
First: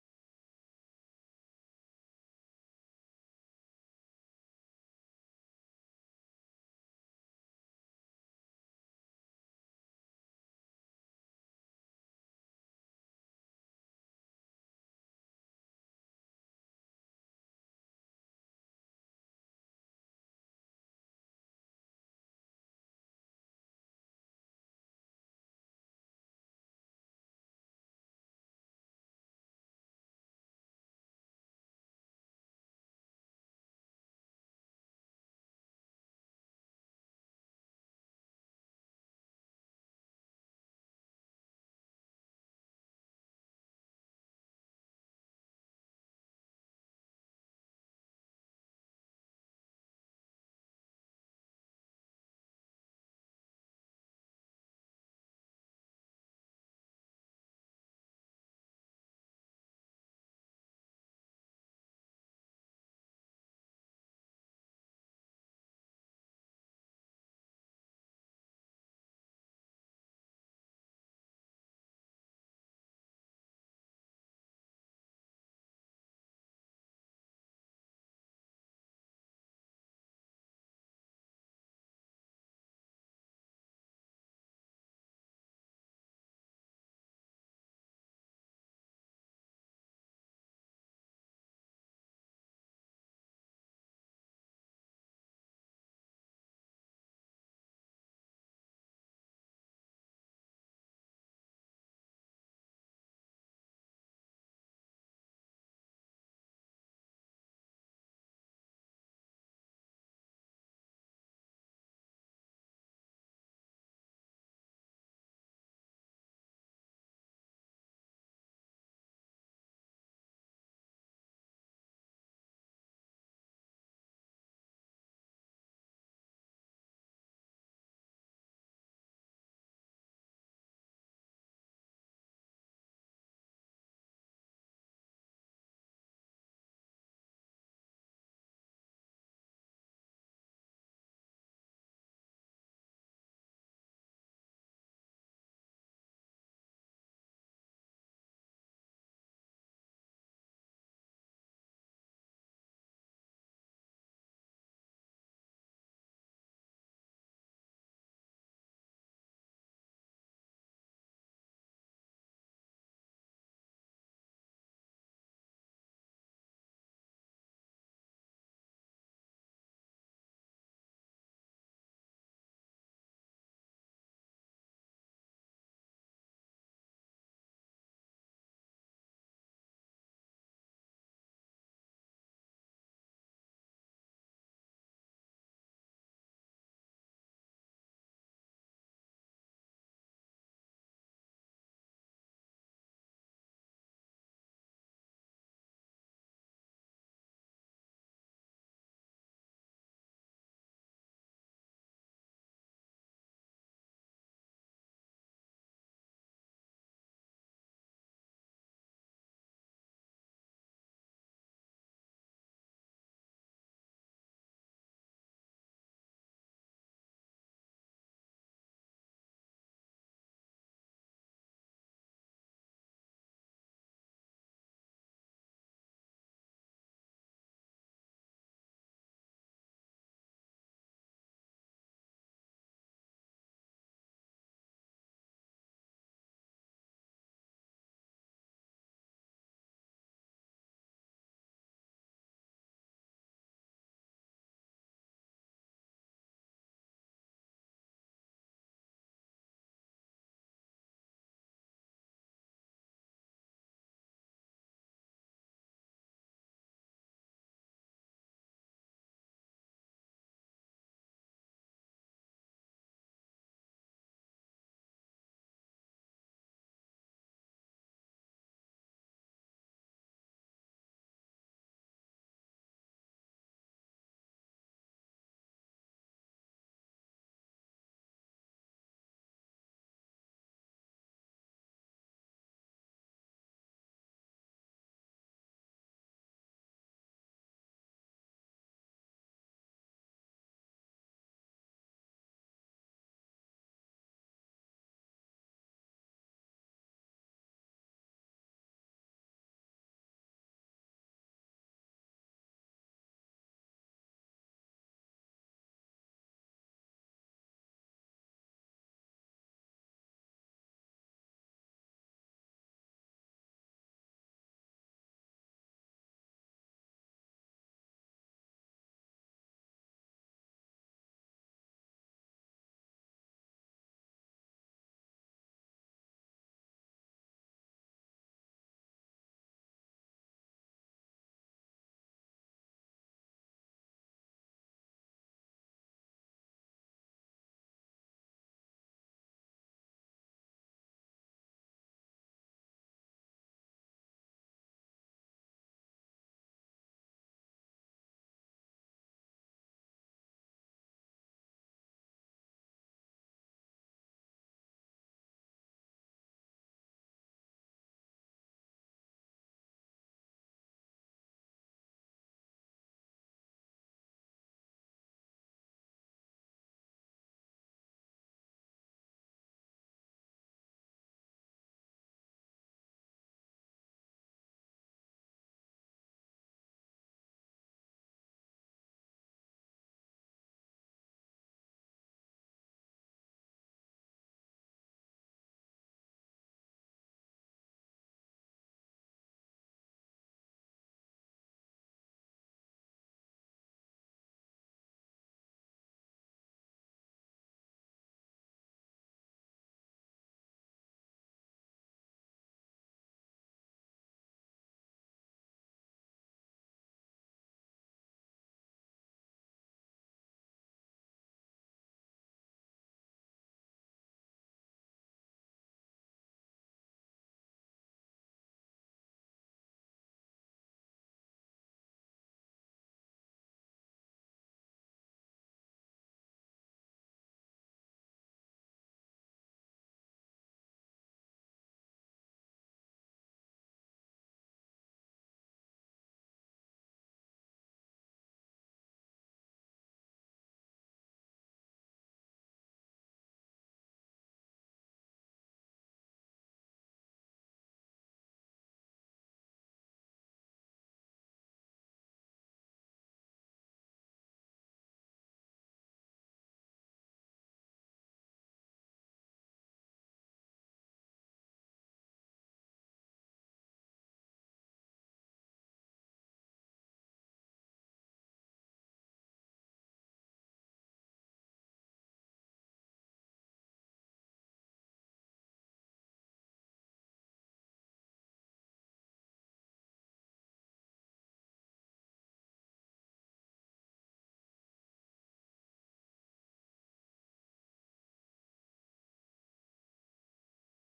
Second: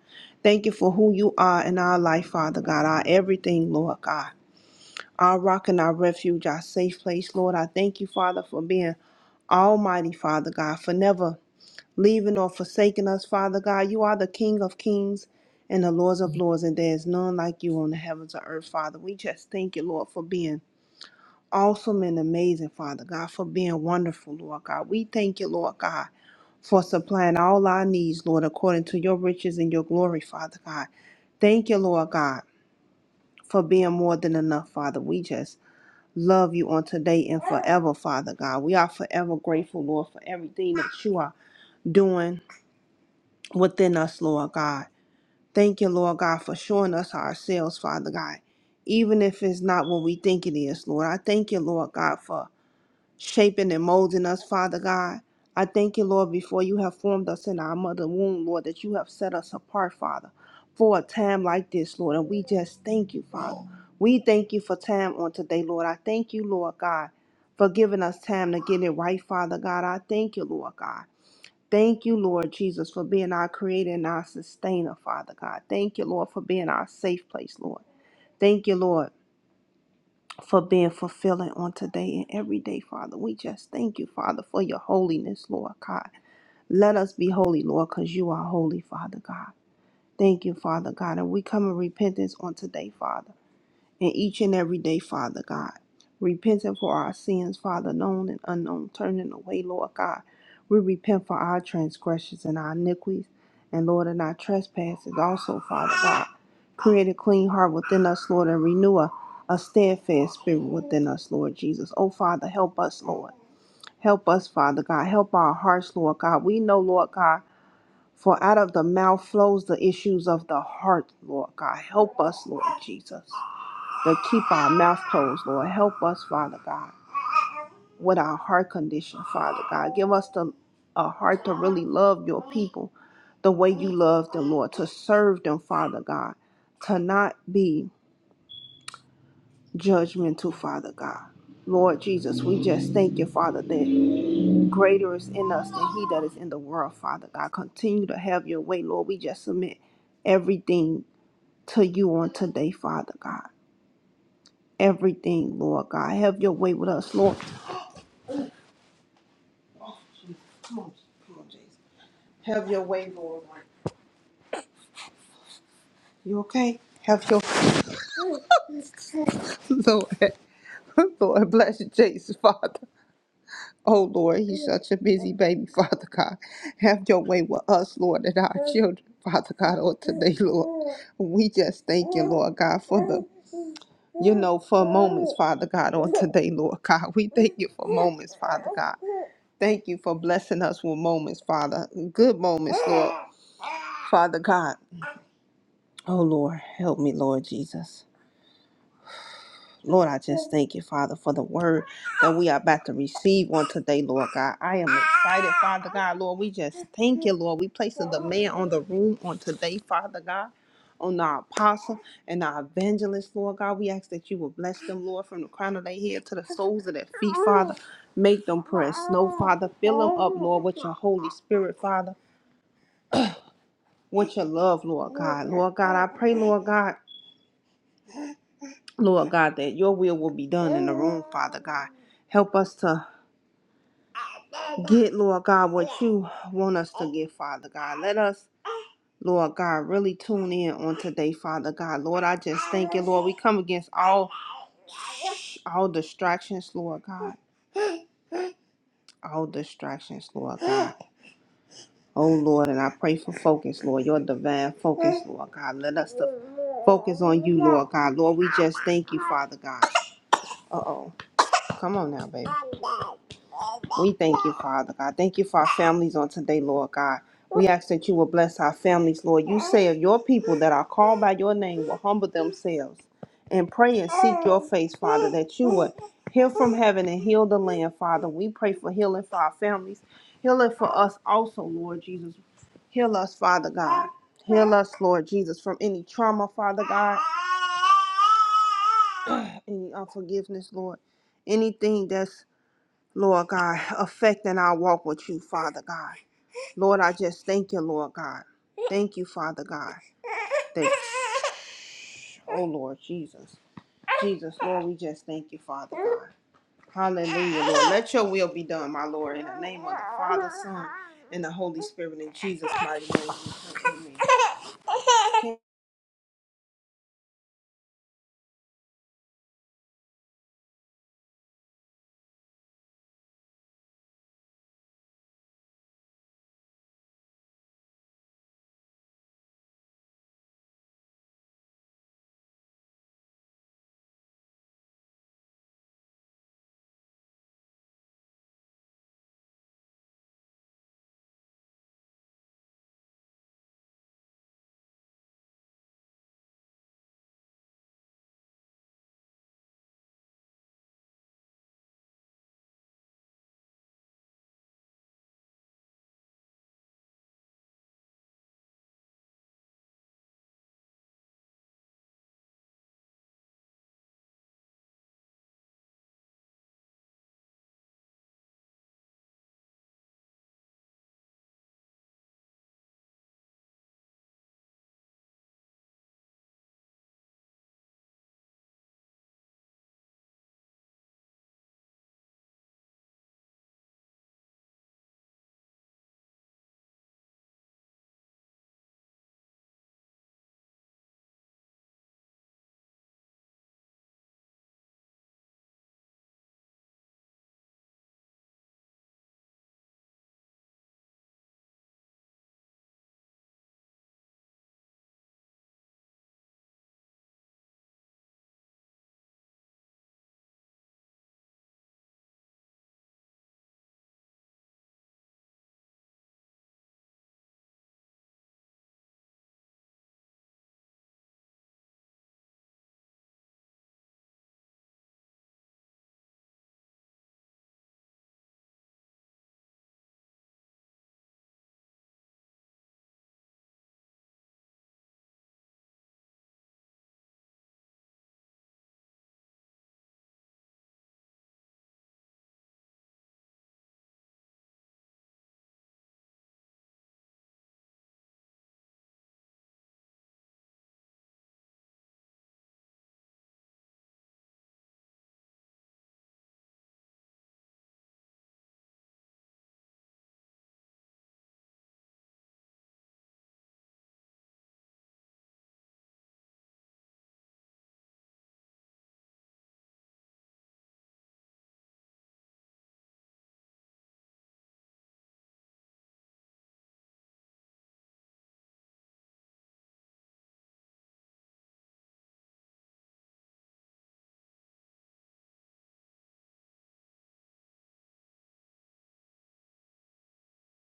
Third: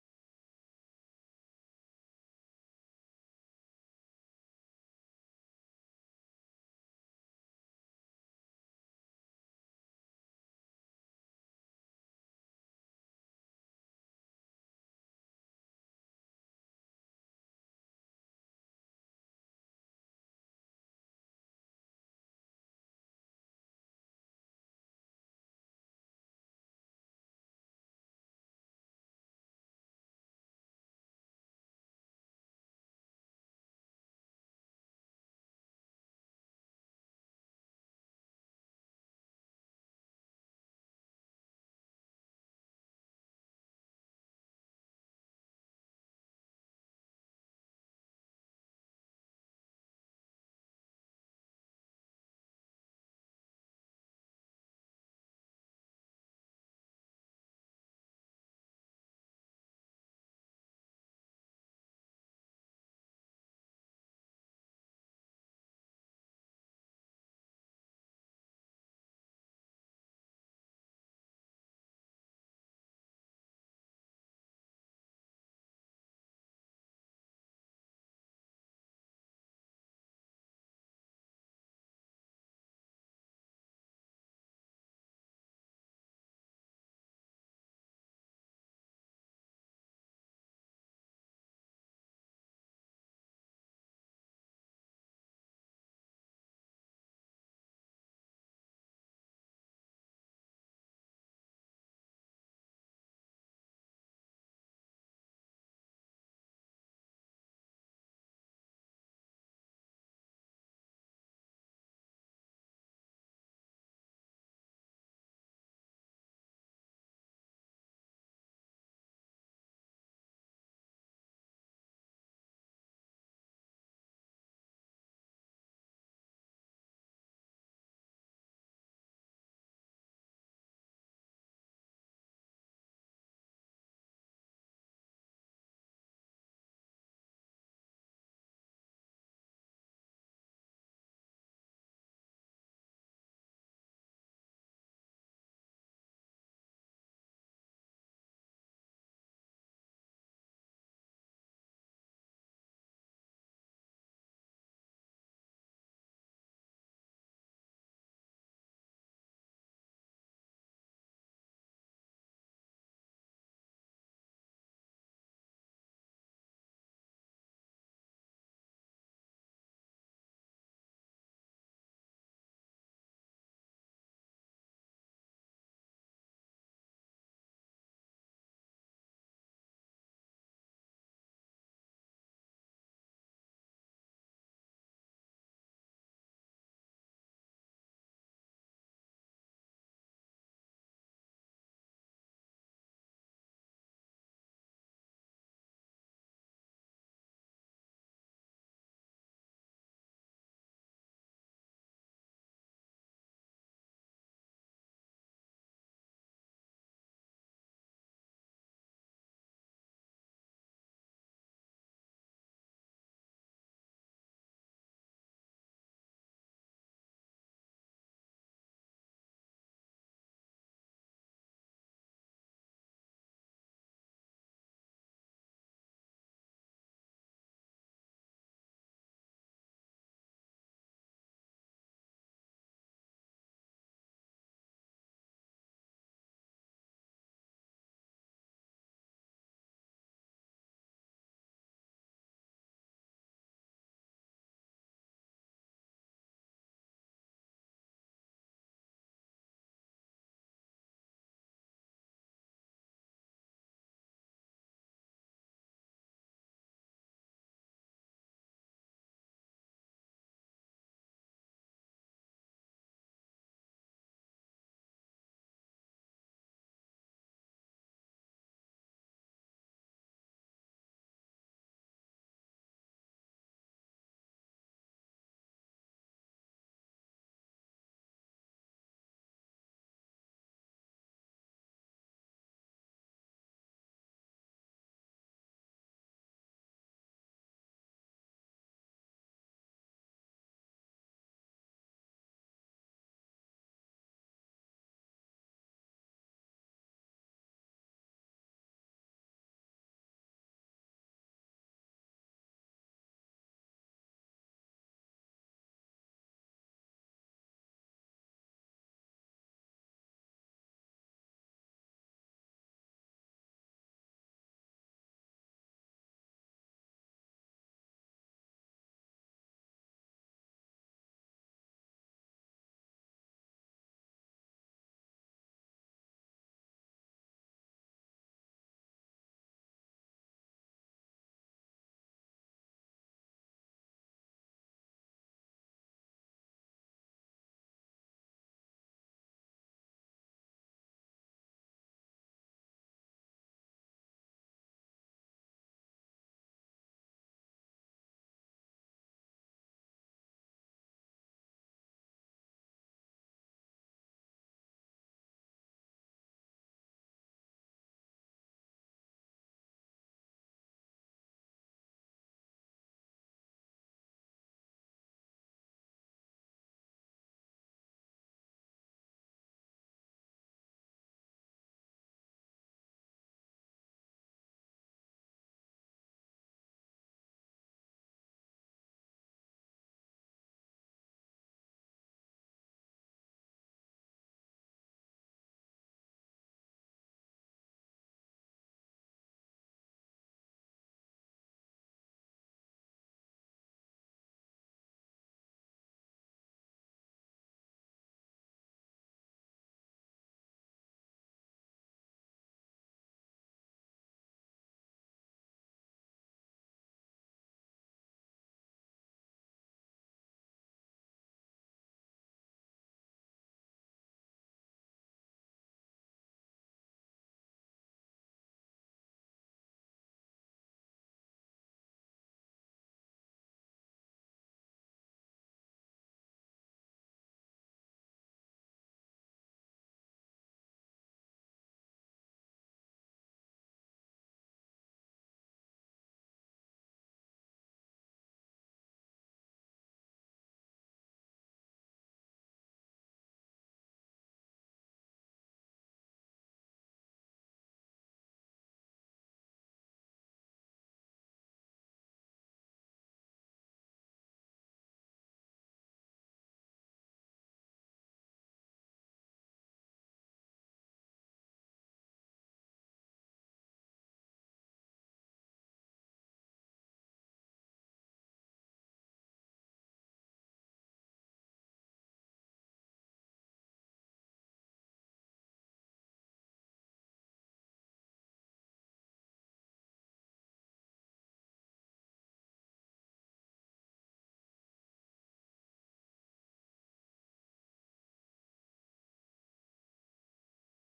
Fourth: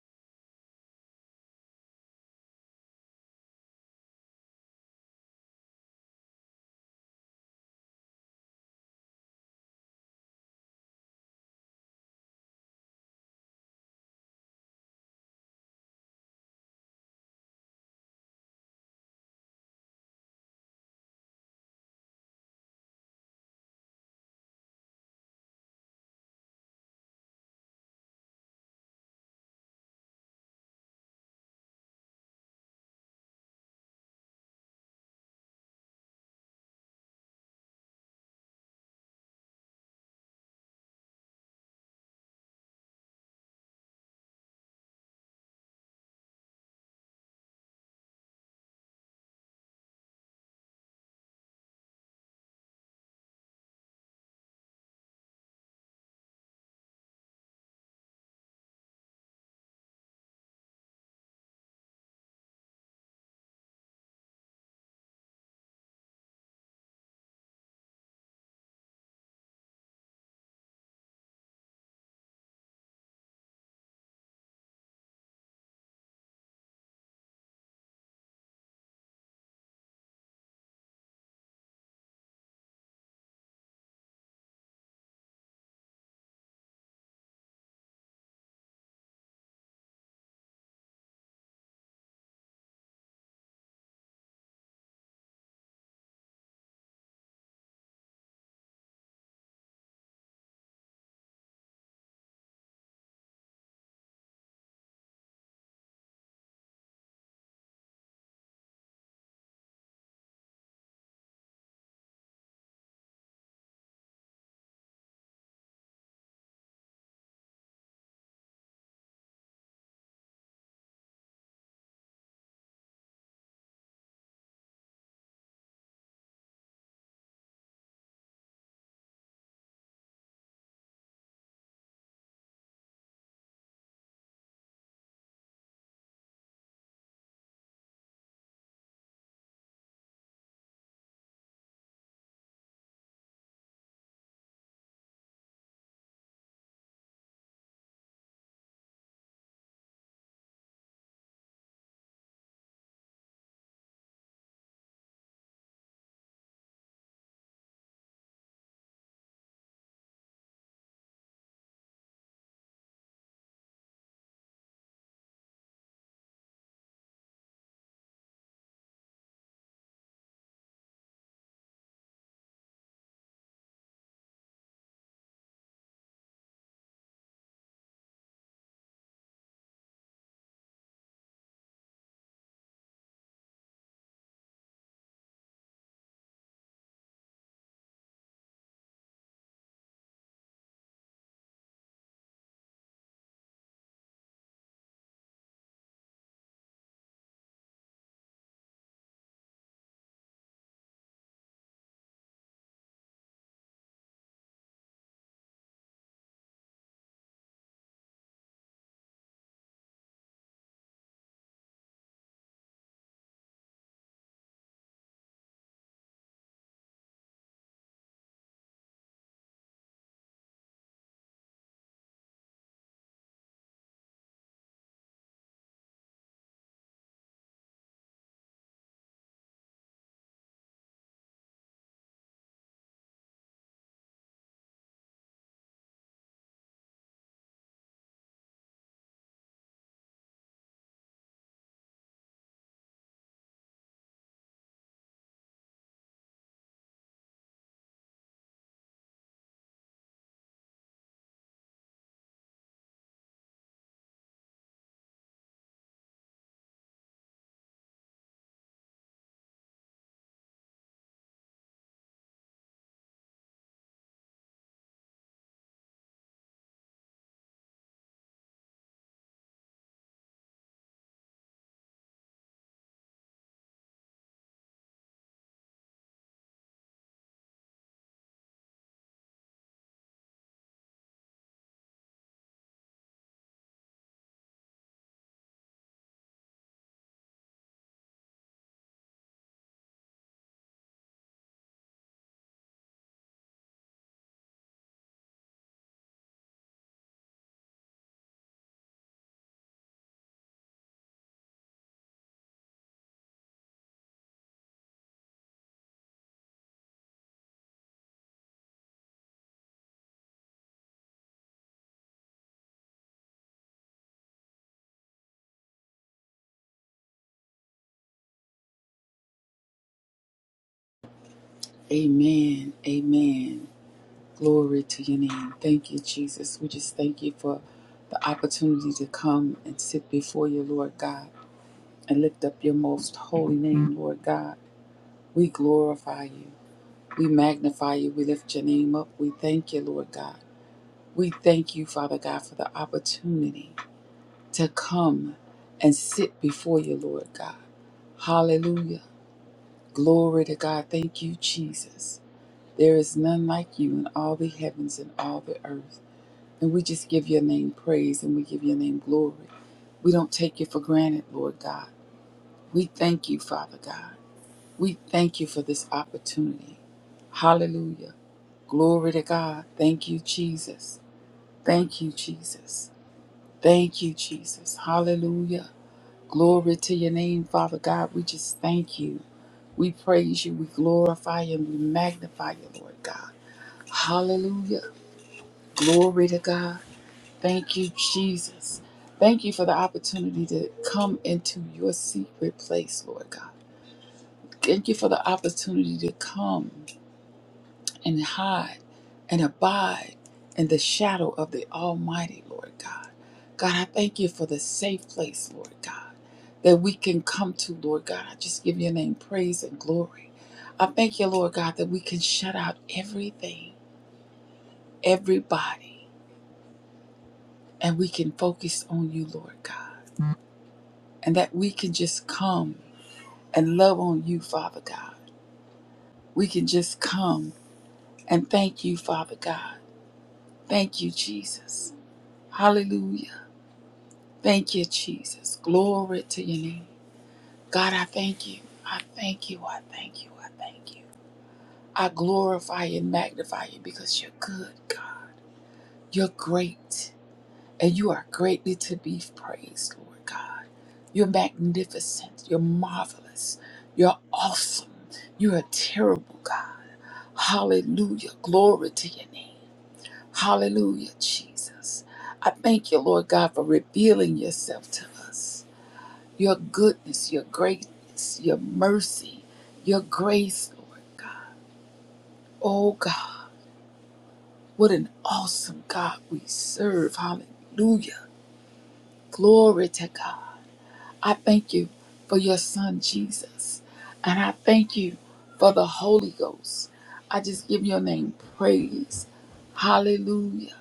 Thank you for who you are in our life, Father God, our everything, Lord God, our rock and our refuge, our safe place, Lord. I thank you, Father, for being almighty, Father God, for never leaving or forsaking us, Father God. You are the King of kings and the Lords of lords, and there is none like you on the heavens or earth, Father. We just thank you, Lord, for being awesome and amazing, Father God, for being wonderful, Lord God. We thank you, Lord God for supplying all our needs, Lord, according to your riches and your glory, Father God. Thank you, Lord God, for being more than enough, Father. We just love you on today and forever, Father God. We are forever grateful, Lord, for everything that you are doing within us, Lord God. Thank you, Lord God, for showing us ourselves, Father God. Even if it's not what we think it is, Lord. I thank you, Lord God, for shaping and molding us, Father God. I thank you, Lord, before you have formed us in our mother womb, Lord, that you have set us apart, Father, for a time like this, Lord. And we just thank you, Father. We thank you for time on today, Lord. I thank you, Lord God, for giving us time to get it right, Father God. I thank you, Lord God. Thank you, Lord Jesus, for being our creator and our sustainer, Father God. Thank you, Lord, for being our safe place, Lord. Thank you, Lord for being fulfilling on today and every day, Father. We just thank you, Father, for your holiness, Lord God. Let us be holy, Lord, because you are holy, Father God. Thank you, Father God. And we come in repentance on today, Father and each and every day, Father God. Repenting for our sins, Father, known and unknown, turning away, Lord God. We repent for our transgressions and our iniquities, and Lord, and our trespasses also, Father God. Create a clean heart within us, Lord, and renew a, a steadfast spirit within us, Lord Jesus. Oh, Father, help us, Lord. Help us, Father God. Help our hearts, Lord God. We know, Lord God, for out of the mouth flows the issues of the heart, Lord God. Help us, Lord Jesus. To keep our mouth closed, Lord. Help us, Father God, with our heart condition, Father God. Give us the a heart to really love your people the way you love them, Lord, to serve them, Father God, to not be judgmental, Father God. Lord Jesus, we just thank you, Father, that greater is in us than he that is in the world, Father God. Continue to have your way, Lord. We just submit everything to you on today, Father God. Everything, Lord God. Have your way with us, Lord. Oh, Jesus. Come on, come on, Jason. Have your way, Lord. You okay? Have your Lord. Lord, bless Jason, Father. Oh Lord, he's such a busy baby, Father God. Have your way with us, Lord, and our children, Father God, on today, Lord. We just thank you, Lord God, for the you know, for moments, Father God, on today, Lord God. We thank you for moments, Father God. Thank you for blessing us with moments, Father. Good moments, Lord. Father God. Oh Lord, help me, Lord Jesus. Lord, I just thank you, Father, for the word that we are about to receive on today, Lord God. I am excited, Father God. Lord, we just thank you, Lord. We place the demand on the room on today, Father God, on our apostle and our evangelist, Lord God. We ask that you will bless them, Lord, from the crown of their head to the soles of their feet, Father. Make them press. No, Father, fill them up, Lord, with your Holy Spirit, Father, with your love, Lord God. Lord God, I pray, Lord God. Lord God, that your will will be done in the room, Father God. Help us to get, Lord God, what you want us to get, Father God. Let us, Lord God, really tune in on today, Father God. Lord, I just thank you, Lord. We come against all all distractions, Lord God. All distractions, Lord God. Oh Lord, and I pray for focus, Lord. Your divine focus, Lord God. Let us to focus on you, Lord God. Lord, we just thank you, Father God. Uh oh. Come on now, baby. We thank you, Father God. Thank you for our families on today, Lord God. We ask that you will bless our families, Lord. You say of your people that are called by your name will humble themselves and pray and seek your face, Father, that you would heal from heaven and heal the land, Father. We pray for healing for our families, healing for us also, Lord Jesus. Heal us, Father God. Heal us, Lord Jesus, from any trauma, Father God, any unforgiveness, Lord anything that's, Lord God, affecting our walk with you, Father God. Lord, I just thank you, Lord God. Thank you, Father God. Thank Oh, Lord Jesus. Jesus, Lord, we just thank you, Father God. Hallelujah, Lord. Let your will be done, my Lord, in the name of the Father, Son, and the Holy Spirit, in Jesus' mighty name. we pray. Amen. Amen. Amen. Glory to your name. Thank you, Jesus. We just thank you for the opportunity to come and sit before you, Lord God, and lift up your most holy name, Lord God. We glorify you. We magnify you. We lift your name up. We thank you, Lord God. We thank you, Father God, for the opportunity to come and sit before you, Lord God. Hallelujah. Glory to God. Thank you, Jesus. There is none like you in all the heavens and all the earth. And we just give your name praise and we give your name glory. We don't take you for granted, Lord God. We thank you, Father God. We thank you for this opportunity. Hallelujah. Glory to God. Thank you, Jesus. Thank you, Jesus. Thank you, Jesus. Hallelujah. Glory to your name, Father God. We just thank you. We praise you. We glorify you and we magnify you, Lord God. Hallelujah. Glory to God. Thank you, Jesus. Thank you for the opportunity to come into your secret place, Lord God. Thank you for the opportunity to come and hide and abide in the shadow of the Almighty, Lord God. God, I thank you for the safe place, Lord God, that we can come to, Lord God. I just give your name praise and glory. I thank you, Lord God, that we can shut out everything, everybody, and we can focus on you, Lord God, and that we can just come and love on you, Father God. We can just come and thank you, Father God. Thank you, Jesus. Hallelujah. Thank you, Jesus. Glory to your name. God, I thank you. I thank you. I thank you. I thank you. I glorify and magnify you because you're good, God. You're great. And you are greatly to be praised, Lord God. You're magnificent. You're marvelous. You're awesome. You're a terrible God. Hallelujah. Glory to your name. Hallelujah, Jesus. I thank you, Lord God, for revealing yourself to us. Your goodness, your greatness, your mercy, your grace, Lord God. Oh God, what an awesome God we serve. Hallelujah. Glory to God. I thank you for your son Jesus. And I thank you for the Holy Ghost. I just give your name praise. Hallelujah.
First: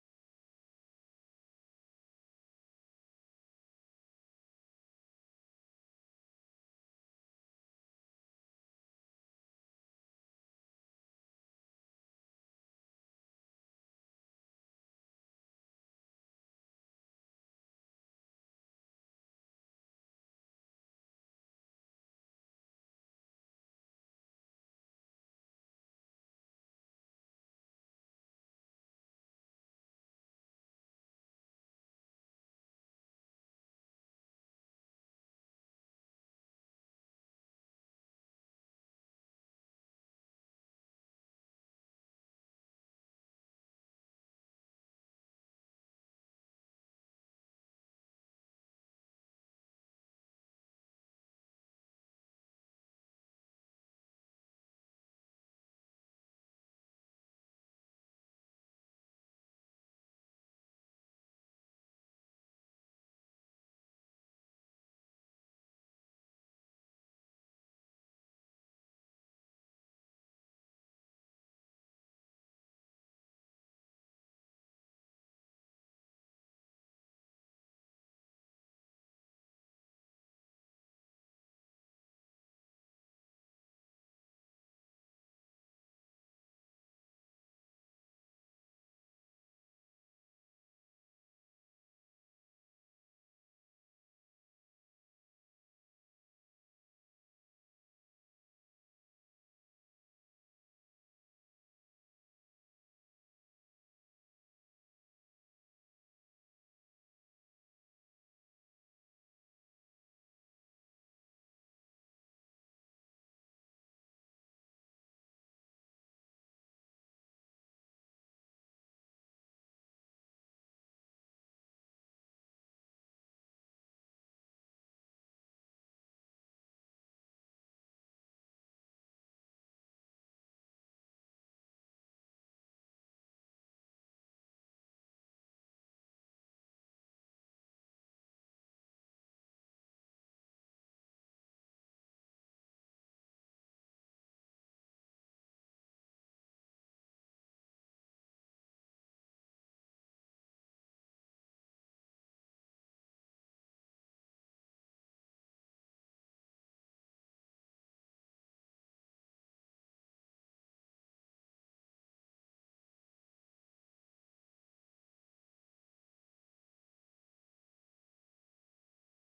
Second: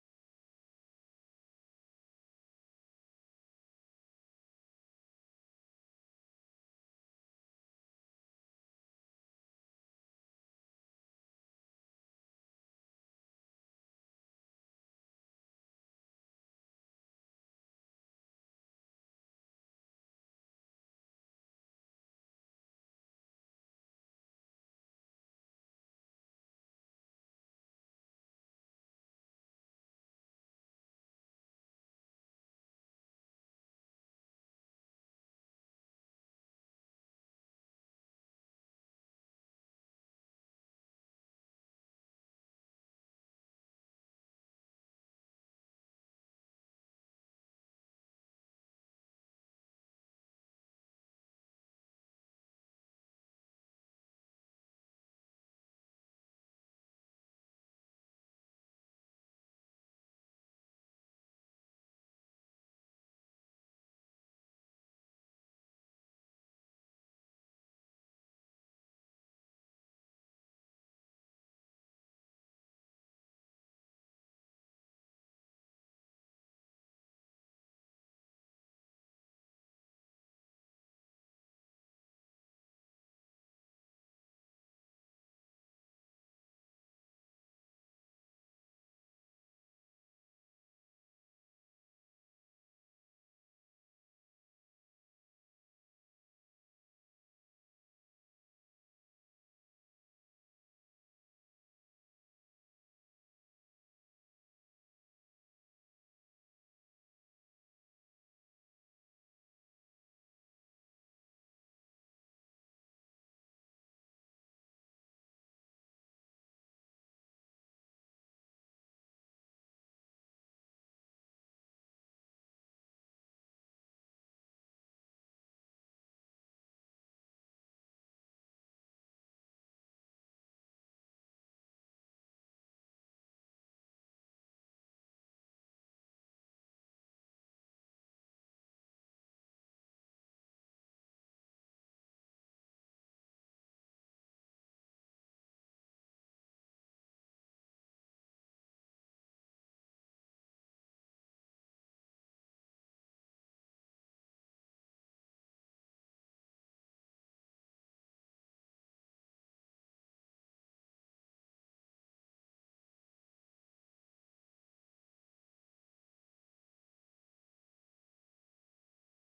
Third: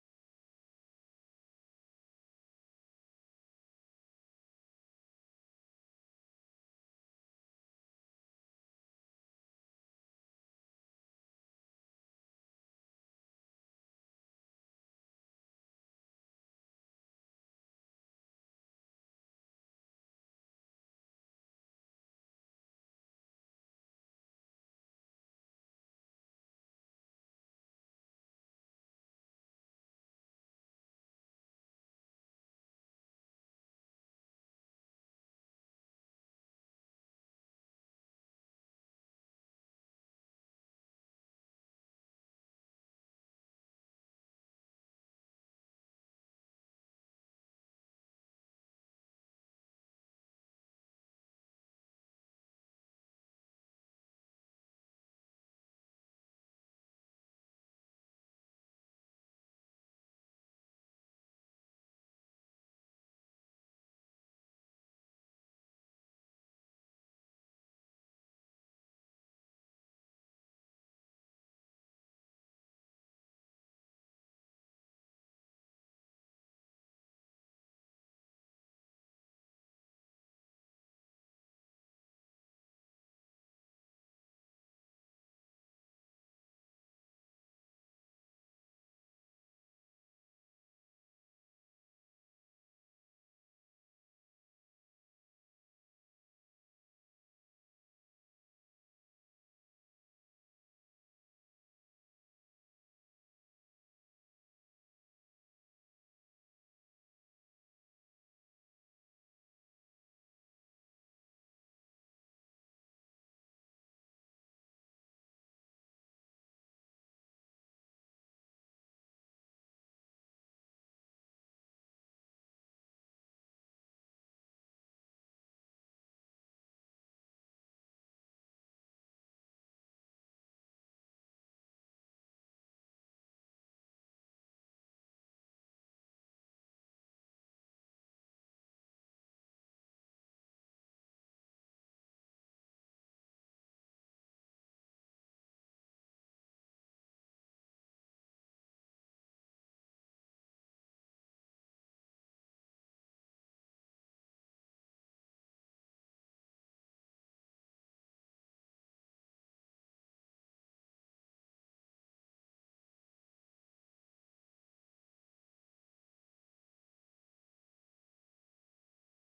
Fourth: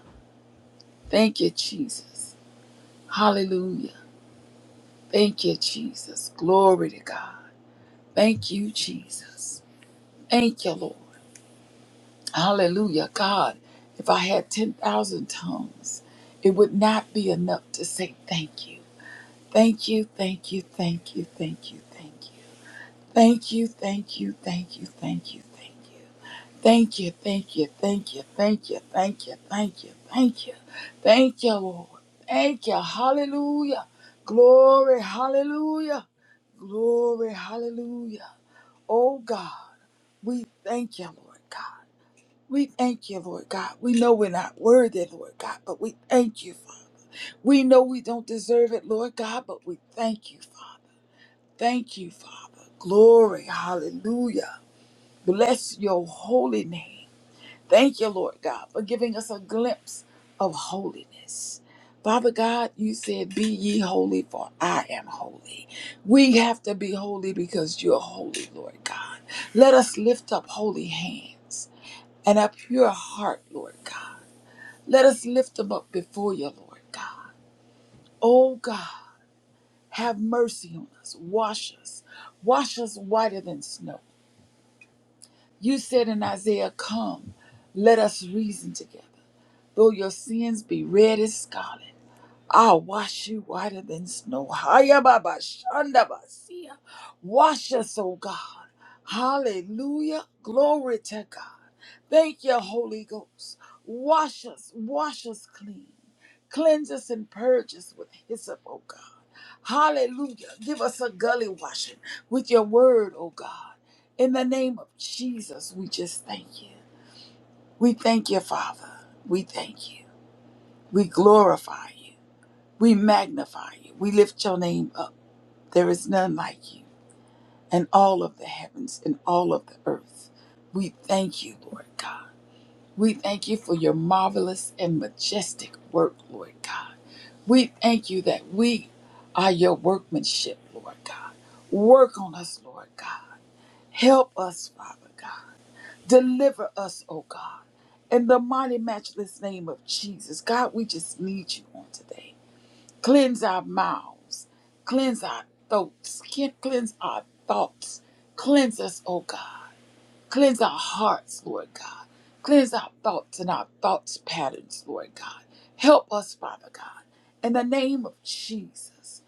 Thank you, Jesus. Hallelujah. Thank you, Jesus. Glory to God. Thank you, Jesus. Thank you, Lord. Hallelujah. God, if I had 10,000 tongues, it would not be enough to say thank you. Thank you, thank you, thank you, thank you, thank you. Thank you, thank you, thank you, thank you, thank you. Thank you, thank you, thank you, thank you, thank you, thank you, thank you, thank you, Lord. Thank you, hallelujah. Glory, hallelujah. Glory, hallelujah. Oh God, we thank you, Lord God. We thank you, Lord God. We know we're not worthy, Lord God, but we thank you, Father. We know we don't deserve it, Lord God, but we thank you, Father. Thank you, Father. Glory, hallelujah. Bless your holy name. Thank you, Lord God, for giving us a glimpse of holiness. Father God, you said, Be ye holy, for I am holy. We have to be holy because you're holy, Lord God. Let us lift up holy hands and a pure heart, Lord God. Let us lift them up before you, Lord God. Oh God, have mercy on us. Wash us. Wash us whiter than snow. You said in Isaiah, Come, let us reason together. Though your sins be red as scarlet, I'll wash you whiter than snow. Haya baba shanda basia. Wash us, O God. Hallelujah. Glory to God. Thank you, Holy Ghost. Wash us, wash us clean. Cleanse us and purge us with hyssop, O God. Hallelujah. Give us a gully washing with your word, O God. In the name of Jesus, we just thank you. We thank you, Father. We thank you. We glorify you. We magnify you. We lift your name up. There is none like you in all of the heavens and all of the earth. We thank you, Lord God. We thank you for your marvelous and majestic work, Lord God. We thank you that we are your workmanship, Lord God. Work on us, Lord God. Help us, Father God. Deliver us, O God. In the mighty, matchless name of Jesus, God, we just need you on today. Cleanse our mouths. Cleanse our throats. Cleanse our thoughts. Cleanse us, oh God. Cleanse our hearts, Lord God. Cleanse our thoughts and our thoughts patterns, Lord God. Help us, Father God. In the name of Jesus.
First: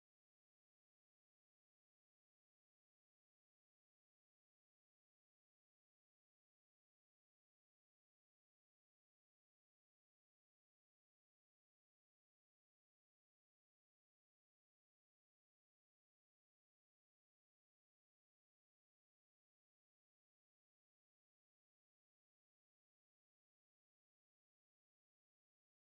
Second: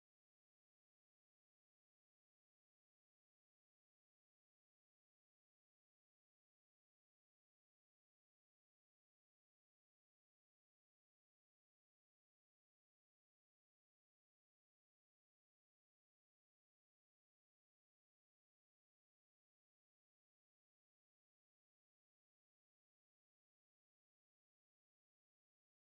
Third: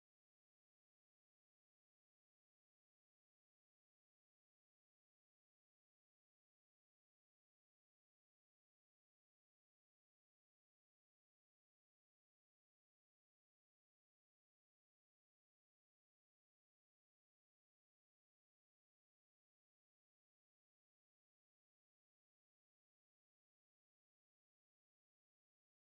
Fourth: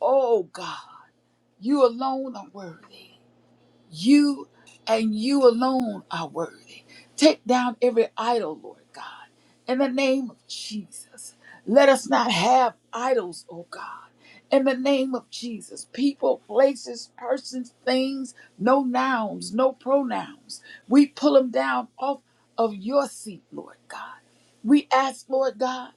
Oh God, you alone are worthy. You and you alone are worthy. Take down every idol, Lord God, in the name of Jesus. Let us not have idols, oh God. In the name of Jesus, people, places, persons, things, no nouns, no pronouns. We pull them down off of your seat, Lord God. We ask, Lord God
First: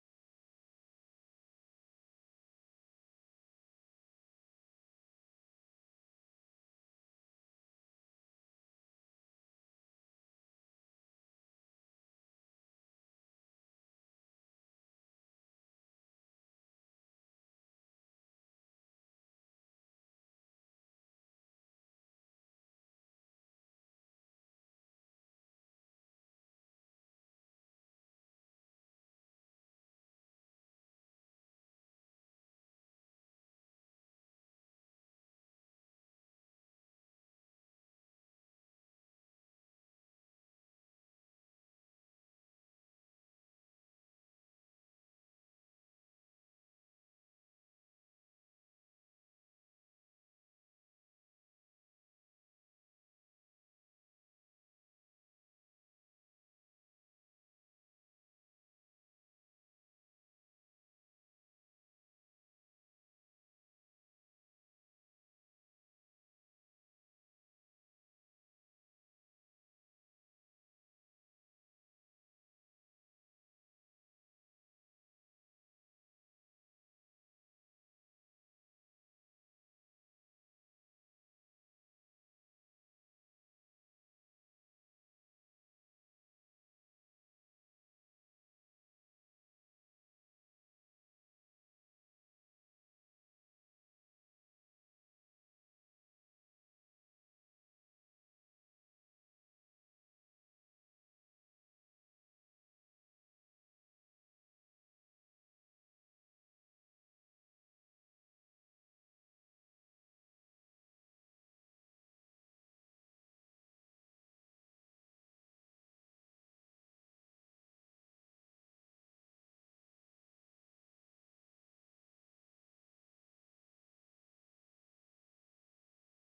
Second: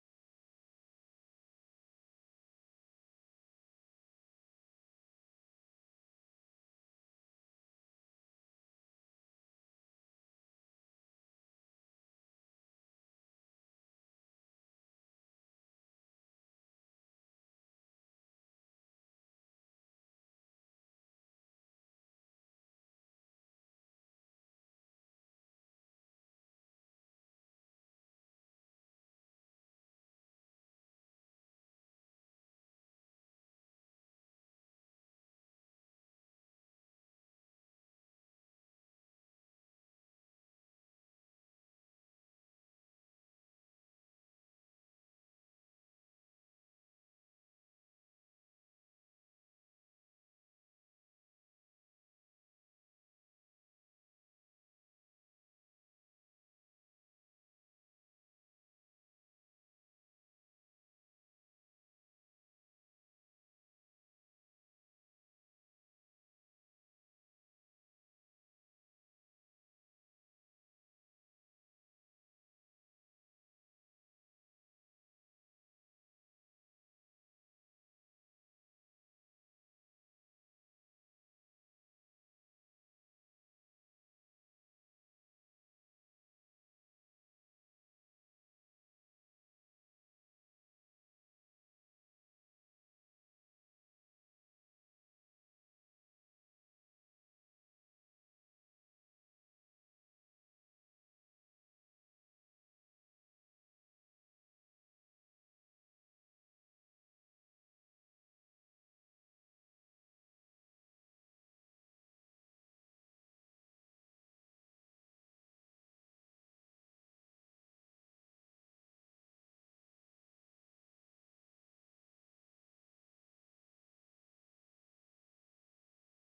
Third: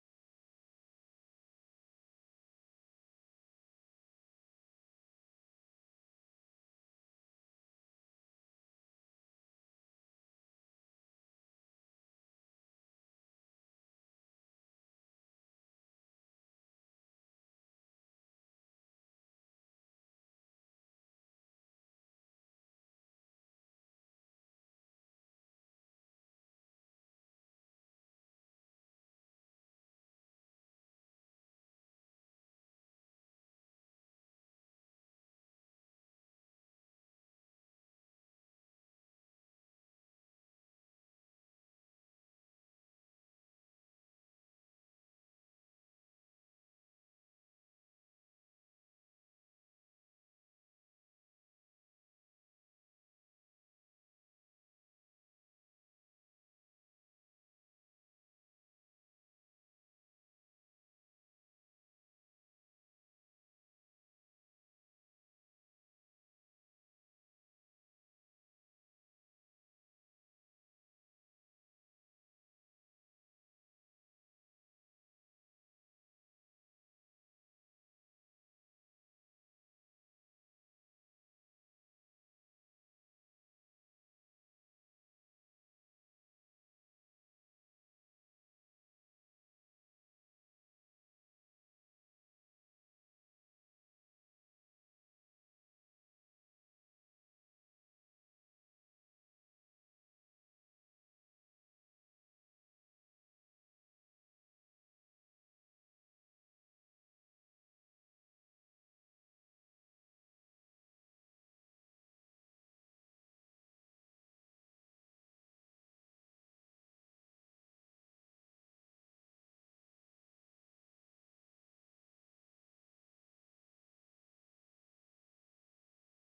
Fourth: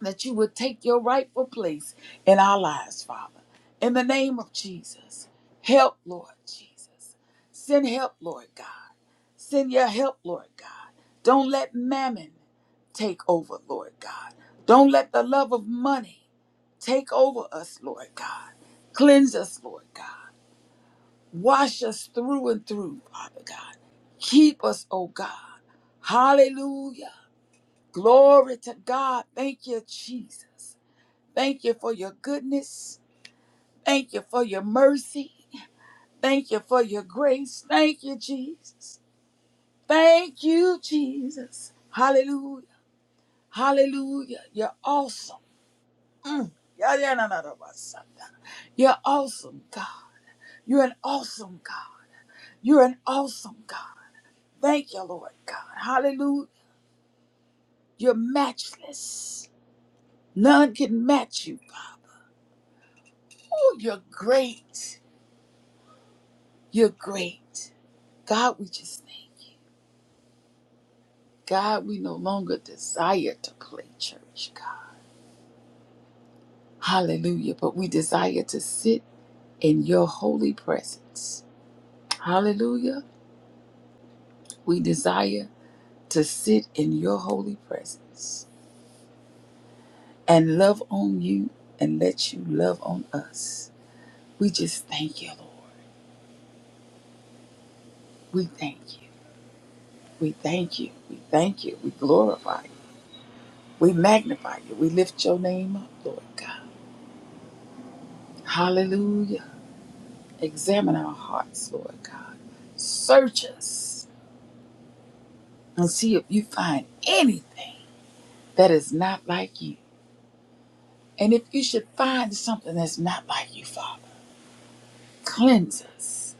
that you would take your rightful place in our lives, Father. In the name of Jesus, help, Lord Jesus. Send help, Lord God. Send your help, Lord God. Don't let mammon take over, Lord God. Don't let the love of money take over us, Lord God. Cleanse us, Lord God. Wash us through and through, Father God. Keep us, oh God. Hallelujah. Glory to God. Thank you, Jesus. Thank you for your goodness. Thank you for your mercy. Thank you for your grace. Thank you, Jesus. Thank you, Jesus. Hallelujah. Hallelujah. You're awesome. Mm. Yeah, yeah, no, no, no, my son. You're awesome, God. You're an awesome God. You're an awesome God. Thank you, Lord God. Hallelujah. You're matchless. None can match you, Father. Oh, you're great. You're great. God, we just thank you. God, we no longer desire to play church, God. Hallelujah. But we desire to sit in your holy presence. Hallelujah. We desire to sit in your holy presence and love on you and let you love on us. We just thank you, Lord. We thank you. We thank you. We thank you. We glorify you. We magnify you. We lift your name up, Lord God. Hallelujah. Examine our hearts, Lord God. Search us. and see if you find anything that is not like you. And if you should find something that's not like you, Father, cleanse us,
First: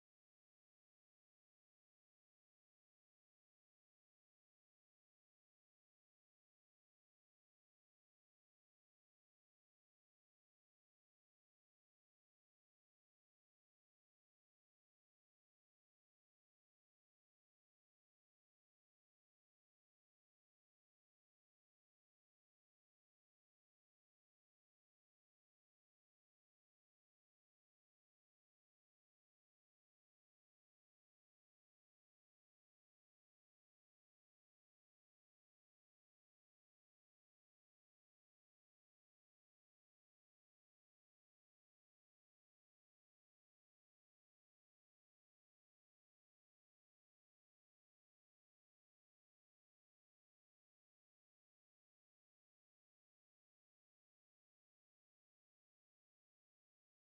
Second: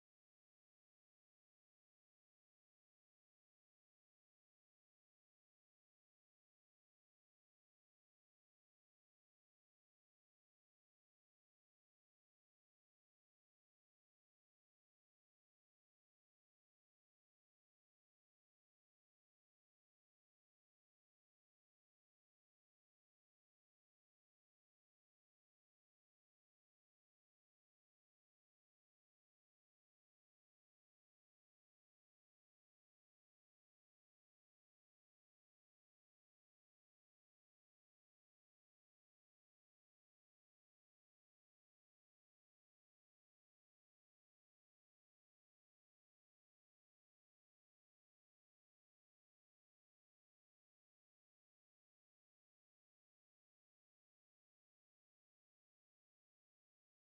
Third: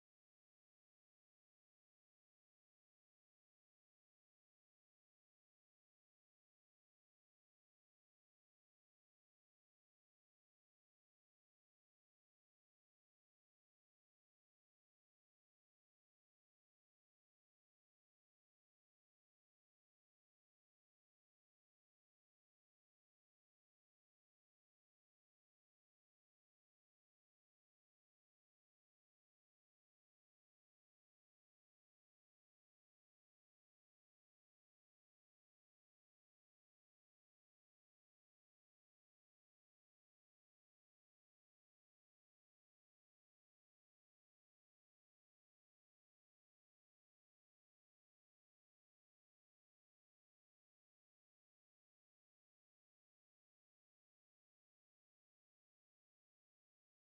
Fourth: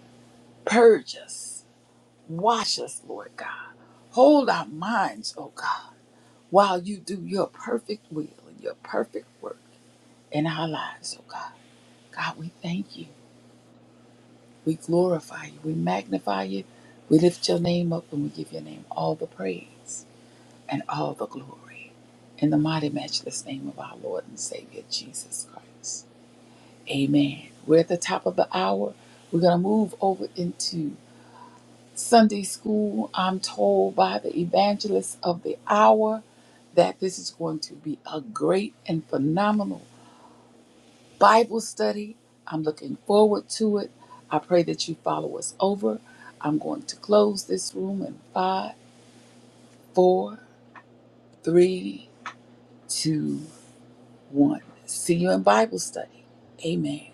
purge us, wash us, Lord God. Hold our minds, oh God, while you do your perfect will and your perfect work in our lives, oh God. God, we thank you. We glorify you. We magnify you. We lift your name up and we give your name all the praise. and all the glory. In the mighty, matchless name of our Lord and Savior Jesus Christ. Amen. We're at the top of the hour. We're going to move over into Sunday school. I'm told by the evangelist of the hour that this is going to be a great and phenomenal Bible study. I'm looking forward to it. I pray that you follow us over. I'm going to close this room in five, four, three, two. one. See you in Bible study. Amen.